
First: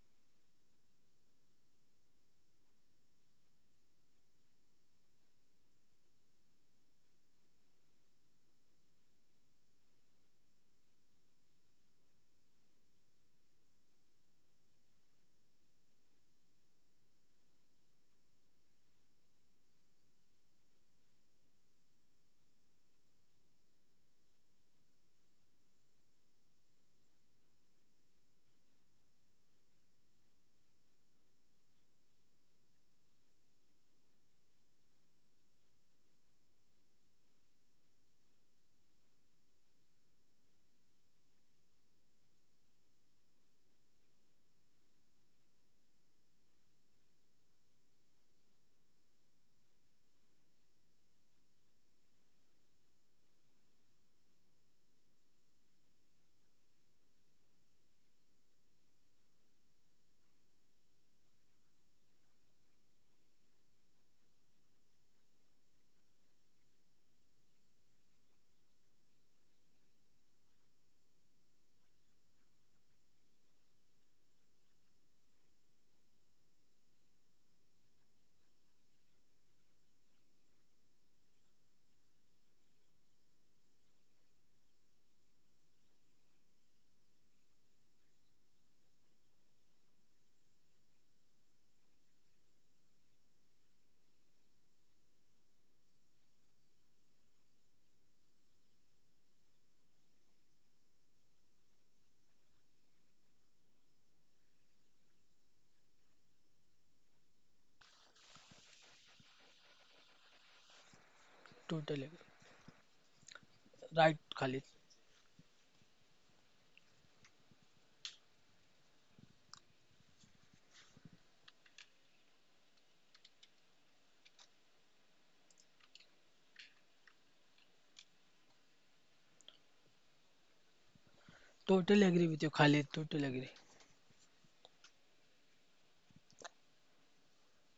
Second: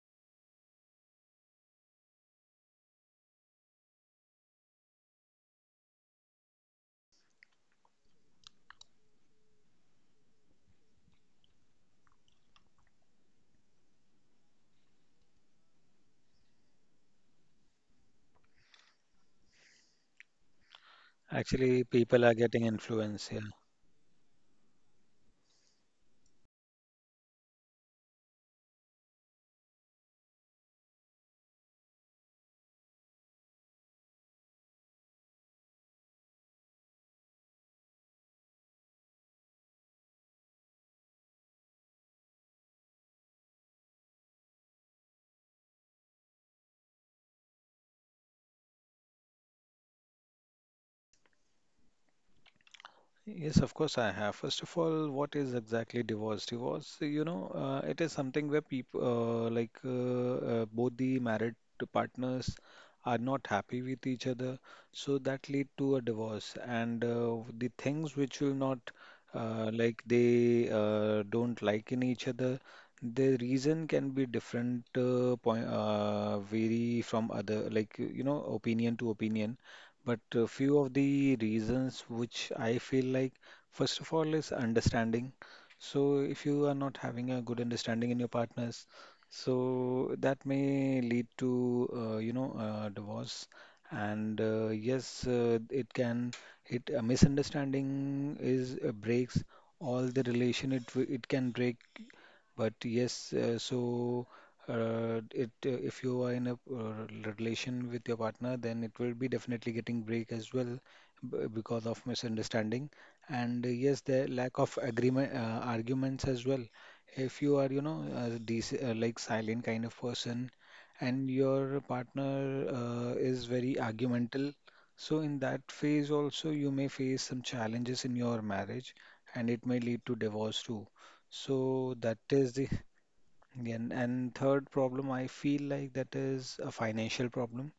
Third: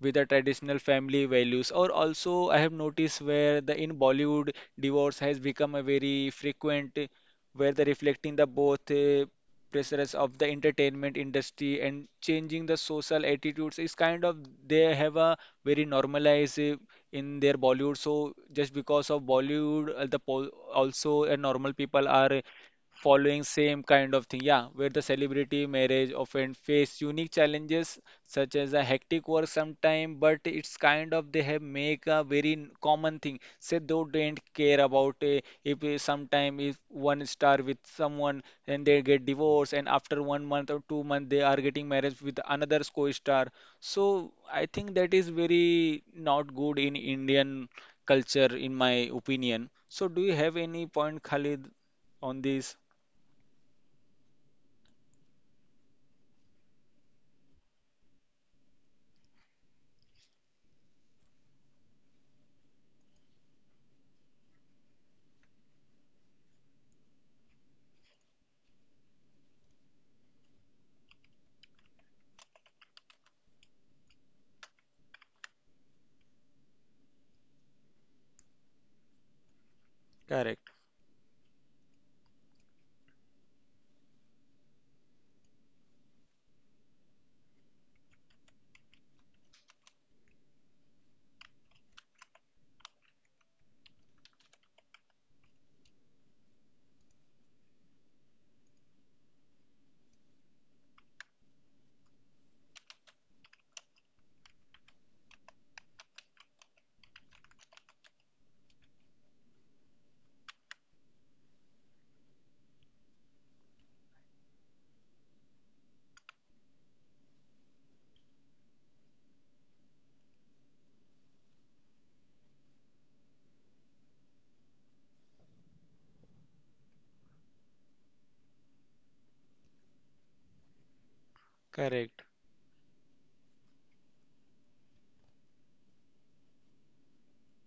Speaker 1: with the traditional family values. Or also I have noticed where the in Bollywood divorce has become a very frequent where the reflecting the both pressures of the entertainment industry and changing the social attitudes is kind of they have a very normalized in their Bollywood. So just because of Bollywood the pol also normal
Speaker 2: Actually,
Speaker 1: people
Speaker 2: people
Speaker 1: are
Speaker 2: are getting influenced. Yeah.
Speaker 1: following same kind of thing. Yeah, where the celebrity marriage often face unique challenges such as a hectic work sometime. But it's kind of they have make a very common thing. Say they don't care about if sometime if one star with someone and they get divorced and after 1 month or 2 month they are getting marriage with another co-star. So I think that is very not good in Indian culture in my opinion. So do you have any point, Khalid, on this?
Speaker 2: Yes, of course I have. First of all, what is exactly divorce? Divorce, you know, it is something where people, like both the married partners are not happy with each other, so that lead to a divorce. And the things which will not, like they don't like in each other, the reason can be different, point, vary from other, like you know, opinion to opinion. But a
Speaker 1: Correct,
Speaker 2: few of the reasons which I feel like, first of all, is understanding. So if you are not having a good understanding in your partners, so that may lead to, you know, divorce. And yes, it can, it a misunderstanding is breaks all the relation, it can break, but yes so it if you are in a relation with your partner, then it will be definitely getting break as well, because
Speaker 3: Totally
Speaker 2: of
Speaker 3: agree.
Speaker 2: misunderstanding. And yes,
Speaker 3: Right,
Speaker 2: the lack
Speaker 3: Khalid.
Speaker 2: of agreement, arguments as well, if you are you know a like silent kind of person and your partner is very argumental. So, in that phase, also, you may face some challenges in your marriage and it may lead to divorce too. So,
Speaker 3: Totally
Speaker 2: that
Speaker 3: agree
Speaker 1: correct.
Speaker 3: with you,
Speaker 2: is the.
Speaker 3: Khalid. Totally agree.
Speaker 2: Again, and third problem, I feel like that is a financial problem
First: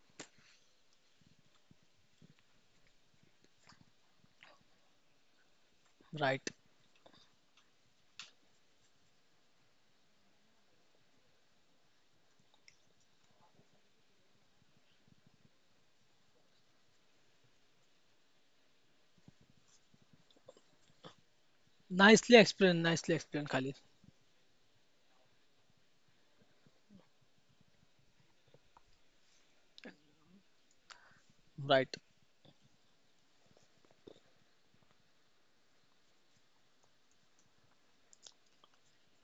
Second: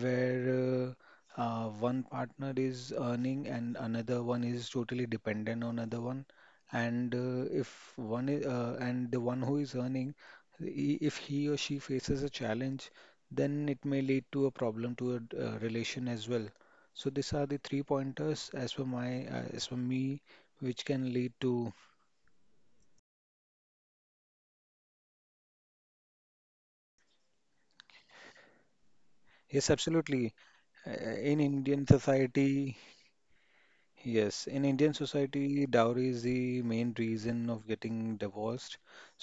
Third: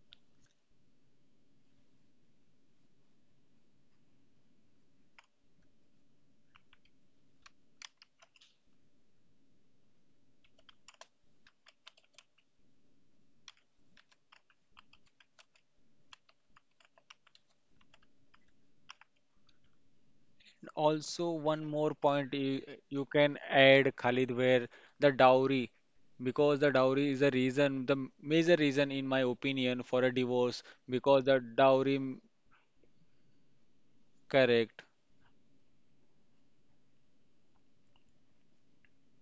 Speaker 2: where one partner is earning and another one is totally dependent on other one.
Speaker 3: Right.
Speaker 2: And if one is, and the one who is earning, if he or she faces a challenge, then it may lead to a problem to a relation as well. So these are the three pointers as per my, as per me, which can
Speaker 1: Also
Speaker 2: lead
Speaker 1: one
Speaker 2: to,
Speaker 1: more point
Speaker 3: Nicely
Speaker 1: you,
Speaker 3: explained.
Speaker 1: you
Speaker 3: Nicely
Speaker 1: can
Speaker 3: explained, Khalid.
Speaker 1: add, Khalid, where the dowry, because the dowry is a reason the major reason in my
Speaker 2: yes,
Speaker 1: opinion for a
Speaker 2: absolutely.
Speaker 1: divorce. Because
Speaker 2: In
Speaker 1: the
Speaker 2: Indian
Speaker 3: Right.
Speaker 1: dowry,
Speaker 2: society, yes, in
Speaker 1: correct,
Speaker 2: Indian society, dowry is the main reason of getting divorced.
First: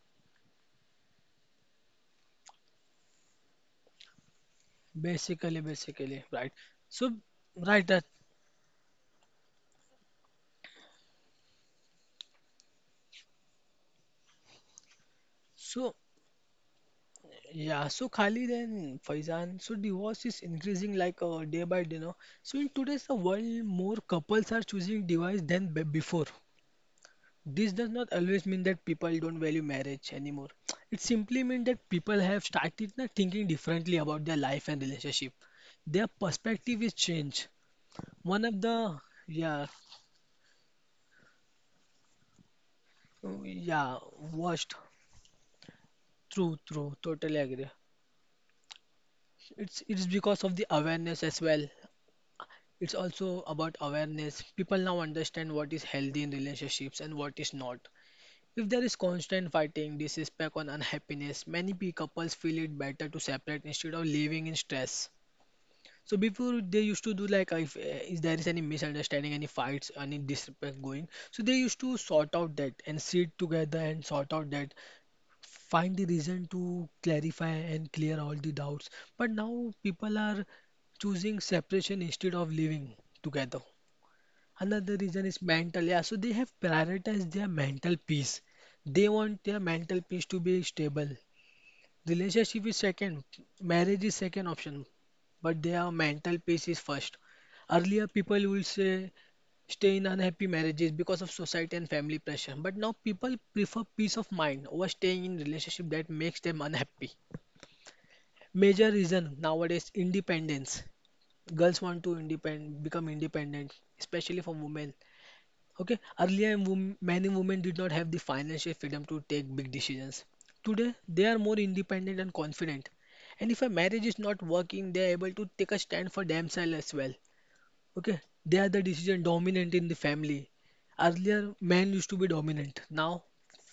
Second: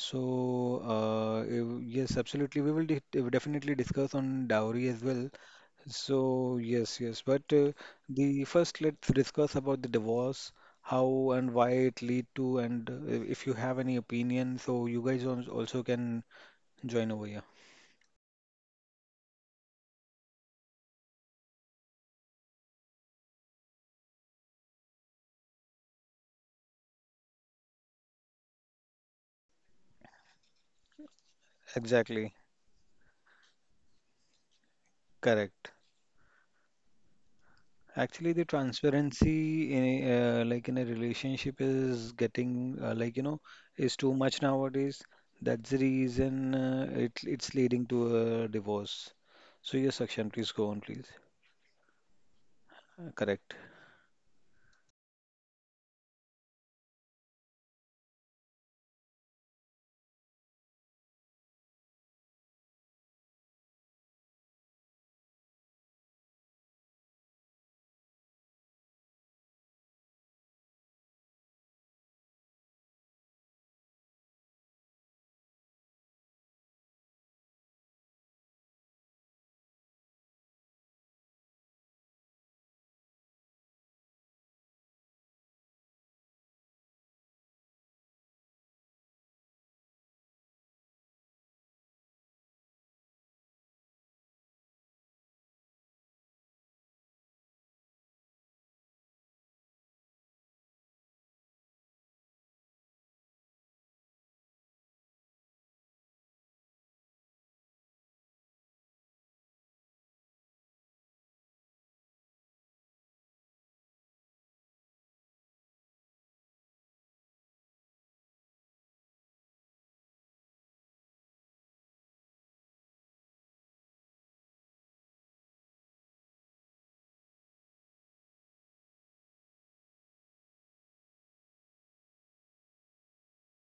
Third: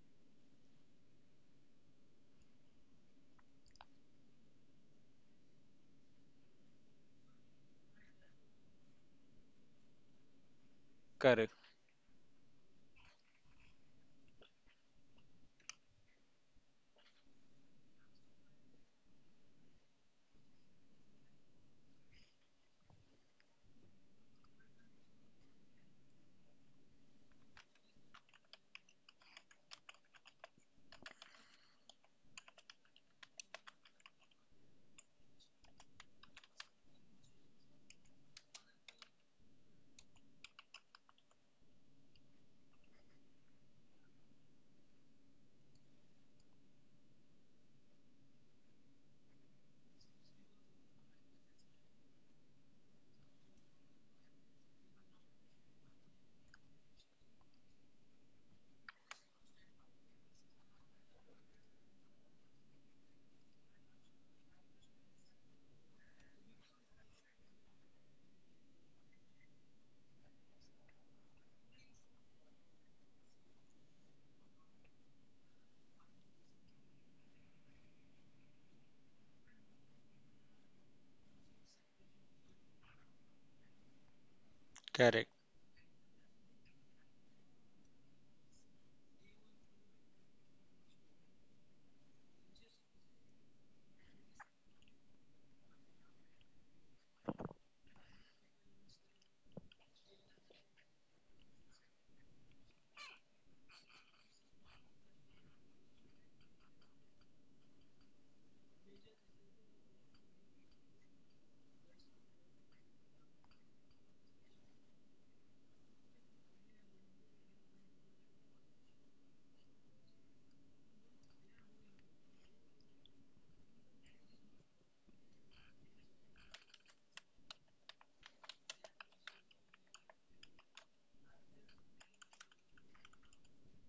Speaker 2: So, if- yes, absolutely. We will de definitely discuss on dowry as well.
Speaker 3: Basically,
Speaker 2: So,
Speaker 3: basically, right.
Speaker 2: yes,
Speaker 3: So,
Speaker 2: yes. But
Speaker 3: right that.
Speaker 2: the first, let's discuss about the divorce, how
Speaker 1: correct.
Speaker 2: and why it lead to, and if you have any opinion, so you guys also
Speaker 3: So,
Speaker 2: can join over here.
Speaker 3: yeah. So, Khali then Faizan. So, divorce is increasing, like day by day now. So, in today's world, more couples are choosing divorce than be before. This does not always mean that people don't value marriage anymore. It simply means that people
Speaker 2: Exactly,
Speaker 3: have started thinking differently about their life and relationship.
Speaker 2: correct.
Speaker 3: Their perspective is changed.
Speaker 2: Actually,
Speaker 3: One
Speaker 2: the
Speaker 3: of the Yeah,
Speaker 2: transparency in a, like in a relationship is getting like you know is
Speaker 3: yeah,
Speaker 2: too much
Speaker 3: worst.
Speaker 2: nowadays. That's the reason
Speaker 3: True, true.
Speaker 2: it
Speaker 3: Totally
Speaker 2: it's
Speaker 3: agree.
Speaker 2: leading to a divorce. So
Speaker 3: It's
Speaker 2: yes,
Speaker 3: it's
Speaker 2: Akshan,
Speaker 3: because
Speaker 2: please
Speaker 3: of the
Speaker 2: go on, please.
Speaker 3: awareness as well. It's also
Speaker 2: Correct.
Speaker 3: about awareness. People now understand what is healthy in relationships and what is not. If there is constant fighting, disrespect, or unhappiness, many couples feel it better to separate instead of living in stress. So before they used to do like, if there is any misunderstanding, any fights, any disrespect going, so they used to sort out that and sit together and sort out that, find the reason to clarify and clear all the doubts. But now people are choosing separation instead of living together. Another
Speaker 1: Correct,
Speaker 3: reason is mental. Yeah, so they have prioritized their mental peace. They want their mental peace to be stable. Relationship is second, marriage is second option, but their mental peace is first. Earlier, people will say stay in unhappy marriages because of society and family pressure, but now people prefer peace of mind over staying in relationship that makes them unhappy. Major reason nowadays independence. Girls want to independ become independent, especially for women. Okay, earlier many women did not have the financial freedom to take big decisions. Today, they are more independent and confident. And if a marriage is not working, they are able to take a stand for themselves as well. Okay, they are the decision dominant in the family. Earlier, men used to be dominant. Now,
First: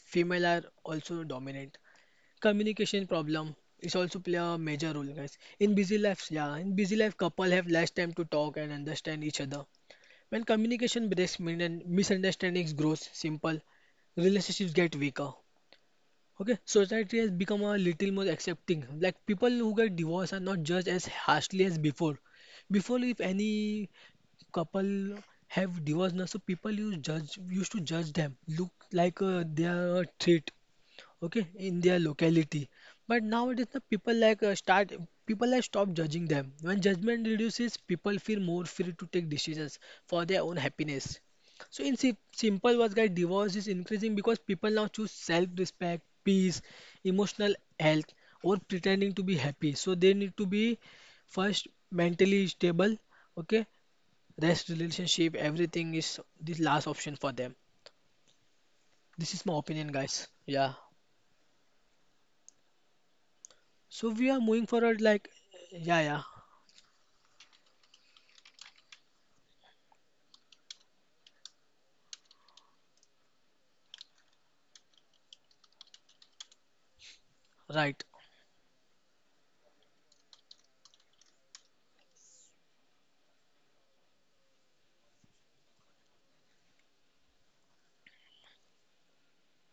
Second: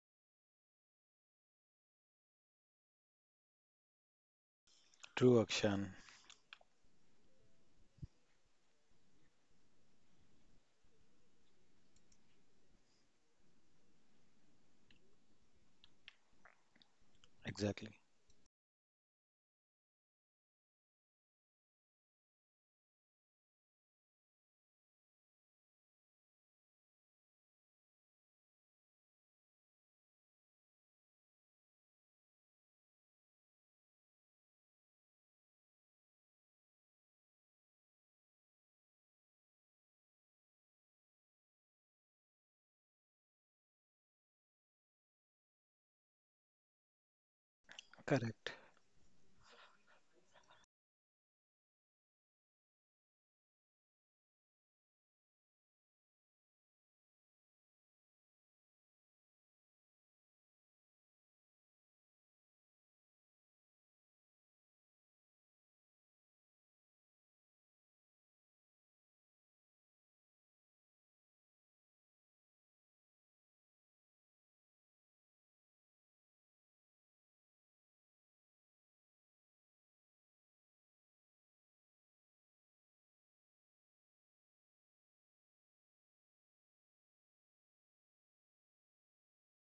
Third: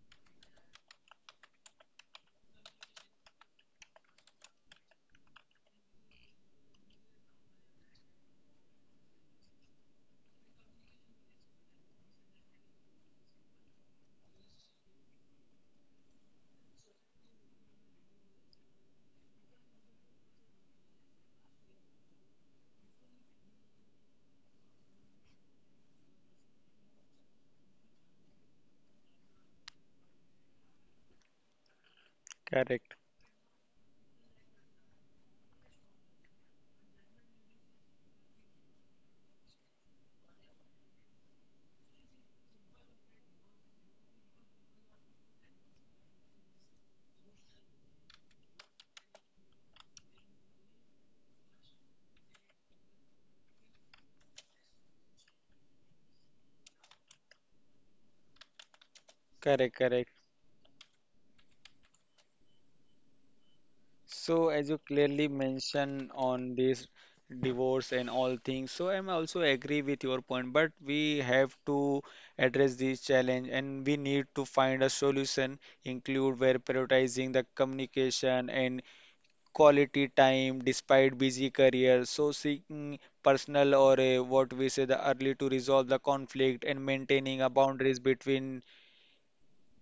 Speaker 3: female are also dominant. Communication problem is also play a major role, guys.
Speaker 2: True, Akshan.
Speaker 3: Yeah, in busy life, couple have less time to talk and understand each other. When communication breaks, min- and misunderstandings grows simple, relationships get weaker. Okay, society has become a
Speaker 2: Exactly.
Speaker 3: little more accepting. Like people who get divorced are not judged as harshly as before. Before, if any couple have divorced now, so people used to judge them, look like they are a threat, okay, in their locality.
Speaker 1: correct,
Speaker 3: But nowadays the people like stop judging them. When judgment reduces, people feel more free to take decisions for their own happiness. So in simple words, guys, divorce is increasing because people now choose self respect, peace, emotional health,
Speaker 2: Correct.
Speaker 3: or pretending to be happy, so they need to be first mentally stable, okay. Rest relationship everything is this last option for them. This is my
Speaker 1: correct,
Speaker 3: opinion,
Speaker 1: correct.
Speaker 3: guys. Yeah. So we are
Speaker 1: So, as
Speaker 3: moving
Speaker 1: you
Speaker 3: forward,
Speaker 1: clearly
Speaker 3: like, yeah,
Speaker 1: mentioned
Speaker 3: yeah,
Speaker 1: on this divorce and all things, so I'm also agree with your point, but we have to address this challenge and we need to find a solution, include where prioritizing the
Speaker 3: right.
Speaker 1: communication and quality time despite busy career. So seeking personal or what we say the early to resolve the conflict and maintaining a boundaries between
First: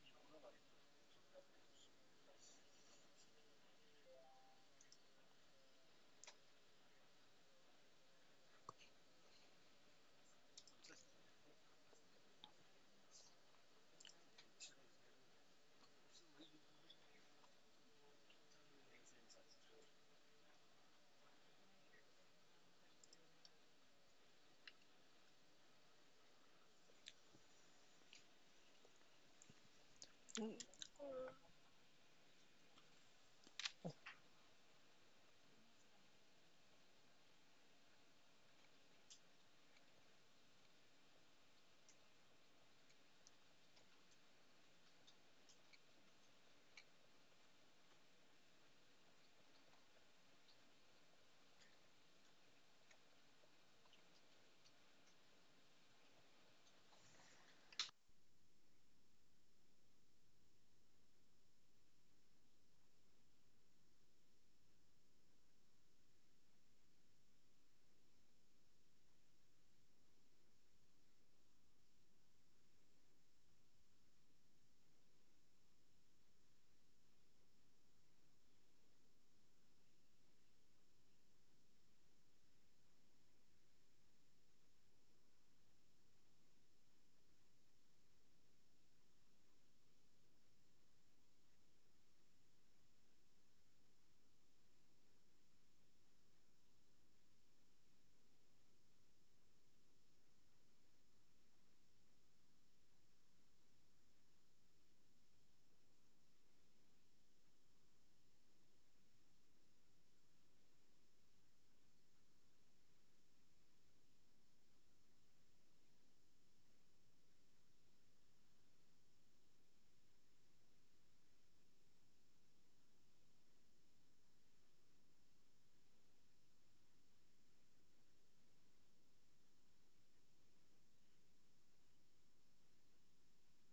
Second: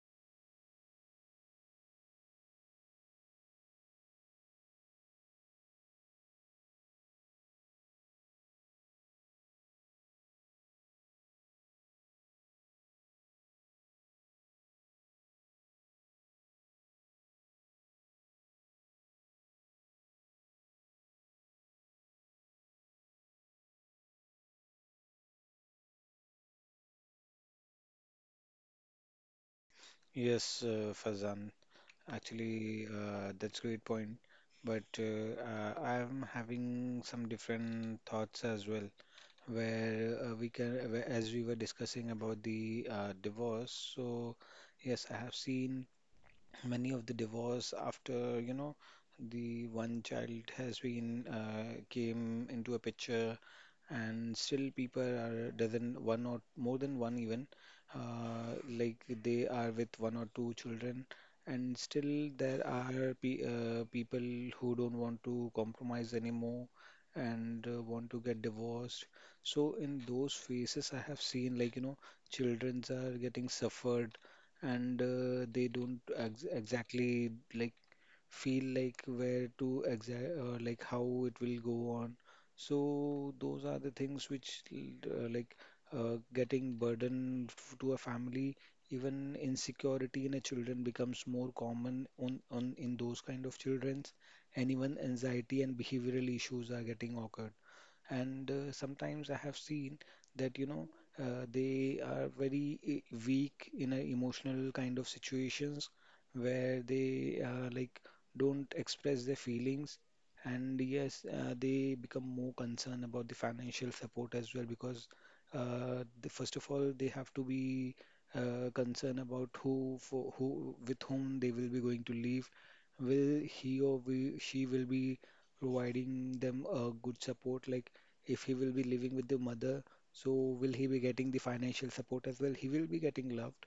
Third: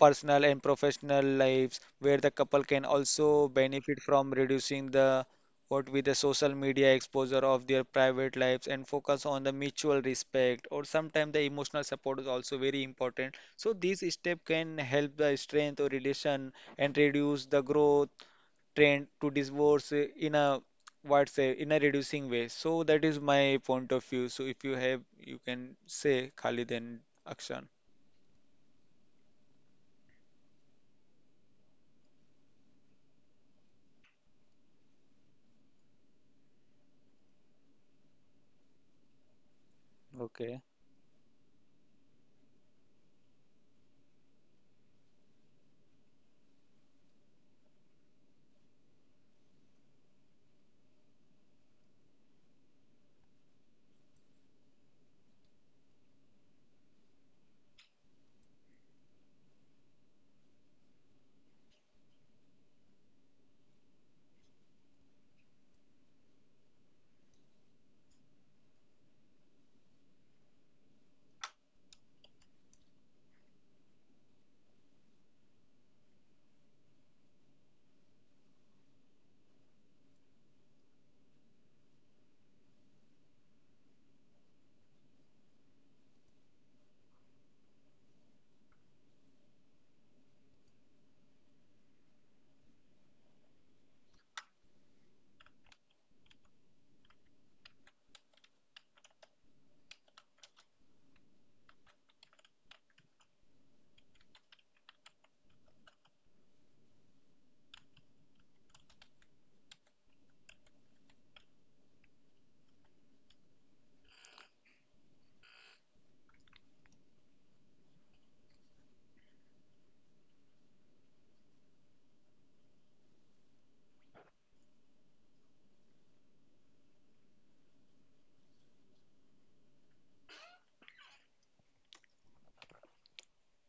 Speaker 1: personal and professional lives where the couple can also benefit from reducing the what with the social media exposure of their private lives and focus on the mutual respect or sometimes the emotional support is also very important, so this step can help the strength or relation and reduce the growth trend to divorce in a what say in a reducing way. So that is my point of view, so if you have, you can say Khalid and Akshan.
Speaker 2: Yes, Fazan. Actually, that's great point. But I'm having some different thoughts as well, where we
Speaker 1: Okay.
Speaker 2: can, where, as we were discussing about the divorce. So, yes, I have seen many of the divorce after, you know, the one child has been came into a picture, and still people are doesn't one or more than one even like they are with one or two children, and still there are pe people who don't want to compromise anymore and want to get divorced. So in those phases I have seen like you know childrens are getting suffered, and they don't ex exactly like feel like where to exact like how it will go on. So those are the things which like getting burden to a family, even insecurity in a children becomes more common on in those kind of childrens, and even anxiety and behavioral issues are getting occurred. And sometimes I have seen that you know they are very weak in a emotional kind of situations where they like don't express their feelings. And yes they become more concerned about the financial support as well, because the, first of all they have to be concerned about who with whom they will be going to live, will he or we, she will be providing them a good support, like if he will be living with the mother, so will he be getting the financial support as well, he will be getting loved,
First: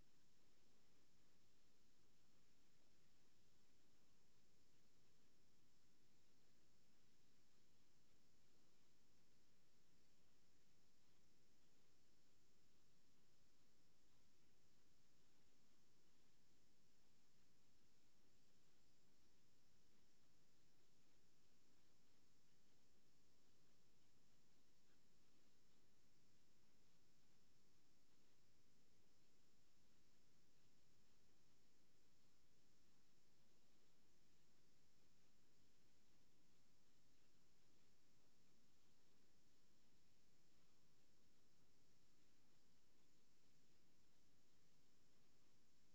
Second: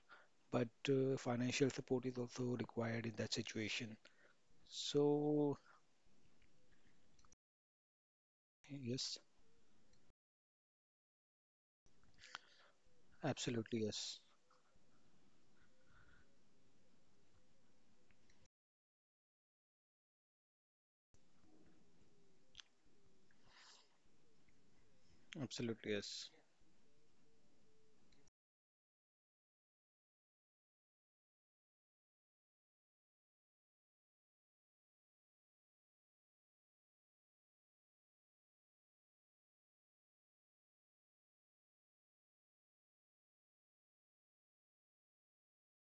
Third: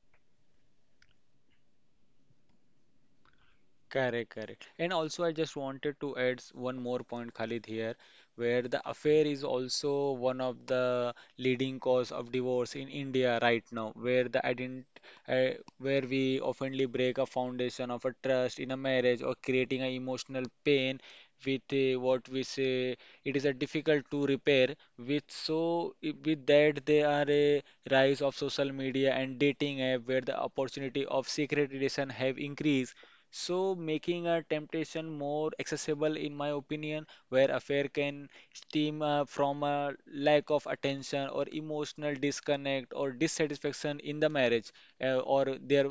Speaker 2: but financial support is also required in that situation.
Speaker 1: Correct, correct. And also, I
Speaker 2: So,
Speaker 1: just wanted to add one more point, Khalid, here, where the
Speaker 2: yes,
Speaker 1: affair is also one of the leading cause of divorce in India right
Speaker 2: absolutely,
Speaker 1: now,
Speaker 2: yes.
Speaker 1: where the ident uh, where we oftenly break a foundation of a trust in a marriage or creating an emotional pain with what we say it is a difficult to repair. With so
Speaker 2: Absolutely, yes.
Speaker 1: with that, there are a rise of social media and dating app where the opportunity of secret relation have increased, so making a temptation more accessible, in my opinion, where affair can stem from a lack of attention or emotional disconnect or dissatisfaction in the marriage or their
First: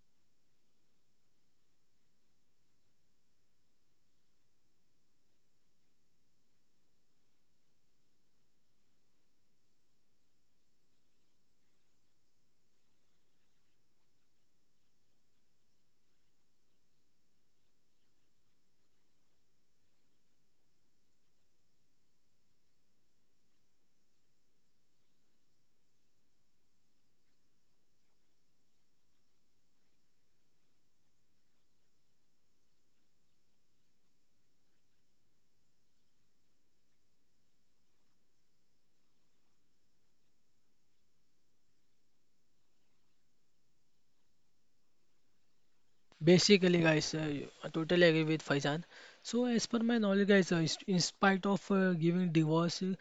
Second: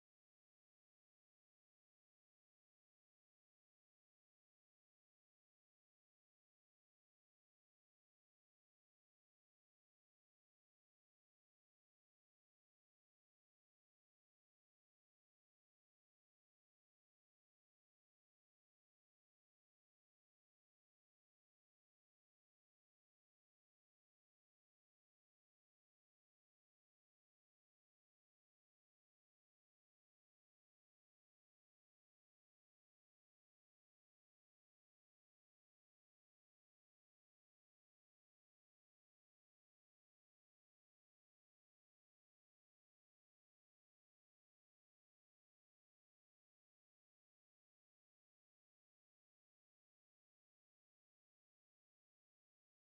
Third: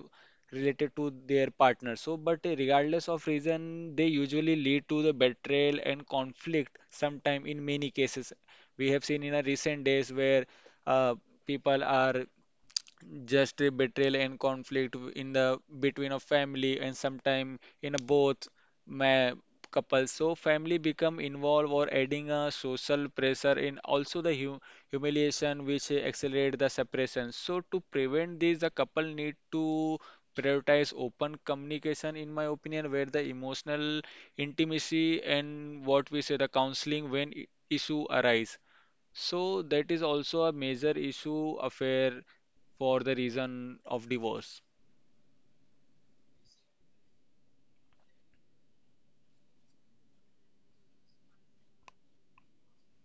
Speaker 1: related to their partner. So, but regardless of reason, they usually lead to the betrayal and conflict. Sometime in many cases, we have seen in a recent days where uh, people are just a betrayal and conflict in the between a family and sometime in a both ma couple, so family become involved or adding a social pressure in also the hu humiliation which accelerate the separation. So to prevent this, the couple need to prioritize open communication, in my opinion, where the emotional intimacy and what we say the counseling when issue arise, so that is also a major issue, affair, for the reason of divorce.
Speaker 3: Basically, guys, I totally agree with Faizan. So as per my knowledge, guys, in spite of giving divorce,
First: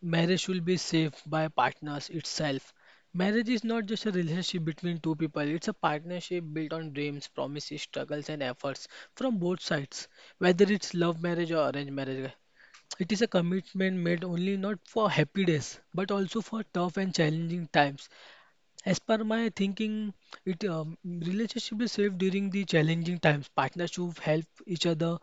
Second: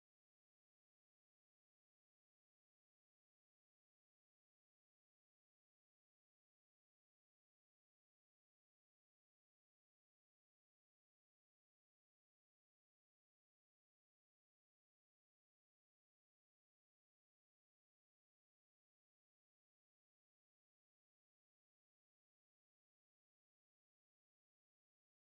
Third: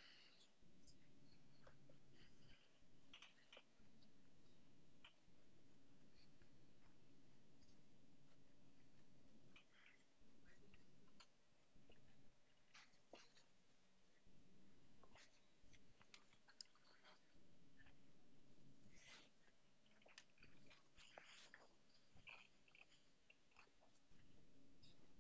Speaker 3: marriage should be safe by partners itself. Marriage is not just a relationship between two people, it's a partnership built on dreams, promises, struggles, and efforts from both sides, whether it's love marriage or arranged marriage. It is a commitment made only not for happy days, but also for tough and challenging times. As per my thinking, it relationship is safe during the challenging times. Partners should help each other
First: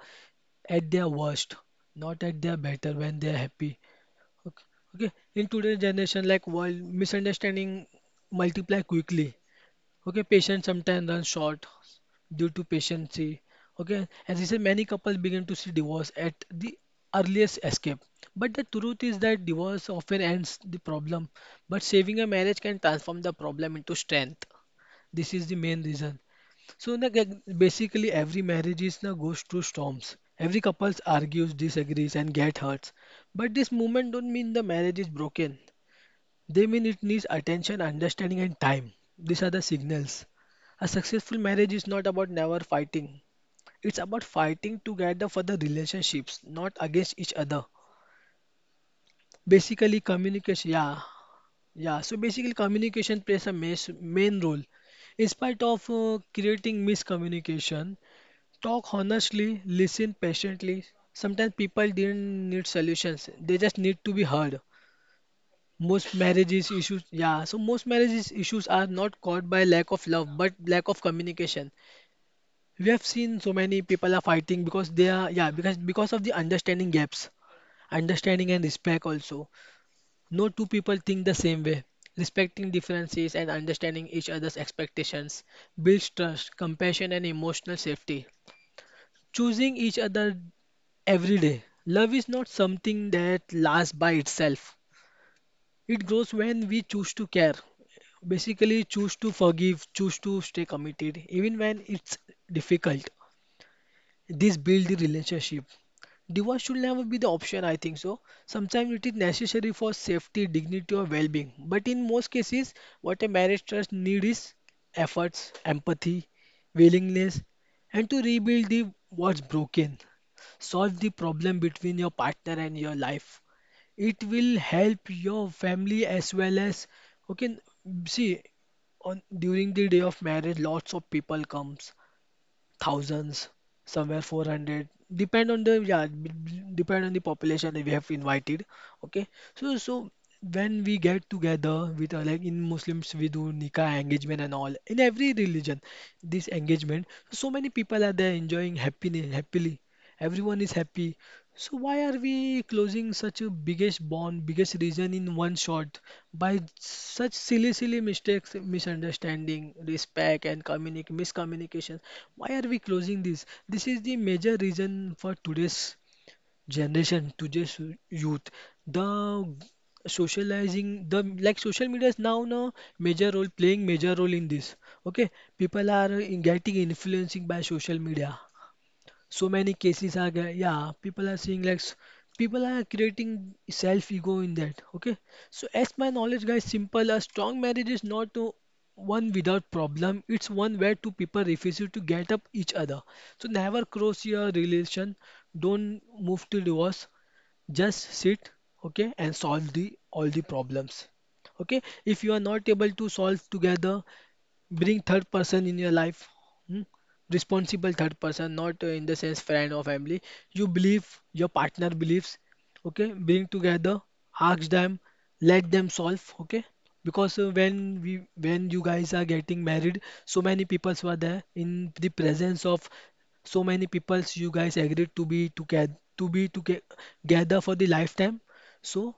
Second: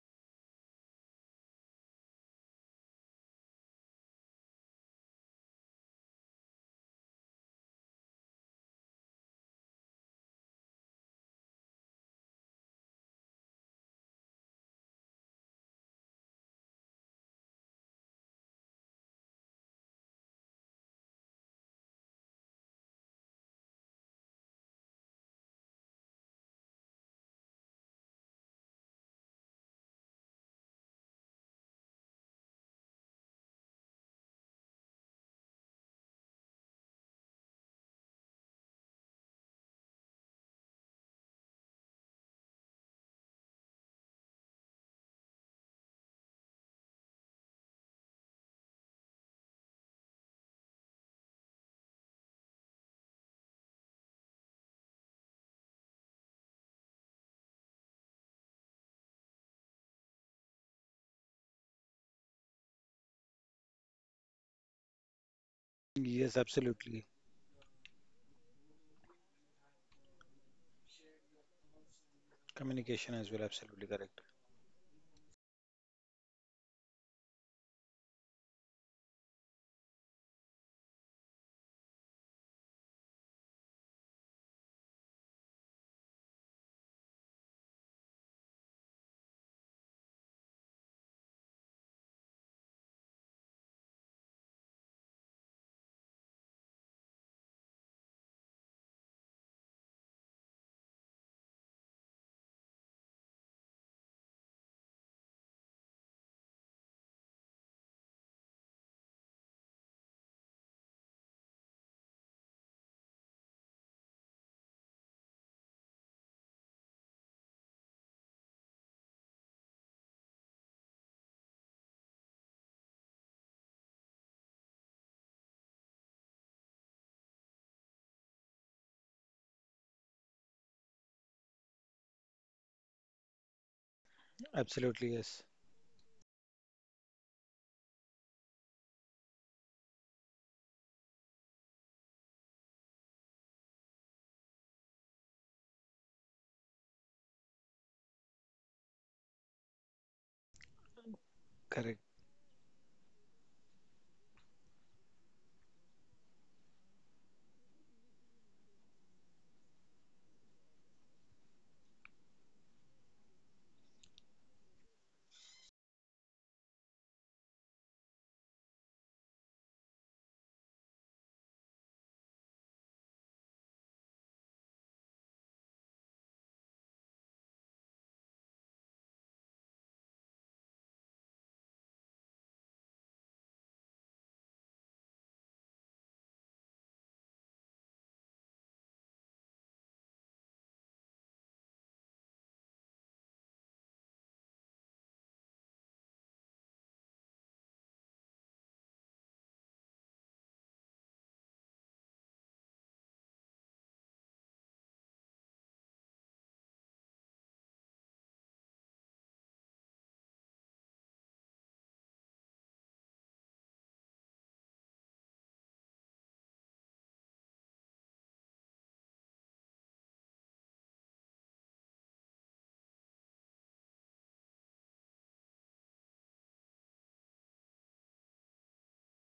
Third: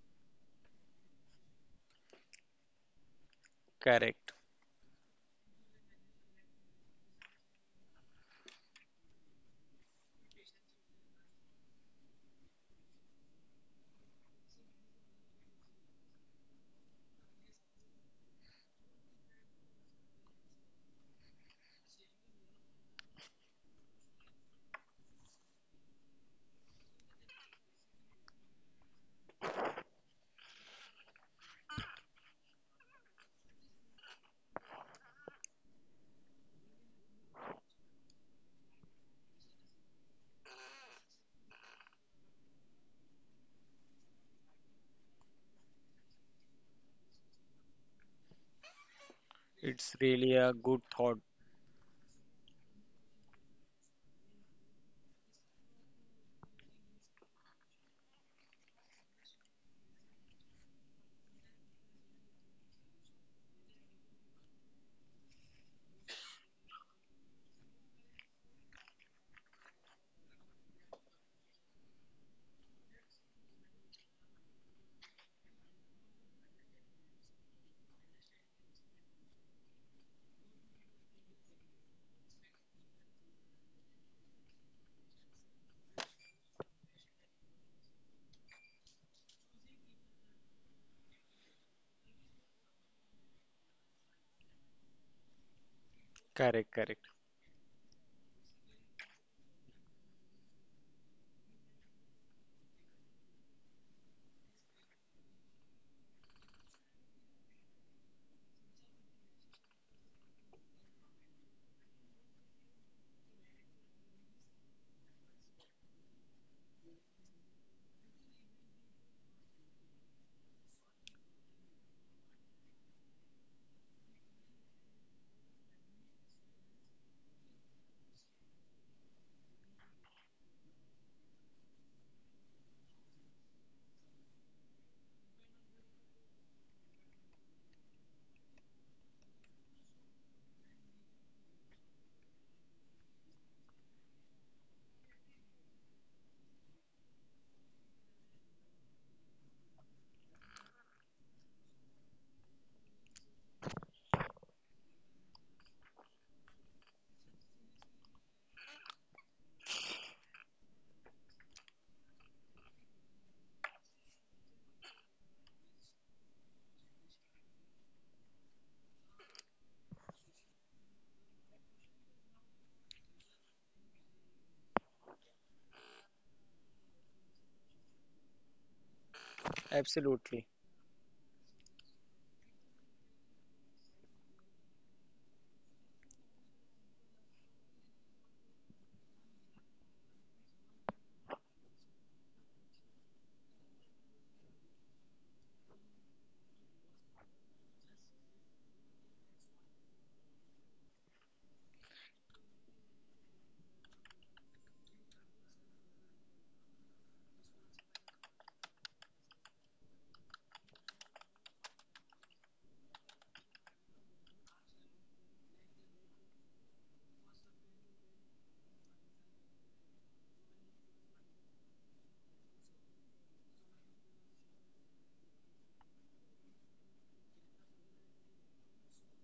Speaker 3: at their worst, not at their better when they are happy.
Speaker 1: Correct.
Speaker 3: Okay. Okay. In today's generation, like, world misunderstanding multiply quickly. Okay, patience sometimes runs short due to patiency. Okay, as you said, many couples begin to see divorce at the earliest escape. But the truth is that divorce often ends the problem, but saving a marriage can transform the problem into strength. This is the main reason. So like, basically, every marriage is na goes through storms. Every couple argues, disagrees, and get hurt. But this moment don't mean the marriage is broken. They mean it needs attention, understanding, and time. These are the signals. A successful marriage is not about never fighting. It's about fighting together for the relationships, not against each other.
Speaker 1: It's
Speaker 3: Basically,
Speaker 1: really a
Speaker 3: communication.
Speaker 1: good
Speaker 3: Yeah,
Speaker 1: thought.
Speaker 3: yeah. So basically, communication plays a main role. In spite of creating miscommunication, talk honestly, listen patiently. Sometimes people didn't need solutions; they just need to be heard. Most
Speaker 2: Yes,
Speaker 3: marriages issues,
Speaker 2: absolutely.
Speaker 3: yeah. So most marriages issues are not caused by lack of love, but lack of communication. We have
Speaker 2: Communication as well,
Speaker 3: seen so many
Speaker 2: absolutely
Speaker 3: people
Speaker 2: correct.
Speaker 3: are fighting because they are, yeah, because of the understanding gaps, understanding and respect also. No two people think the same way. Respecting differences and understanding each other's expectations builds trust, compassion, and emotional safety. Choosing each other every day. Love is not something that lasts by itself. It grows
Speaker 1: Correct,
Speaker 3: when we
Speaker 1: correct.
Speaker 3: choose to care, basically choose to forgive, choose to stay committed, even when it's difficult. This build the relationship. Divorce should never be the option, I think so. Sometimes it is necessary for safety, dignity, or well being. But in most cases, what a marriage trust need is efforts, empathy, willingness, and to rebuild the what's broken. Solve the problem between your partner and your life, it will help your family as well as. Okay. See, on during the day of marriage, lots of people comes, thousands, somewhere 400,
Speaker 2: Absolutely, yes.
Speaker 3: depend on the yeah, depend on the population that we have invited. Okay, so when we get together with like in Muslims, we do nikah engagement and all in every religion, this engagement, so many people are there enjoying happiness happily. Everyone is happy. So
Speaker 2: Correct.
Speaker 3: why are we closing such a biggest bond, biggest reason in one shot by such silly, silly mistakes, misunderstanding, respect, and communic miscommunication? Why are we closing this? This is the major reason for today's generation, today's youth. The socializing, the, like, social media is now major role, playing major role in this. Okay, people are getting influencing by social media. So many cases are
Speaker 1: Absolutely.
Speaker 3: there, yeah, people are seeing like people are creating self ego in that. Okay, so as my knowledge, guys, simple, a strong marriage is not one without problem, it's one where two people refuse to get up each other. So never cross your relation, don't move to divorce, just sit. Okay, and solve the all the problems. Okay, if you are not able to solve together, bring third person in your life. Hmm? Responsible third person, not in the sense friend or family you believe, your partner believes. Okay, bring together, ask them, let them solve. Okay, because when you guys are getting married, so many people were there in the presence of so many people. You guys agreed to be together for the lifetime. So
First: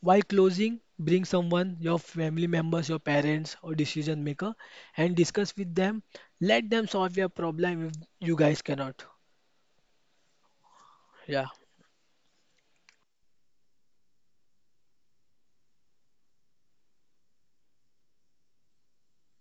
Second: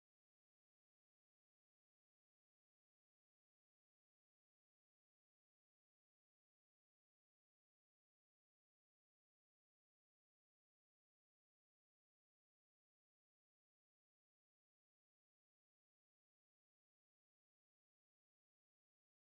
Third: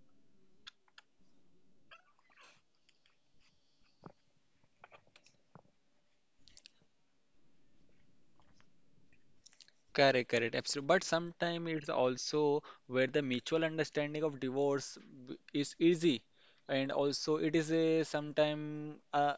Speaker 3: while closing, bring someone, your family members, your parents, or decision maker, and discuss with them. Let them solve your problem if you guys cannot.
Speaker 1: Correct, correct, absolutely. But
Speaker 3: Yeah,
Speaker 1: sometimes it's also where the mutual understanding of divorce is easy, and also it is a sometime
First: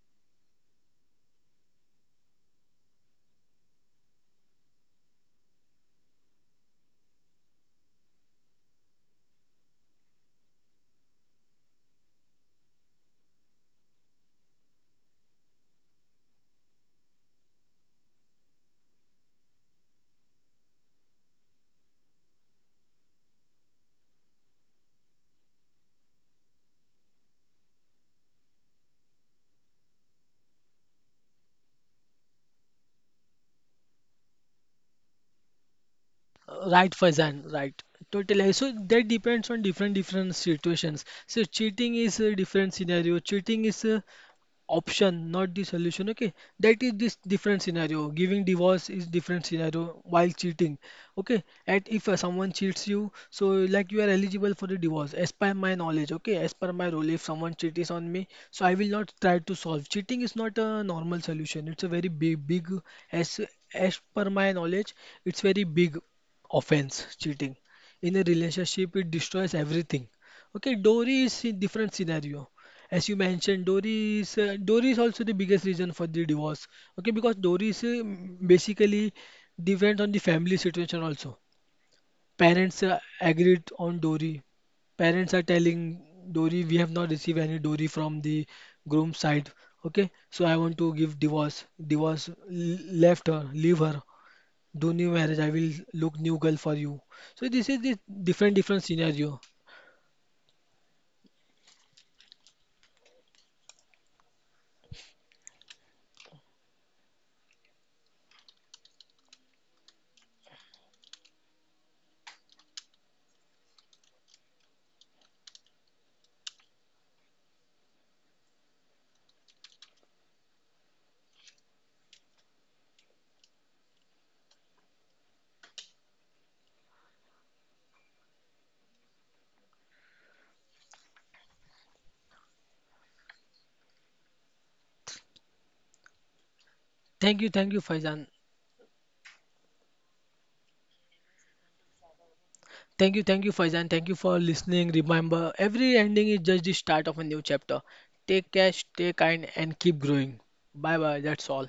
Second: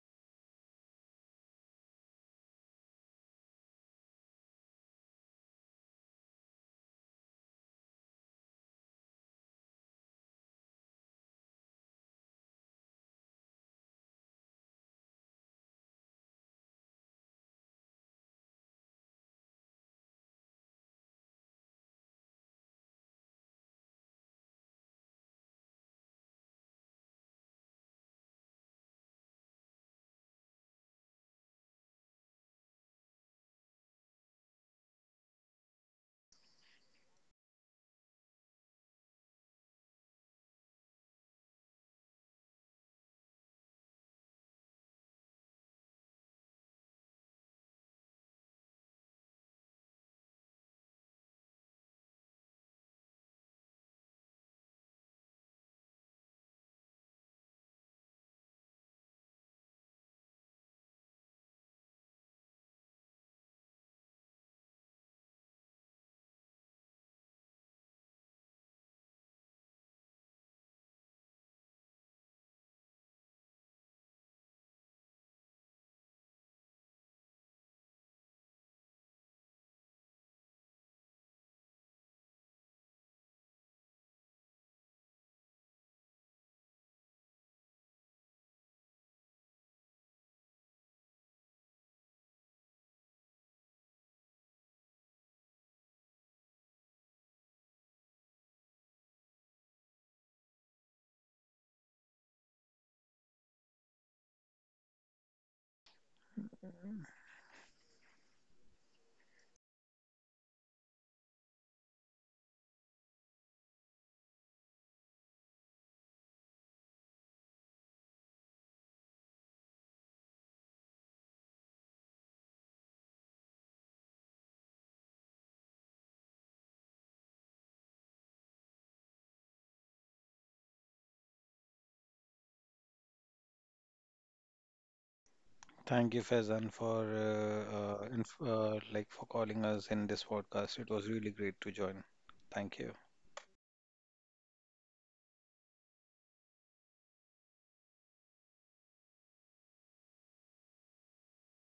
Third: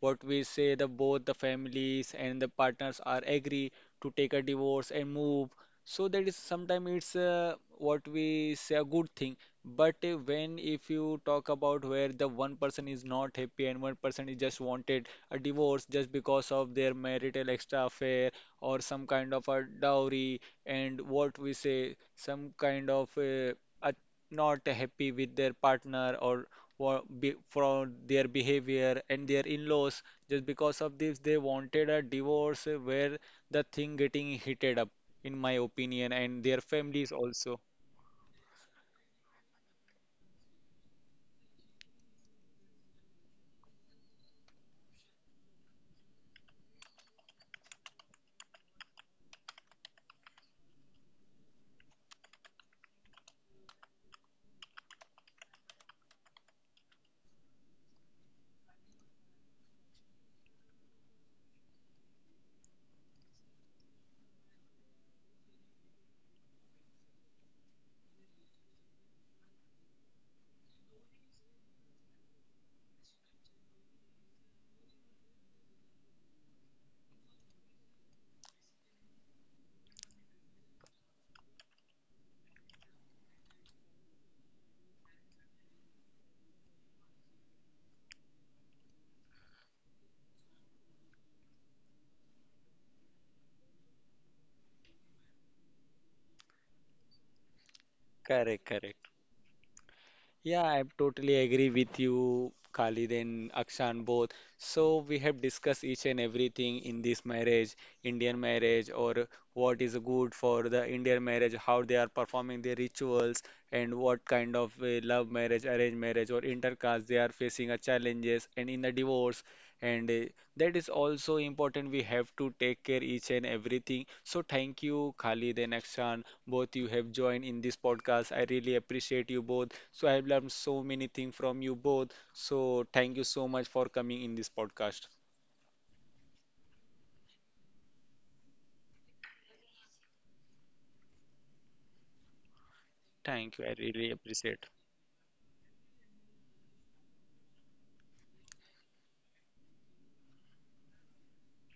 Speaker 1: what we say the both the families and the partners are agree to take a divorce and move, so that is sometimes it's what we say a good thing. But when if you talk about where the one person is not happy and one person is just wanted a divorce just because of their marital extra affair or some kind of a dowry and what we say some kind of a not happy with their partner or from their behavior and their in-laws. Just because of this, they wanted a divorce where the thing getting heated up, in my opinion, and their
Speaker 3: right,
Speaker 1: families
Speaker 3: Faizan,
Speaker 1: also.
Speaker 3: right. Totally. So that depends on different different situations. So cheating is a different scenario. Cheating is option not the solution. Okay, that is, this different scenario. Giving divorce is different scenario while cheating. Okay, and if someone cheats you, so like, you are eligible for the divorce as per my knowledge. Okay, as per my role, if someone cheats on me, so I will not try to solve. Cheating is not a normal solution. It's a very big, big, as as per my knowledge, it's very big offense, cheating. In a relationship, it destroys everything. Okay, dory is a different scenario. As you mentioned, Dory is also the biggest reason for the divorce. Okay, because Dory is basically depends on the family situation also. Parents agreed on Dory. Parents are telling Dory, we have not received any Dory from the groom side. Okay, so I want to give divorce. Divorce, left her, leave her, do new marriage. I will look new girl for you. So this is the different
Speaker 1: Correct,
Speaker 3: different
Speaker 1: correct.
Speaker 3: scenario.
Speaker 1: Yeah, I totally agree with you, Khalid and Akshan, both. So we have discussed each and everything in this marriage, Indian marriage, or what is good for the Indian marriage, how they are performing their rituals, and what kind of love marriage, arranged marriage, or intercaste they are facing a challenges, and in the divorce, and that is also important. We have to take care each and everything. So thank you, Khalid and Akshan, both. You have joined in this podcast, I really appreciate you both, so I have learned so many things from you both. So thank you so much for coming in this podcast.
Speaker 2: Thank you, Faizan, for
Speaker 3: Thank you, Faizan.
Speaker 2: inf like for calling us in this podcast. It was really great to join. Thank you.
Speaker 3: Thank you, thank
Speaker 1: Thank
Speaker 3: you,
Speaker 1: you, I
Speaker 3: Faizan.
Speaker 1: really
Speaker 3: Thank you for
Speaker 1: appreciate.
Speaker 3: listening. Remember, every ending is just the start of a new chapter. Take care, stay kind, and keep growing. Bye bye. That's all.